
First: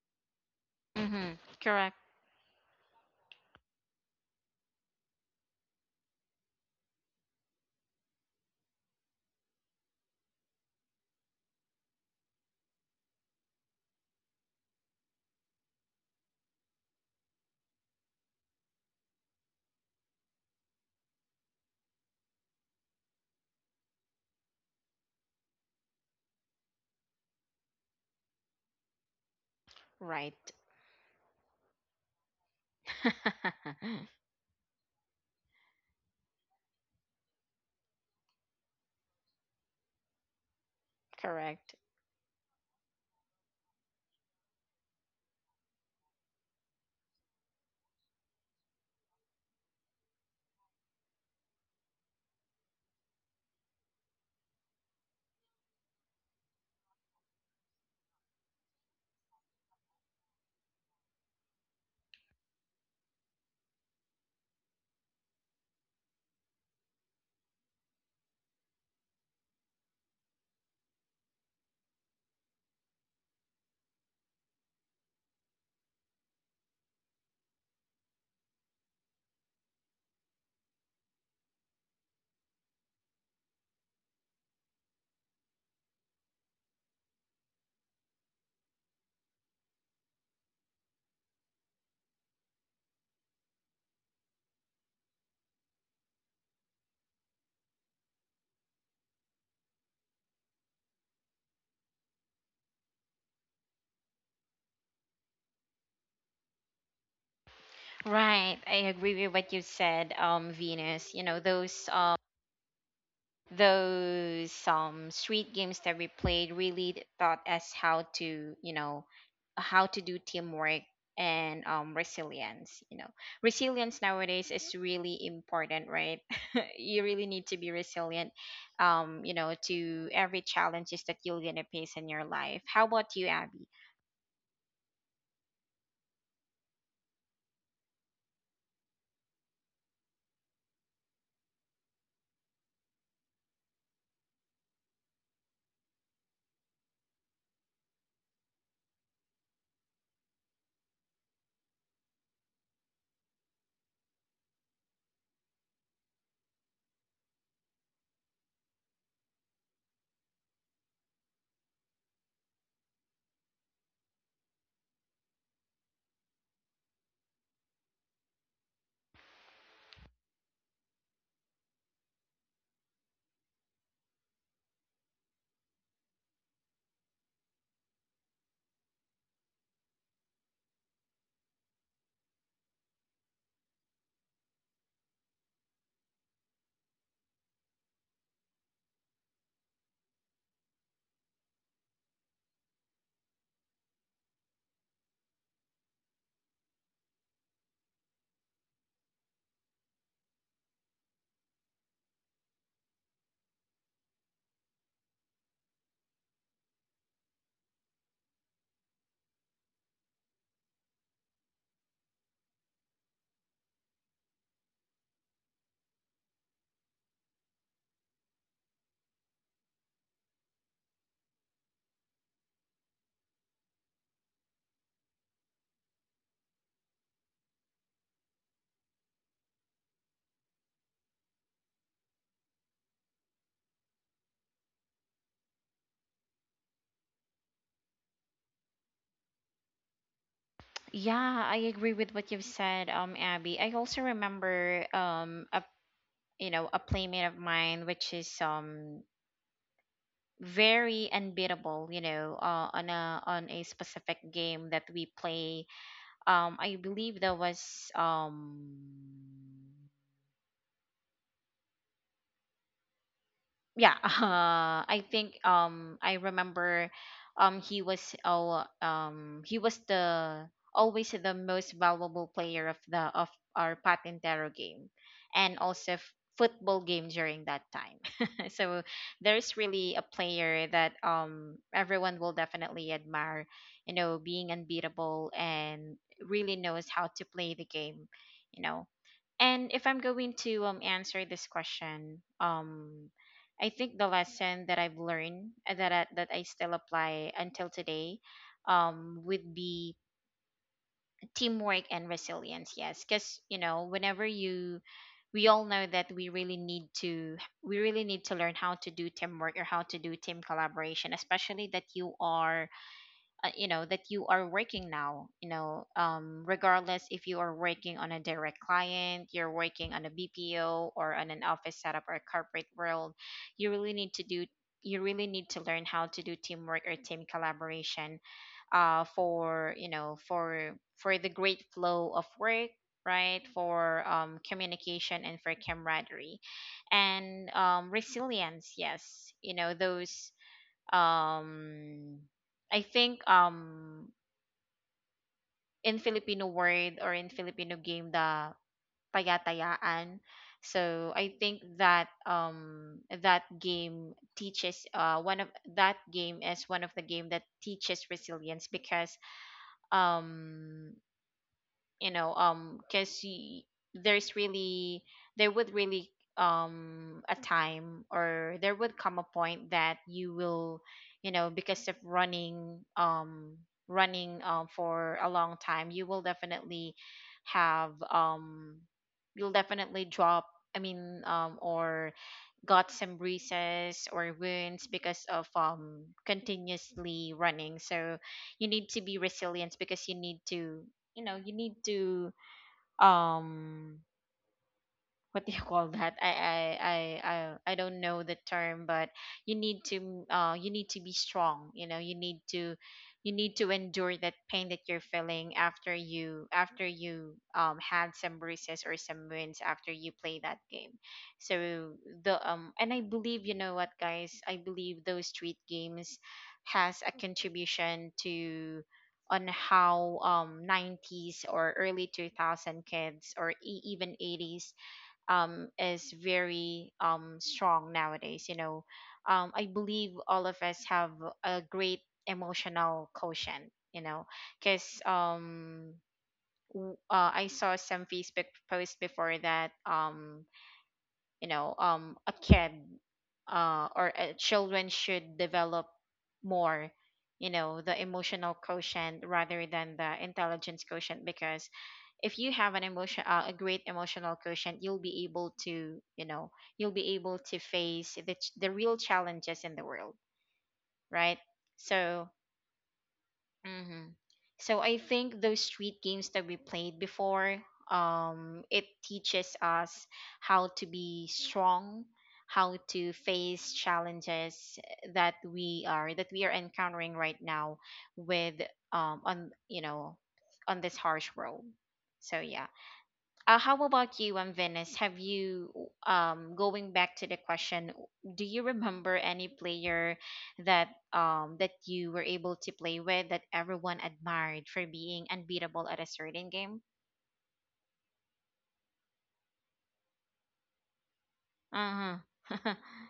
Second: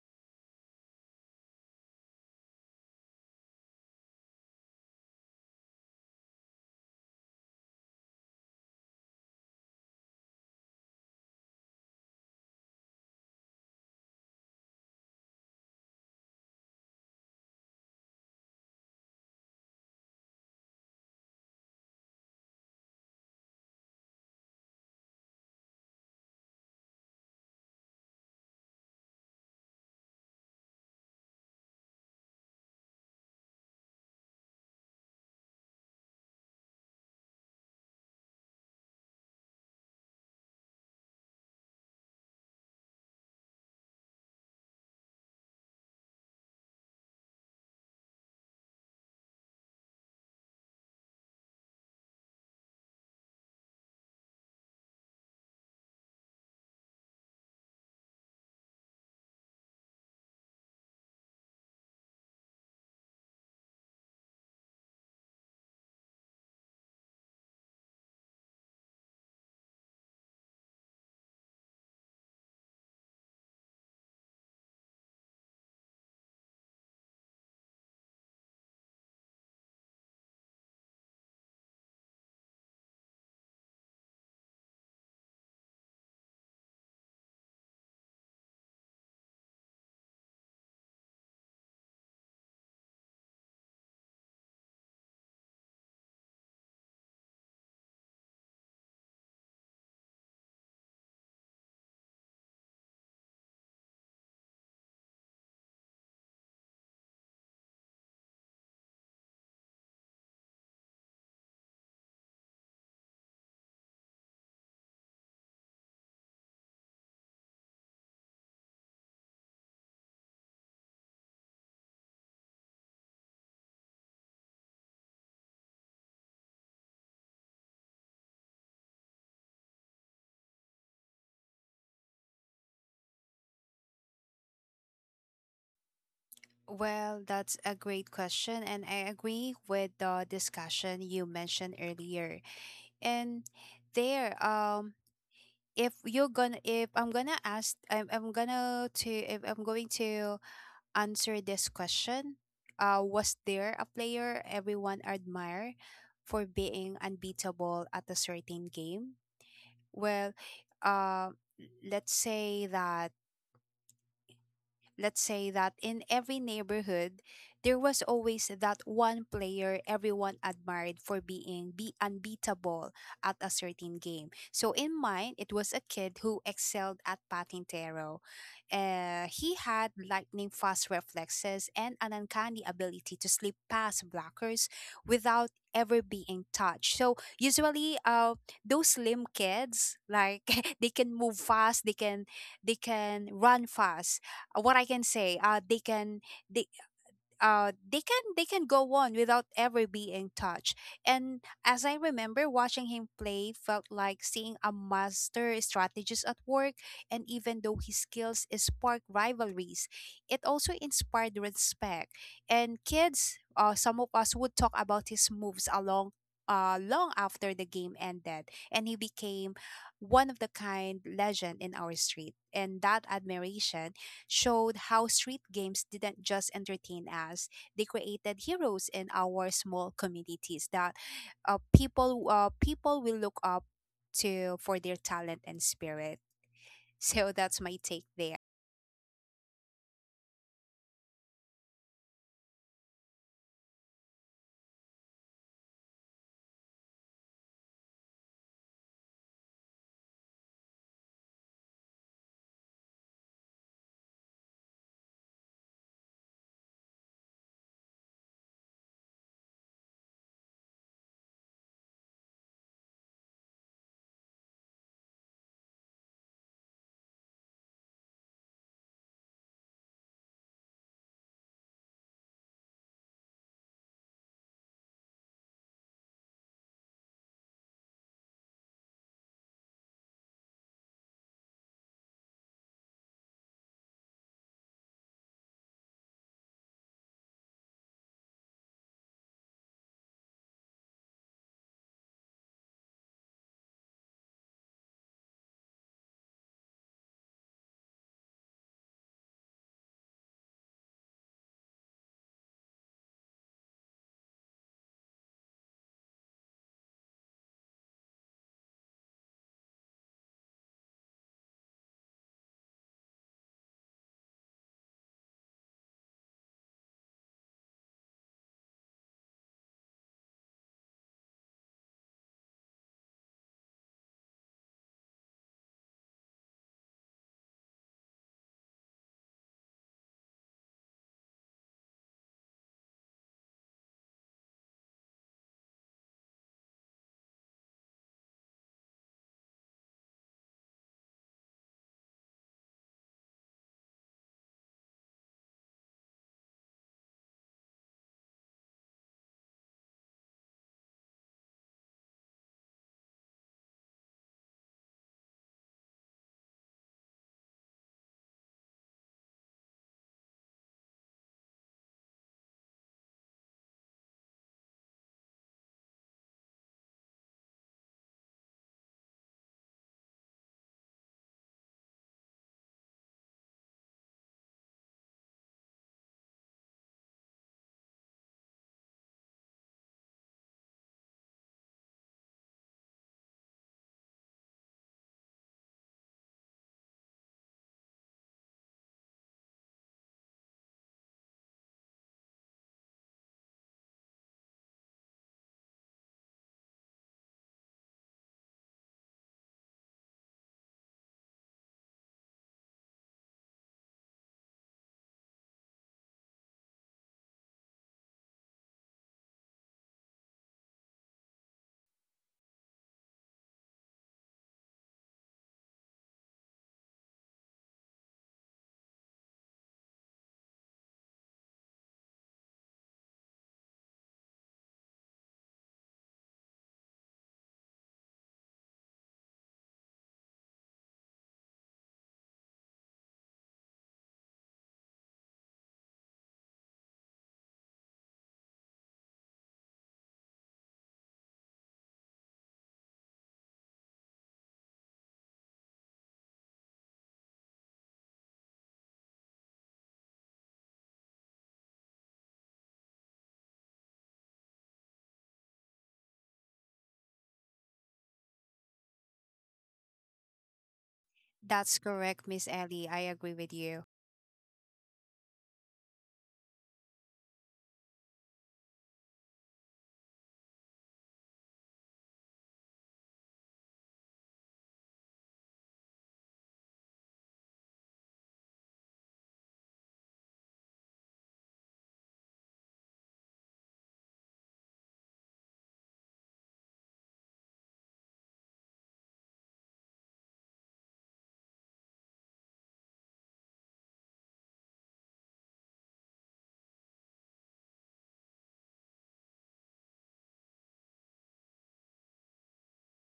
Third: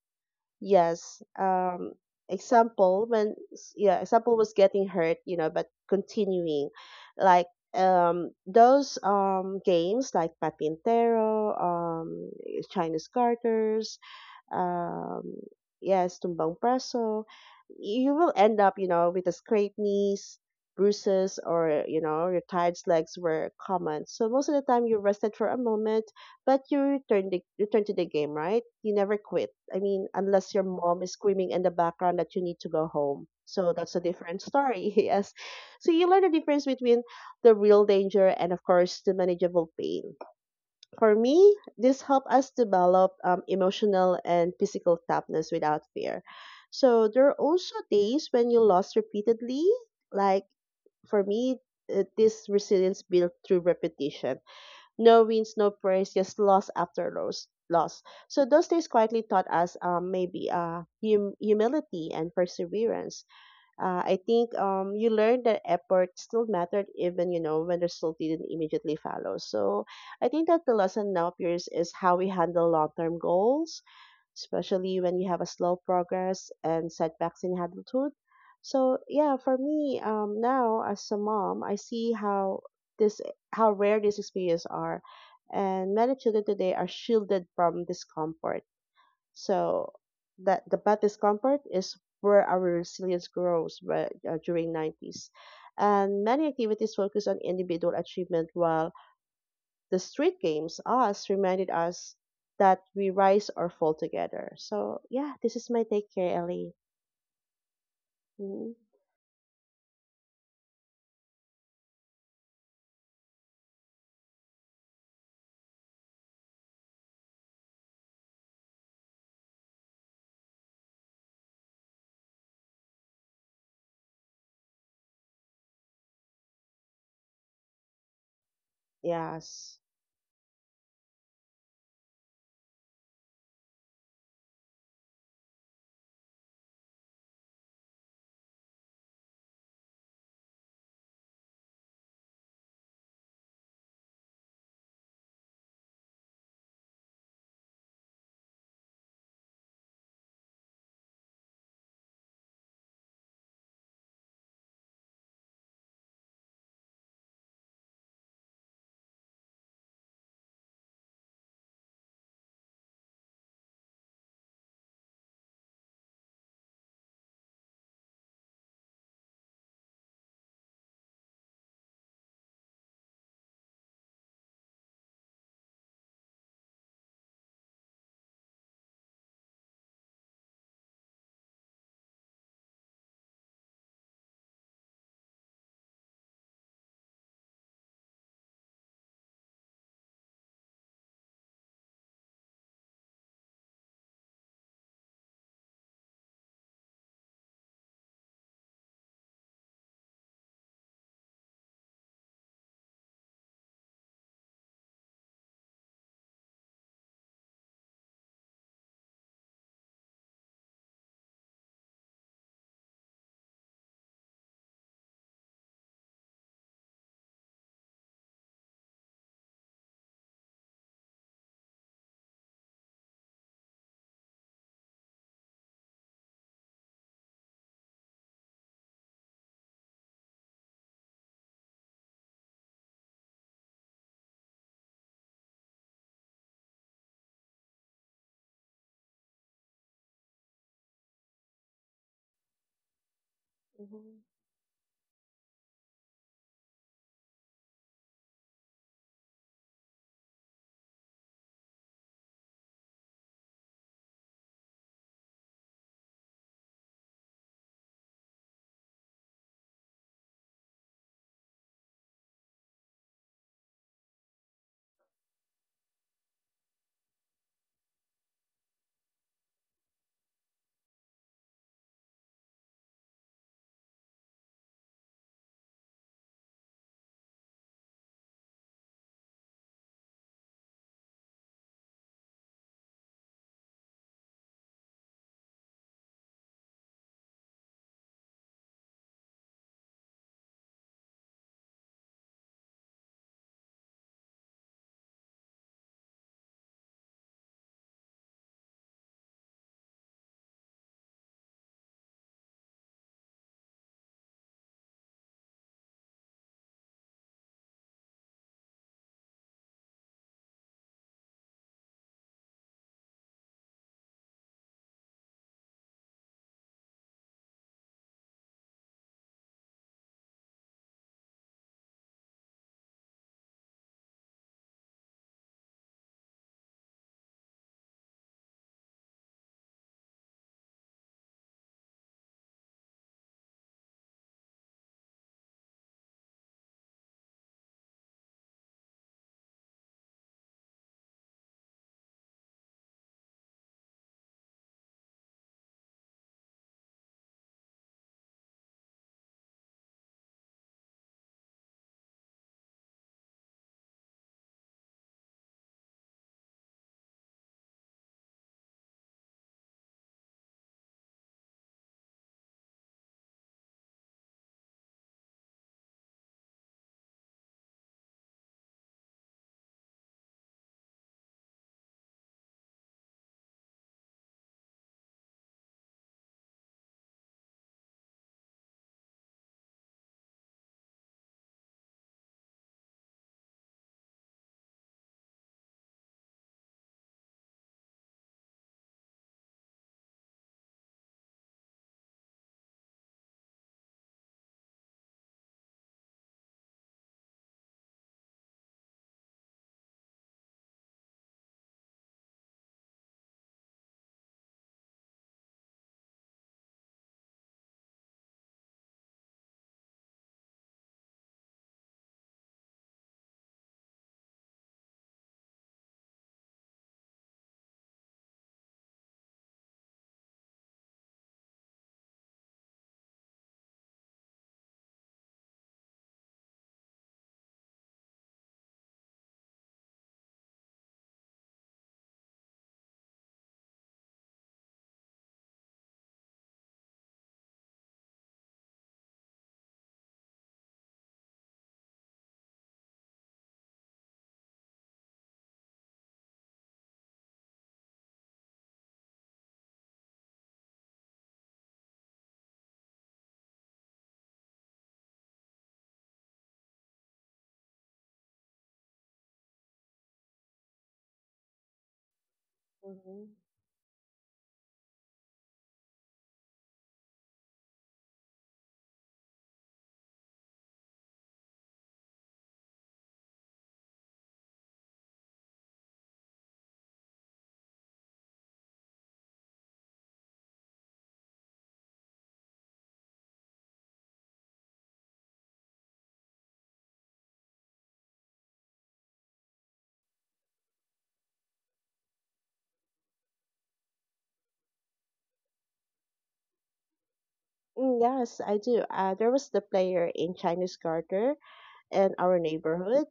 Speaker 2: Yes.
Speaker 1: Mm-hmm. Correct,
Speaker 2: Example when yeah, example was getting hurt, you know, but continuing, like those games like Patintero, Chinese garters, um, yes, tumbang preso, you will end up, you know, with a scraped knees, bruises, or, you know, your tired legs were common. So most of the time you rested for a moment, but you return, return to the game, right? You never quit. I mean,
Speaker 1: right.
Speaker 2: unless your mom is screaming in the background that you need to go home. So that's a different story, yes. So you learn the difference between the real danger and, of course, the manageable pain. For me,
Speaker 1: correct.
Speaker 2: this helped us develop, emotional and physical toughness without fear. So there are also days when you lost repeatedly. Like for me, this resilience built through repetition. No wins, no praise, just loss after loss. Loss. So those days quietly taught us, humility and perseverance. I think, you learned that effort still mattered, even you know, when the result didn't immediately follow. So I think that the lesson now appears is how we handle long term goals, especially when you have a slow progress and setbacks in adulthood. So yeah, for me, now as a mom, I see how this, how rare these experiences are, and many children today are shielded from discomfort, so that the bad discomfort is where our resilience grows during 90s. And many activities focus on individual achievement, while the street games, us, reminded us that we rise or fall together. So yeah, this is my take here, Ellie.
Speaker 1: Right,
Speaker 2: Mhm.
Speaker 1: I agree with what you said, Venus. You know, those um, street games that we played really taught us how to, you know, how to do teamwork. And um, resilience, you know, resilience nowadays is really important, right? You really need to be resilient, um, you know,
Speaker 2: Yes.
Speaker 1: to every challenges that you're gonna face in your life. How about you, Abby?
Speaker 3: Well, that's a great question, and I agree with the discussion you mentioned earlier. And there, if you're gonna, if I'm gonna ask, I'm gonna to, if I'm going to answer this question. Was there a player everyone admired for being unbeatable at a certain game? Well, uh, let's say that let's say that in every neighborhood, there was always that one player everyone admired for being be unbeatable at a certain game. So in mine, it was a kid who excelled at Patintero. He had lightning fast reflexes and an uncanny ability to slip past blockers without ever being touched. So usually, those slim kids, like, they can move fast, they can run fast. Uh, what I can say, they they can go on without ever being touched. And as I remember, watching him play felt like seeing a master strategist at work. And even though his skills sparked rivalries, it also inspired respect. And kids, some of us would talk about his moves along. Long after the game ended, and he became one of the kind legend in our street. And that admiration showed how street games didn't just entertain us, they created heroes in our small communities that people will look up to for their talent and spirit. So that's my take there.
Speaker 1: Yeah, I agree with what you've said, um, Abby. I also
Speaker 2: Hmm.
Speaker 1: remember um, a, you know, a playmate of mine which is um, very unbeatable, you know, on a specific game that we play. Um, I believe that was um, yeah, I think um, I remember um, he was oh um, he was the always the most valuable player of the of our patintero game and also football game during that time. So there's really a player that um, everyone will definitely admire, you know, being unbeatable and really knows how to play the game, you know. And if I'm going to um, answer this question, um, I think the lesson that I've learned that I still apply until today um, would be teamwork and resilience. Yes, cuz you know, whenever you we all know that we really need to we really need to learn how to do teamwork or how to do team collaboration, especially that you are you know that you are working now, you know, regardless if you are working on a direct client, you're working on a bpo or on an office setup or a corporate world. You really need to do you really need to learn how to do teamwork or team collaboration for you know for the great flow of work, right, for communication and for camaraderie, and resilience, yes, you know those. um I think, in Filipino word or in Filipino game, the taya-tayaan. So I think that that game teaches one of that game is one of the game that teaches resilience because um you know, because there's really there would really a time, or there would come a point that you will, you know, because of running, running for a long time, you will definitely have you'll definitely drop, I mean, or got some bruises or wounds because of continuously running. So you need to be resilient because you need to, you know, you need to um what do you call that? I I I don't know the term, but you need to be strong. You know, you need to endure that pain that you're feeling after you had some bruises or some wounds after you play that game. So the and I believe, you know what, guys, I believe those street games has a contribution to on how, um, 90s or early 2000 kids or even 80s, is very, strong nowadays. You know, I believe all of us have a great emotional quotient. You know, because, I saw some Facebook post before that, you know, a kid, or children should develop more, you know, the emotional quotient rather than the intelligence quotient, because if you have an emotion a great emotional quotient, you'll be able to, you know, you'll be able to face the real challenges in the world, right?
Speaker 3: That's correct,
Speaker 1: So
Speaker 3: Miss Ellie. I
Speaker 2: Hmm.
Speaker 3: agree with you.
Speaker 1: mm-hmm. So I think those street games that we played before, it teaches us how to be strong, how to face challenges that we are encountering right now with on you know on this harsh world. So yeah. How about you, Venice? Have you, going back to the question, do you remember any player that you were able to play with that everyone admired for being unbeatable at a certain game?
Speaker 2: Mm, yes, I do. There was the player in Chinese Garter in
Speaker 1: Uh
Speaker 2: our
Speaker 1: huh.
Speaker 2: neighborhood,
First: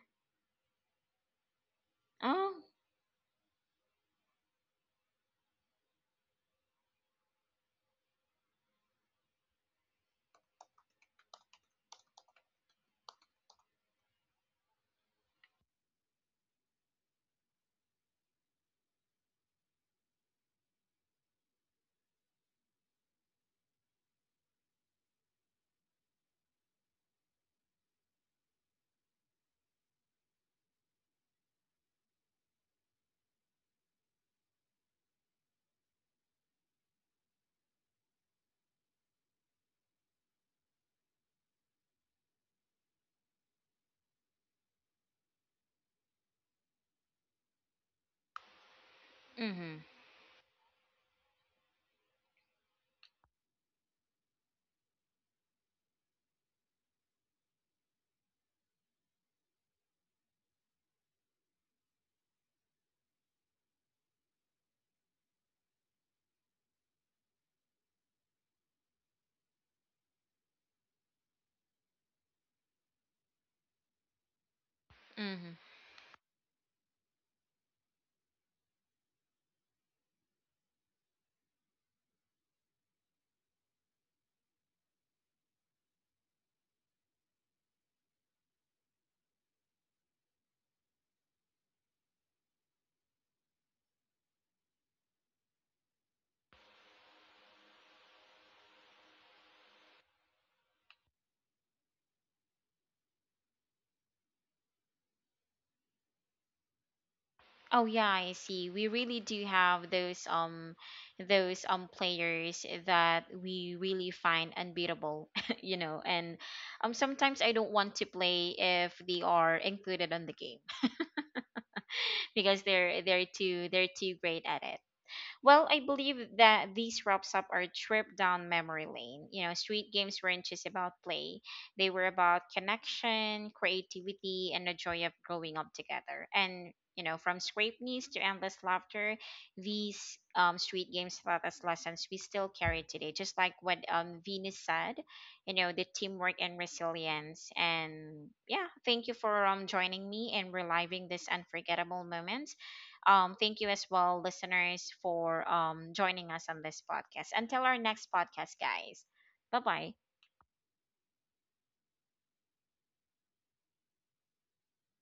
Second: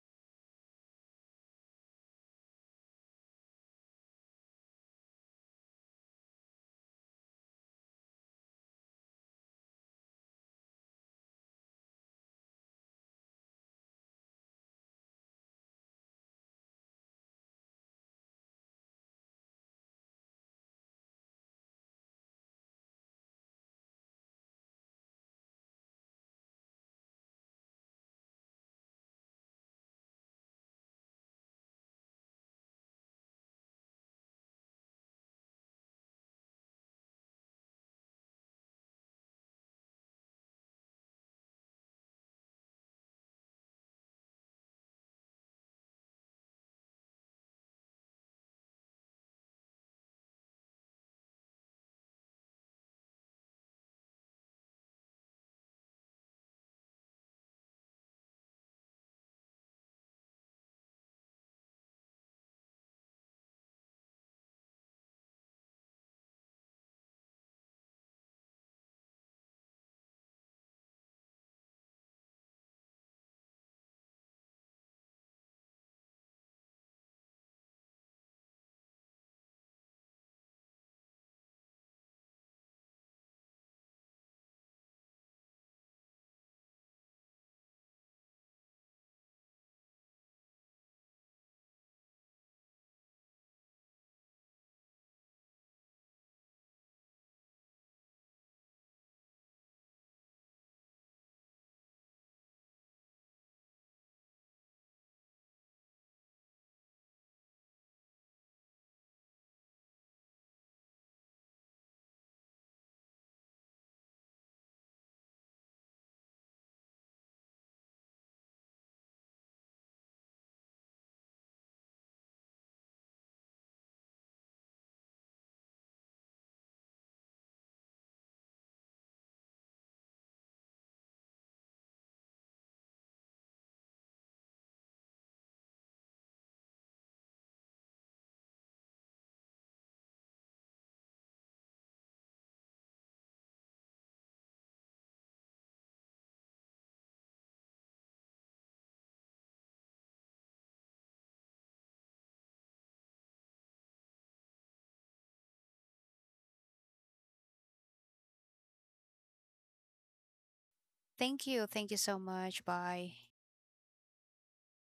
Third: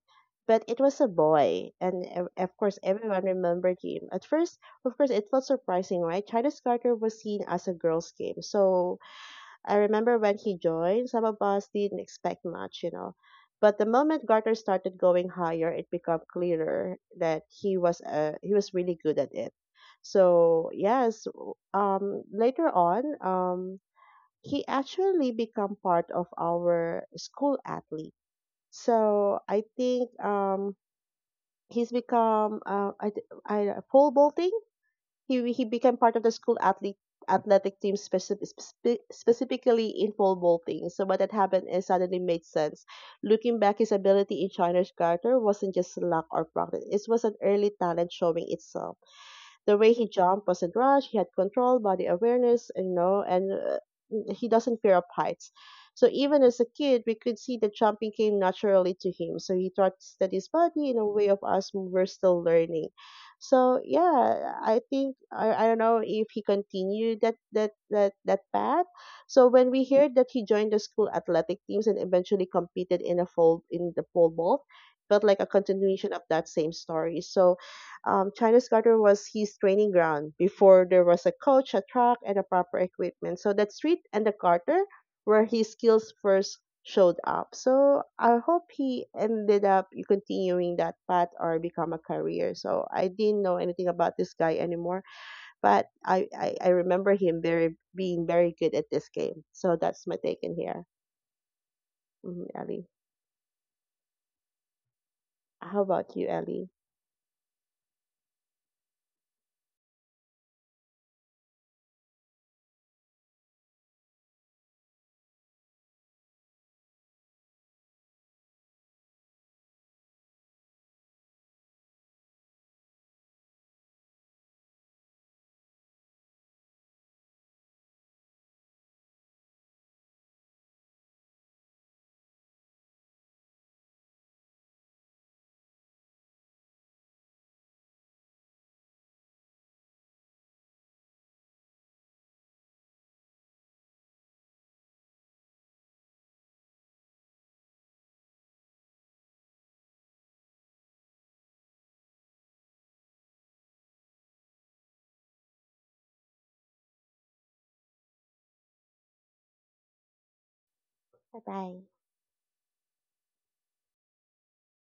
Speaker 2: but it was a boy, and of
Speaker 1: Oh.
Speaker 2: course, everyone remembered him. At first, of course, it felt surprising, right? China's Carter was seen as a girls' game, so I remember when he joined, some of us didn't expect much, you know. But the moment Garter started going higher, it became clearer that he was really good at it. So yes, later on, he actually became part of our school athlete. So I think, he's become, I, th- I pole vaulting. He became part of the school athlete athletic team specifically in pole vaulting. So what had happened is suddenly made sense. Looking back, his ability in China's garter wasn't just luck or practice. It was an early talent showing itself. The
Speaker 1: Mhm.
Speaker 2: way he jumped wasn't rushed. He had control, body awareness, and you know, and, he doesn't fear of heights. So even as a kid, we could see that jumping came naturally to him. So he trusted his body in a way of us who were still learning. So yeah, I think I don't know if he continued that path. So when we heard that he joined the school athletic teams and eventually competed in a full in the pole vault, felt like a
Speaker 1: Mhm.
Speaker 2: continuation of that same story. So China's garter was his training ground before there was a coach, a track, and a proper equipment. So that street and the Carter were his skills first showed up. So I hope he ended up continuing that path or become a career. So I didn't know anything about this guy anymore, but I remember him very being very good at this game. So that's my take in here, Mhm, Ellie. How about you, Ellie?
Speaker 1: Oh yeah, I see. We really do have those those players that we really find unbeatable, you know. And sometimes I don't want to play if they are included on the game because they're too great at it. Well, I believe that this wraps up our trip down memory lane. You know, street games weren't just about play, they were about connection, creativity, and the joy of growing up together. And, you know, from scraped knees to endless laughter, these, street games taught us lessons we still carry today. Just like what, Venus said, you know, the teamwork and resilience. And yeah, thank you for, joining me and reliving these unforgettable moments. Thank you as well, listeners, for, joining us on this podcast. Until our next podcast, guys. Bye bye.
Speaker 2: Bye
Speaker 3: Thank you.
Speaker 2: bye.
Speaker 3: Thank you so much. Bye.